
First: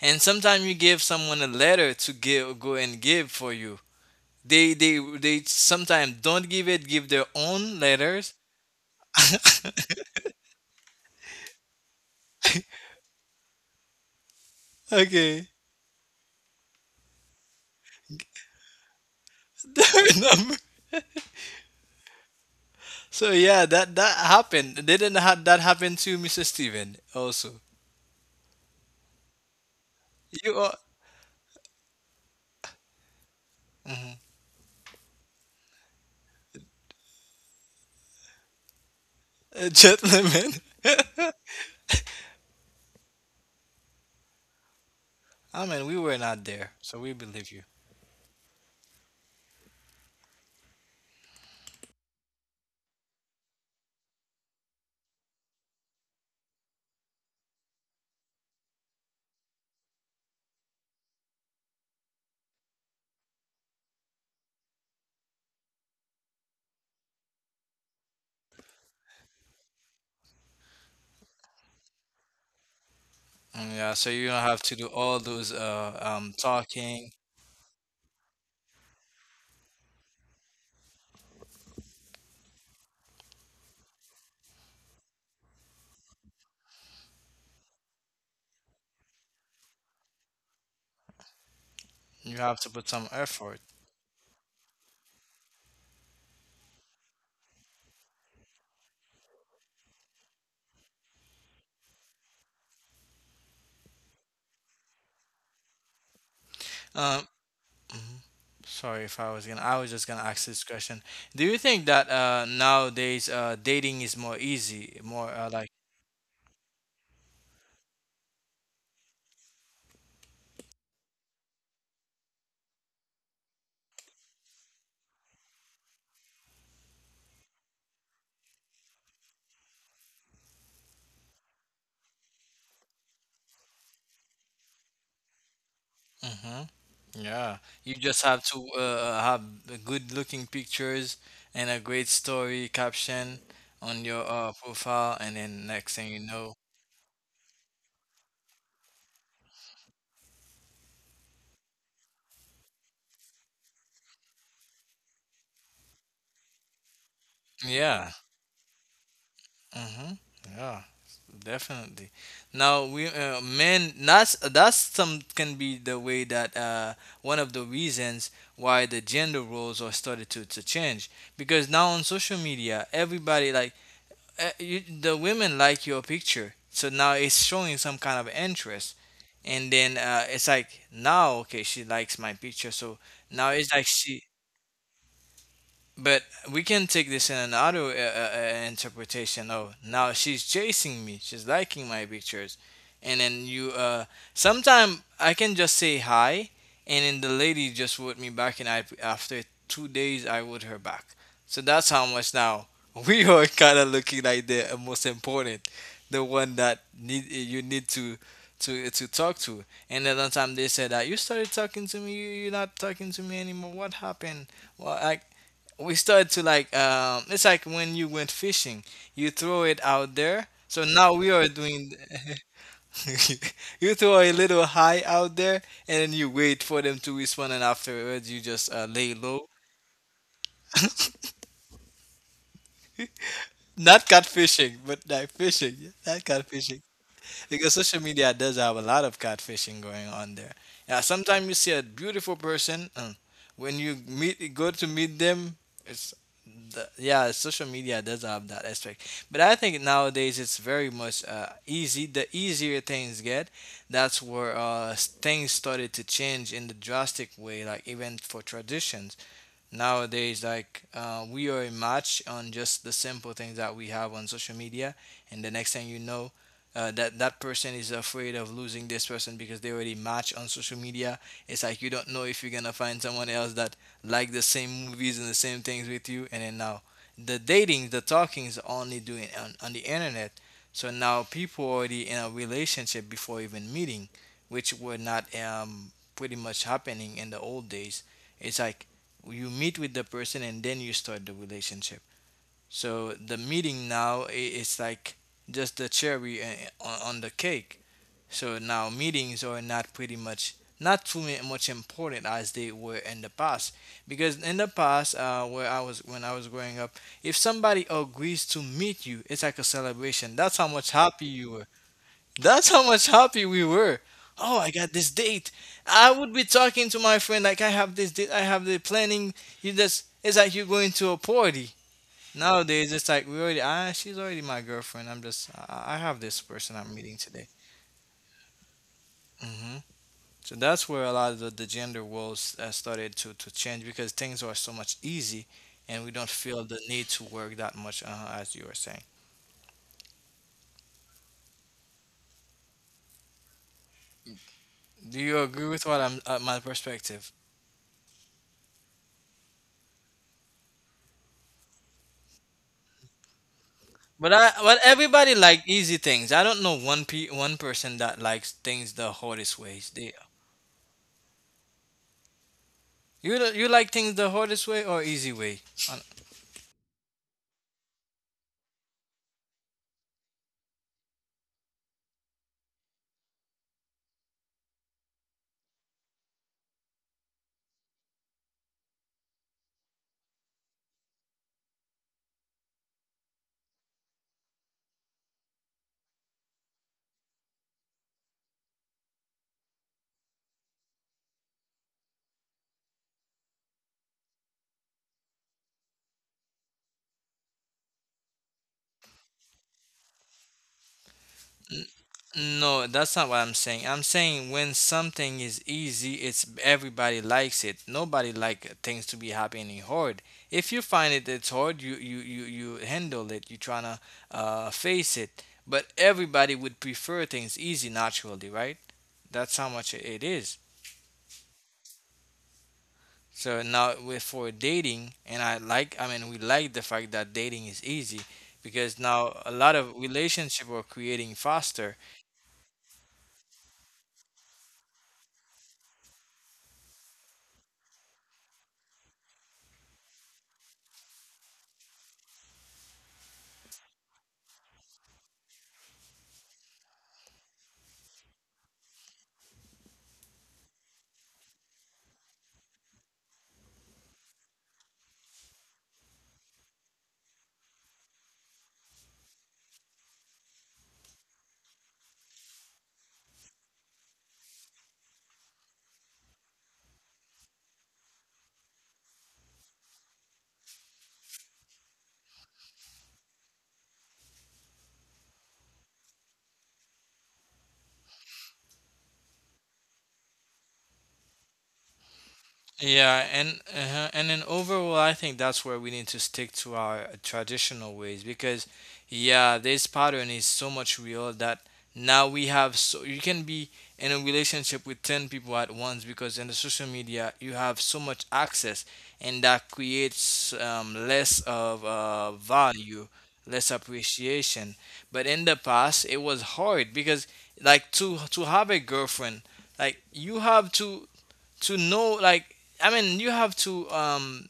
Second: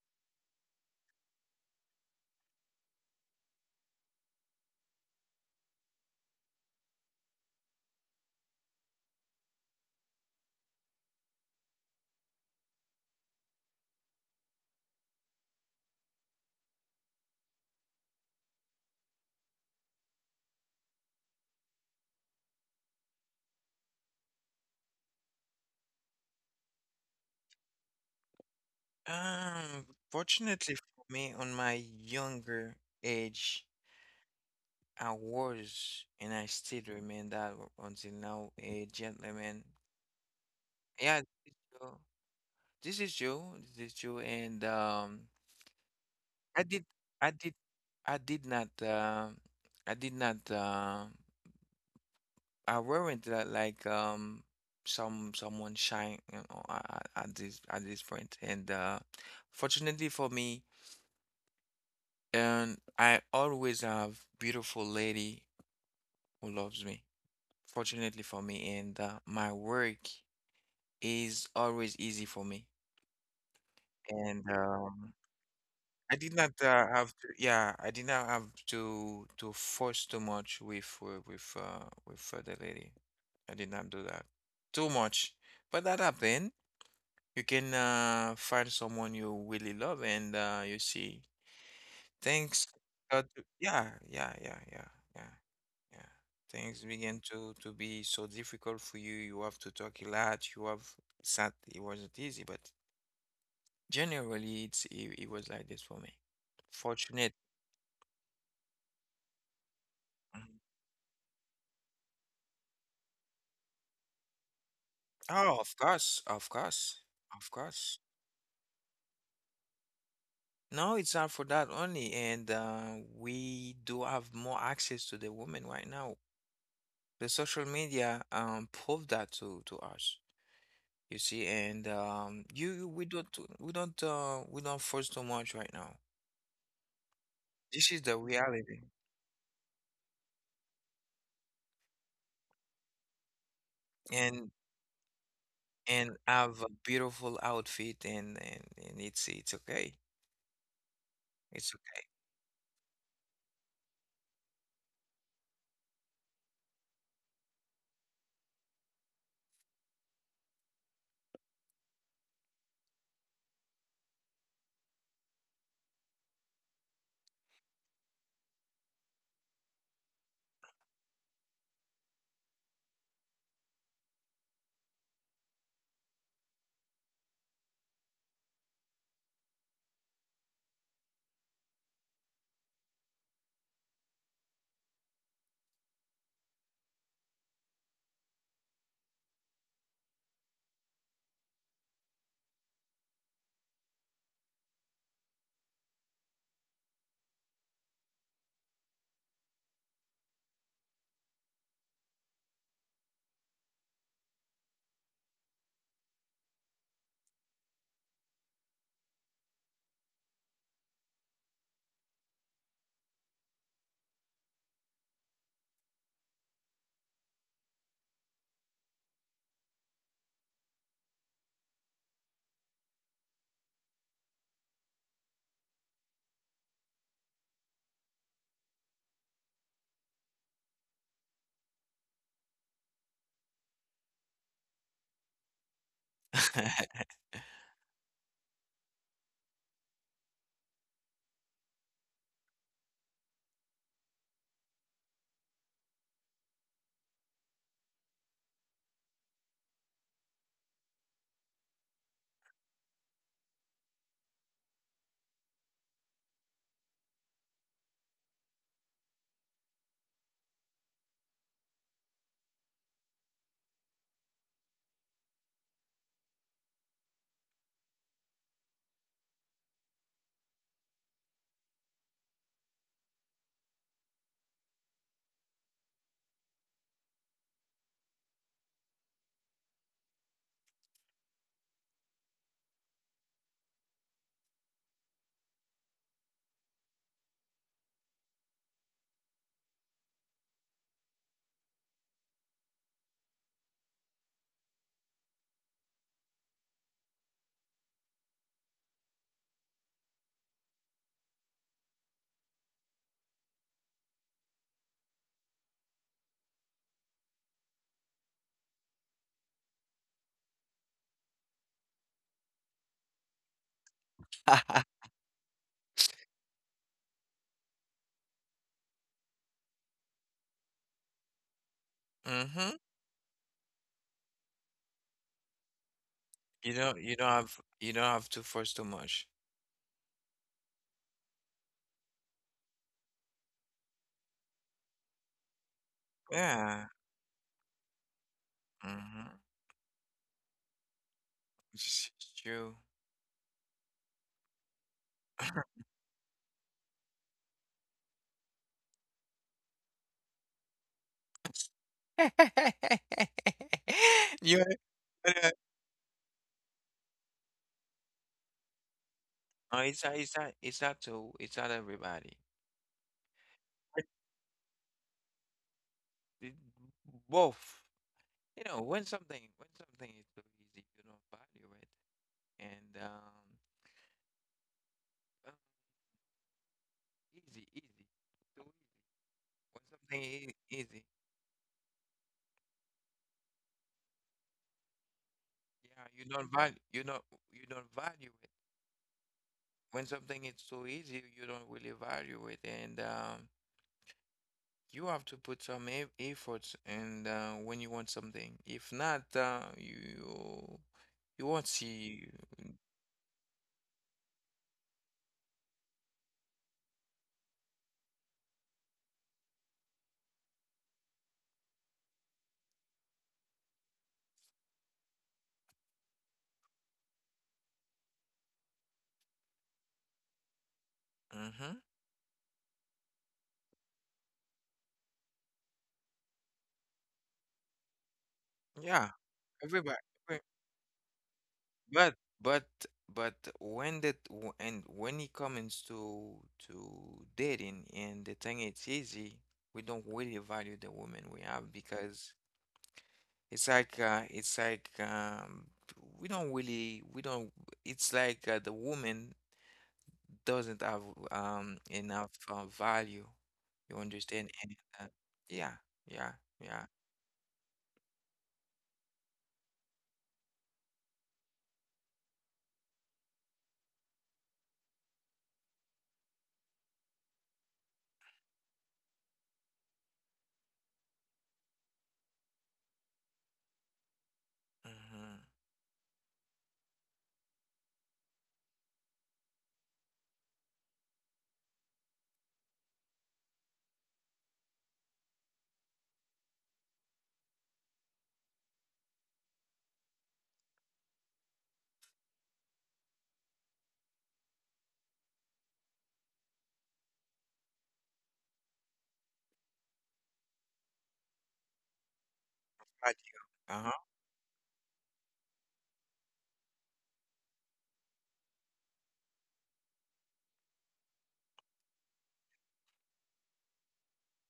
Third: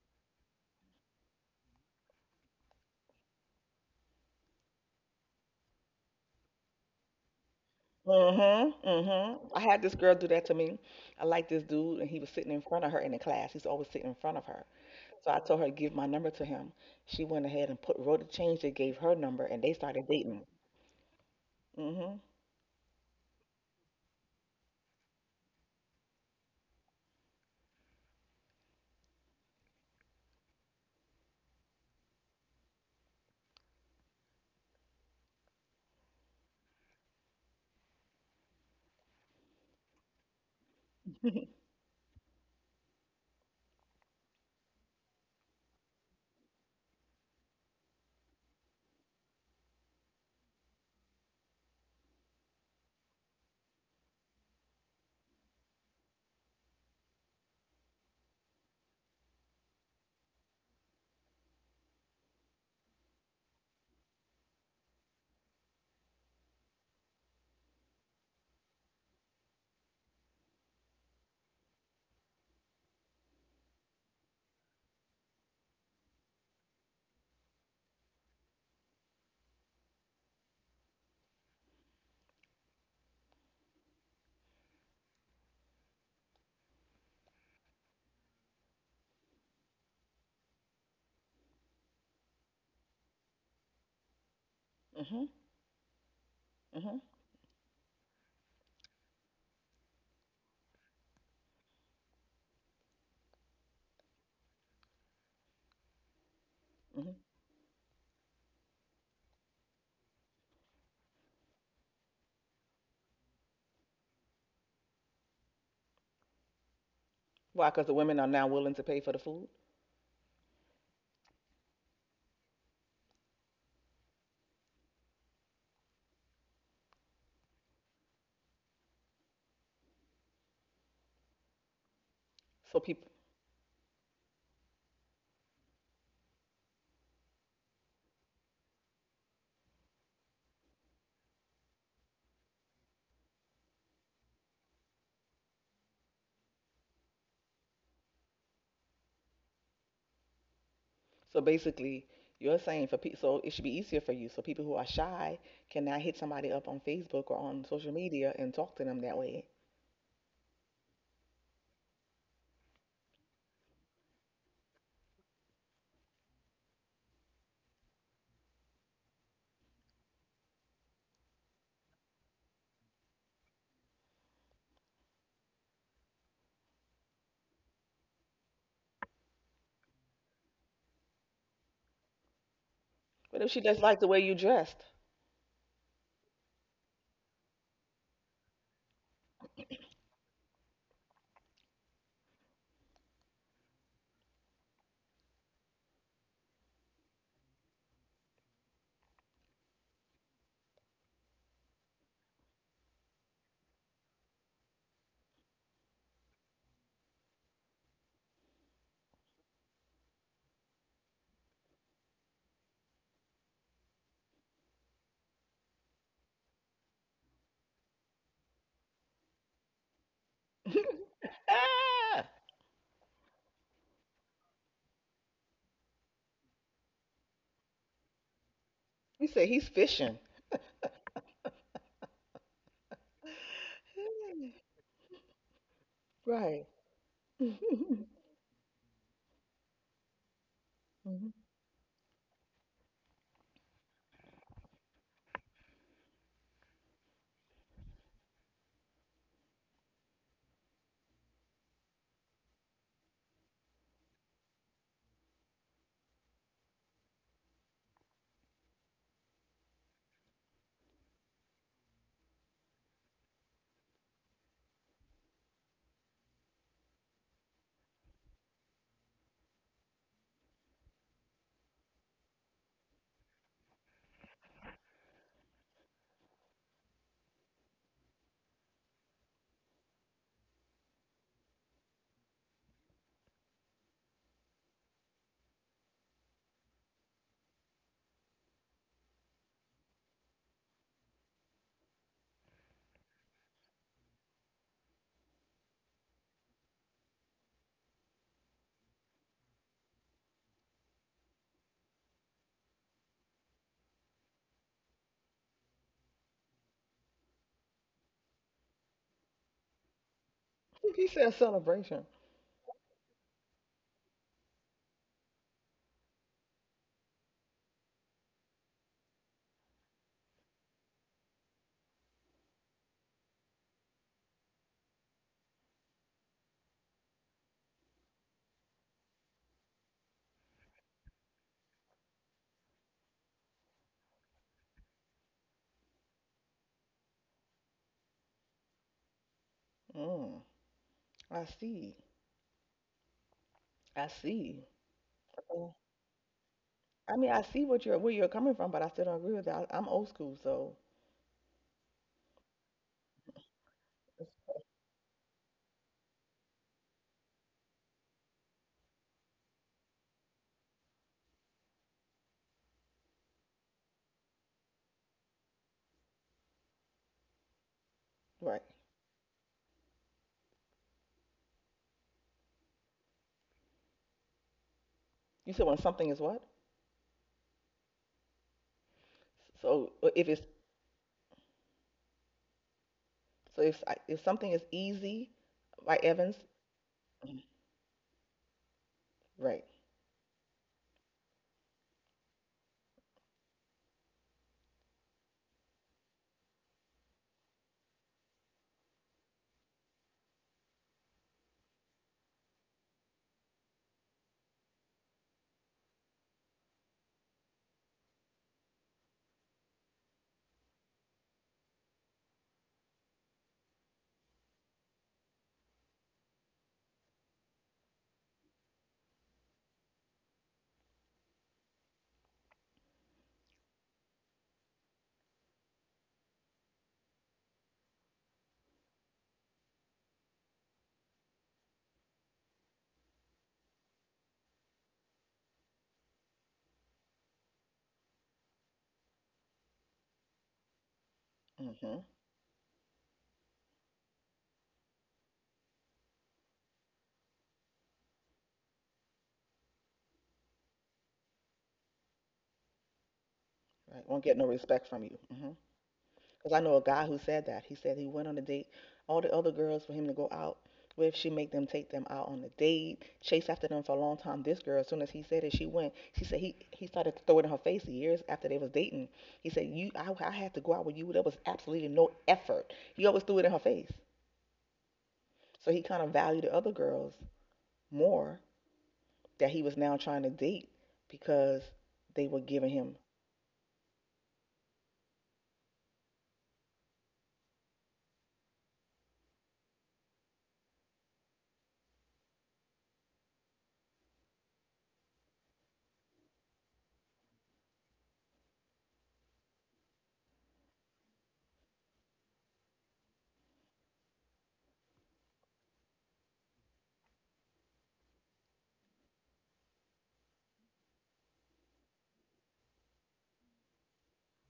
And sometimes you give someone a letter to give, go and give for you. They sometimes don't give it. Give their own letters. Mhm, mhm. I had *laughs* this girl do that to me. I like this dude, and he was sitting in front of her in the class. He's always sitting in front of her. So I Okay. told her to give my number to him. She went ahead and put wrote a change that gave her number, and they *laughs* Their started dating. number. Mhm, So yeah, that happened. Didn't ha- That happen to Mr. Steven also? Um, You Fortunately are for me, on my younger age, I was and I still remain that until now a gentleman. a gentleman. Yeah, this *laughs* is *laughs* true. This is true. This is true. And I mean, we were not I there, did, so we I believe did, you. I did not, I did not, I weren't that like some, someone shy, you know, at this, at this point. And fortunately for me. And I always have beautiful lady who loves me, fortunately for me, and my work is always easy for me. Mm, yeah, so you don't And have to do all those I did not have talking. to, yeah, I did not have to force too much with the lady. I did not do that too much, but that happened. You can find someone you really love, and you see You have things to put some start. effort. Yeah, yeah, yeah, yeah, mhm, yeah. Yeah, things mhm, begin to be so difficult for you. You have to talk a lot. You have, it's not, it wasn't easy, but generally it's it, it was like this for me. mhm. Um, Fortunate. mhm. Sorry if I was gonna, I was just gonna ask Mhm. this question. Do you think that nowadays dating is more easy, more Oh, like, of course, of course, of Why? Because the course. women are now willing to pay for the food. No, it's not for that only, and we do have more access to the women right now. The social media proved that to us. You see, and So we people, don't, we don't we don't force too much right now. hmm yeah, This you is the just have to reality. Have good-looking pictures and a great story caption on your and profile, and then next thing and you know, have a beautiful outfit and it's okay. So It's basically, you're saying for people, so it should be easier for you. So people who are shy can now hit somebody up on Facebook or on social yeah, media and talk to them that way. mm-hmm. Yeah, definitely. Now we men that's some can be the way that one of the reasons why the gender roles are started to change because now on social media everybody like you, the women like your picture so now it's showing some kind of interest and then it's like now okay she likes my picture so What now if she it's just like liked the she way you dressed? but we can take this in another interpretation. Oh, now she's chasing me. She's liking my pictures, and then you. Sometime I can just say hi, and then the lady just wrote me back, and I after two days I wrote her back. So that's how much now *laughs* we are kind of looking like the most important, the one that need you need to talk to. And then one time they said that you started talking to me, you're not talking to me anymore. What happened? Well, I we start to like it's like when you went fishing you throw it out there so now we are doing *laughs* Ah! *laughs* you throw a little high out there and then you wait for them to respond and afterwards you just lay He low. said he's fishing. *sighs* Not Hmm, catfishing but like fishing. Not Right. okay. *laughs* catfishing because social media does have a lot of catfishing going on there. Yeah, Mhm. sometimes you see a beautiful person, and when you meet, go to meet them, it's the, yeah, social media does have that aspect. But I think nowadays it's very much easy. The easier things get, that's where things started to change in the drastic way, like even for traditions nowadays like we are a match on just the simple things that we have on social media and the next thing you know that that person is afraid of losing this person because they already match on social media. It's like you don't know if you're gonna find someone else that like the same movies and the same things with you and then now the dating the talking is only doing on the internet so now people already in a relationship before even meeting which were not pretty much happening in the old days. It's like you meet with the person and then you start the relationship so the meeting now is like just the cherry on the cake so now meetings are not pretty much not much important as they were in the past because in the past where I was when I was growing up if somebody agrees to meet you it's like a celebration. That's how much He happy said you were. celebration. That's how much happy we were. Oh, I got *laughs* this date. I would be talking to my friend like I have this date, I have the planning. You just it's like you're going to a party. hmm, Nowadays it's like we already ah she's already my girlfriend. I'm just I have this you person I'm don't, meeting you don't today. have, you don't have to force too much. Hmm So that's where a lot of the gender roles started to change because things are so much easy and we don't feel the Yeah, need to work that much as you were saying. mm-hmm. Mm, I see. It's true. I see. Do you agree Uh, with what I'm my I perspective? mean, I see what you're where you're coming from, but I still don't agree with that. I'm old school, so *laughs* But I, it's- you, but everybody like easy things. I don't know one person that likes things the hardest no, ways. it's They not, it's not, it's not to, it's not everybody. you don't- you like It- things the hardest way or easy way? Uh, it- Both. right. You know, when something, when something is so easy you don't value it. And You um said when something is what? Easy, easy, too easy. When So something if it's is easy, So if I- if something is easy, right, yeah, Evans? Mhm. you don't value it. Right. When something is so easy, you don't really value it, and you have to put some e efforts. And when you want something, if not, you, you won't n- see. No, that's not what I'm saying. I'm saying when something is easy, it's everybody likes it. Nobody like things to be happening hard. If you find it it's hard, you handle it. You trying to face it. But everybody would prefer things easy naturally, right? That's how much it is. Mm-hmm. So now with for dating, and I like, I mean, we like the fact that dating is easy because Yeah, now a lot of everybody. relationship are creating faster. But but but when that and when it comes to dating and the thing it's easy, we don't really value the women we have hmm because it's like we don't really, we don't, it's like the woman doesn't have enough value. You Right. Won't get no understand? And respect from you. Hmm yeah, yeah, Because I know a yeah. guy who said that. He said he went on a date. All the other girls for him to go out with, she make them take them out on a date, chase after them for a long time. This girl, as soon as he said it, she went. She said he started to throw it in her face years after they was dating. He said, "You, I had to go out with you. There was absolutely no effort. He always threw it in her face. Mm-hmm. So he kind of valued the other girls more that he was now trying to date because they were giving him. Yeah, and then overall, I think that's where we need to stick to our traditional ways because, yeah, this pattern is so much real that now we have so you can be in a relationship with 10 people at once because in the social media you have so much access and that creates less of value, Right. less Uh-huh. appreciation. But in the past, it was hard because like to have a girlfriend, like you have to know like I mean you have to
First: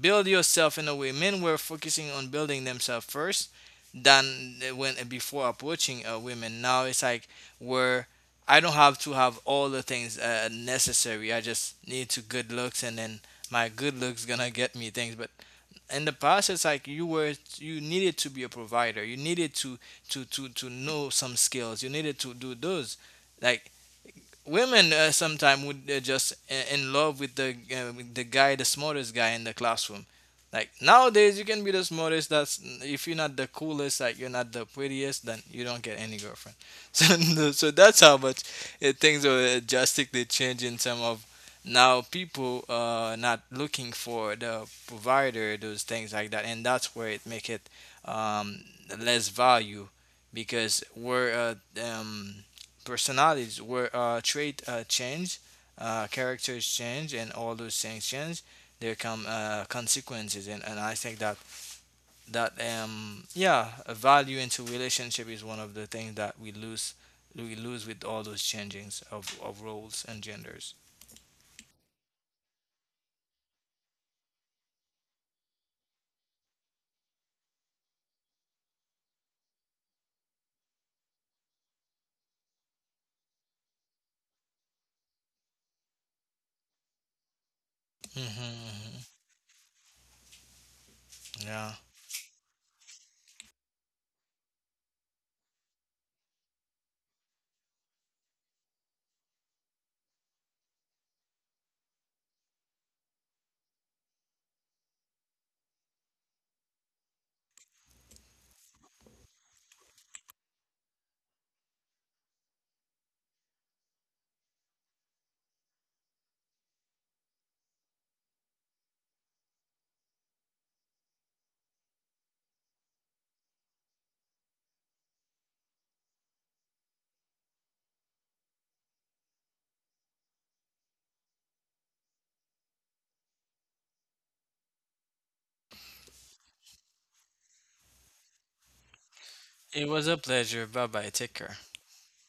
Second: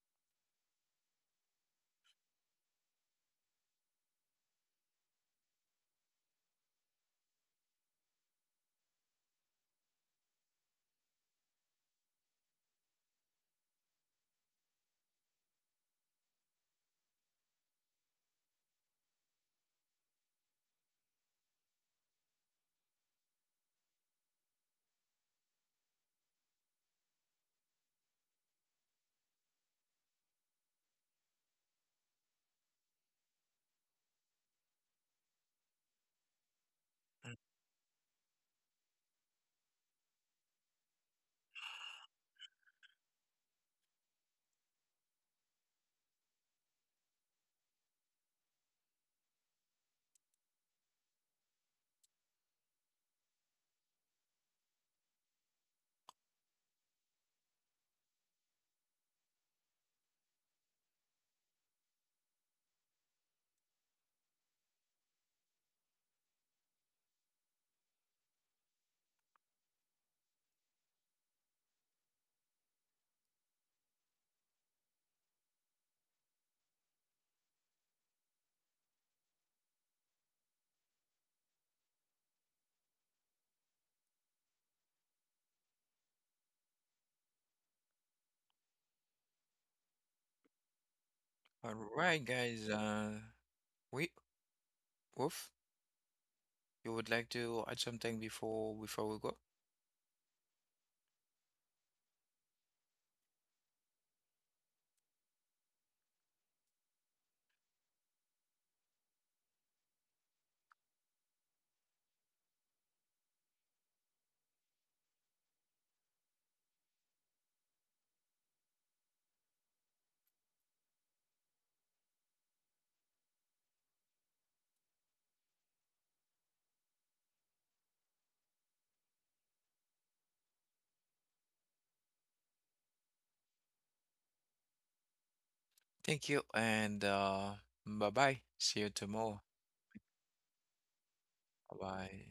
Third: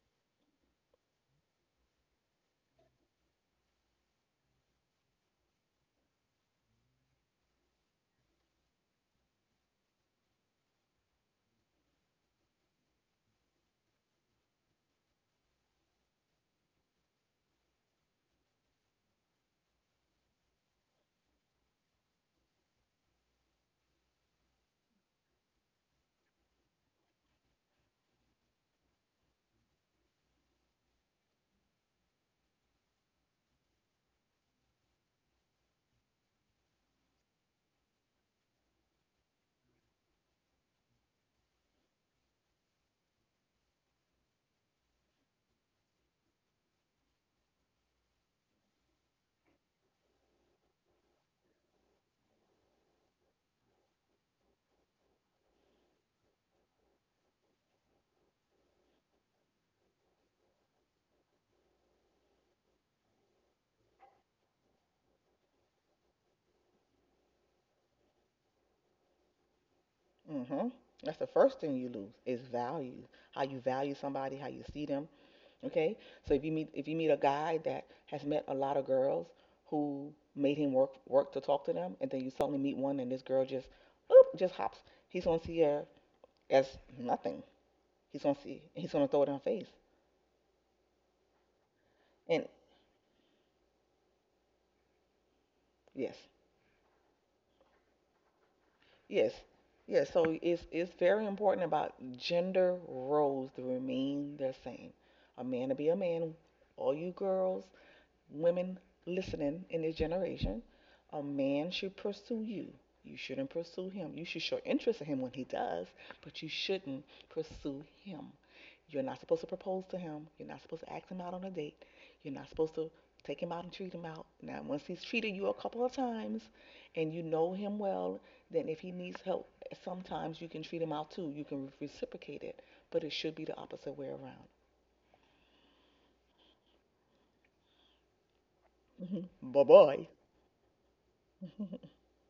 build yourself in a way men were focusing on building themselves first than they when before approaching women now it's like where I don't have to have all the things necessary I just need to good looks and then my good looks gonna get me things but in the past it's like you were you needed to be a provider you needed to to know some skills you needed to do those like women sometimes would just in love with the guy, the smartest guy in the classroom. Like nowadays, you can be the smartest. That's if you're not the coolest, like you're not the prettiest, then you don't get any girlfriend. *laughs* So, so that's how much things are drastically changing. Some of now people not looking for the provider, those things like that, and that's where it make it um less value because we're personalities were trait change, characters change, and all those things change. There come consequences, and I think that yeah, a value into relationship is one of the things that we lose with all those changings of roles and Hmm genders. That's the first thing you lose is value. How you value somebody, how you see them. Okay, so if you meet a guy that has met a lot of girls who made him work to talk to them, and then you suddenly meet one and this girl just oop, just hops, he's gonna see her as nothing. He's Hmm gonna throw it in her face. All Yeah, right, And guys. We oof. yes, You would like to add something before, before we Yes. go? Yes. So it's very important about gender roles to remain the same. A man to be a man. All you girls, women listening in this generation, a man should pursue you. You shouldn't pursue him. You should show interest in him when he does, but you shouldn't pursue him. You're not supposed to propose to him. You're not supposed to ask him out on a date. You're not supposed to take him out and treat him out. Now, once he's treated you a couple of times and you know him well, then if he needs help, sometimes you can treat him out too. You can reciprocate it, but it should be the opposite way around. Thank you, and bye bye. See you tomorrow. Bye it was bye. a pleasure. Bye bye. Take care. Bye. *laughs* Bye.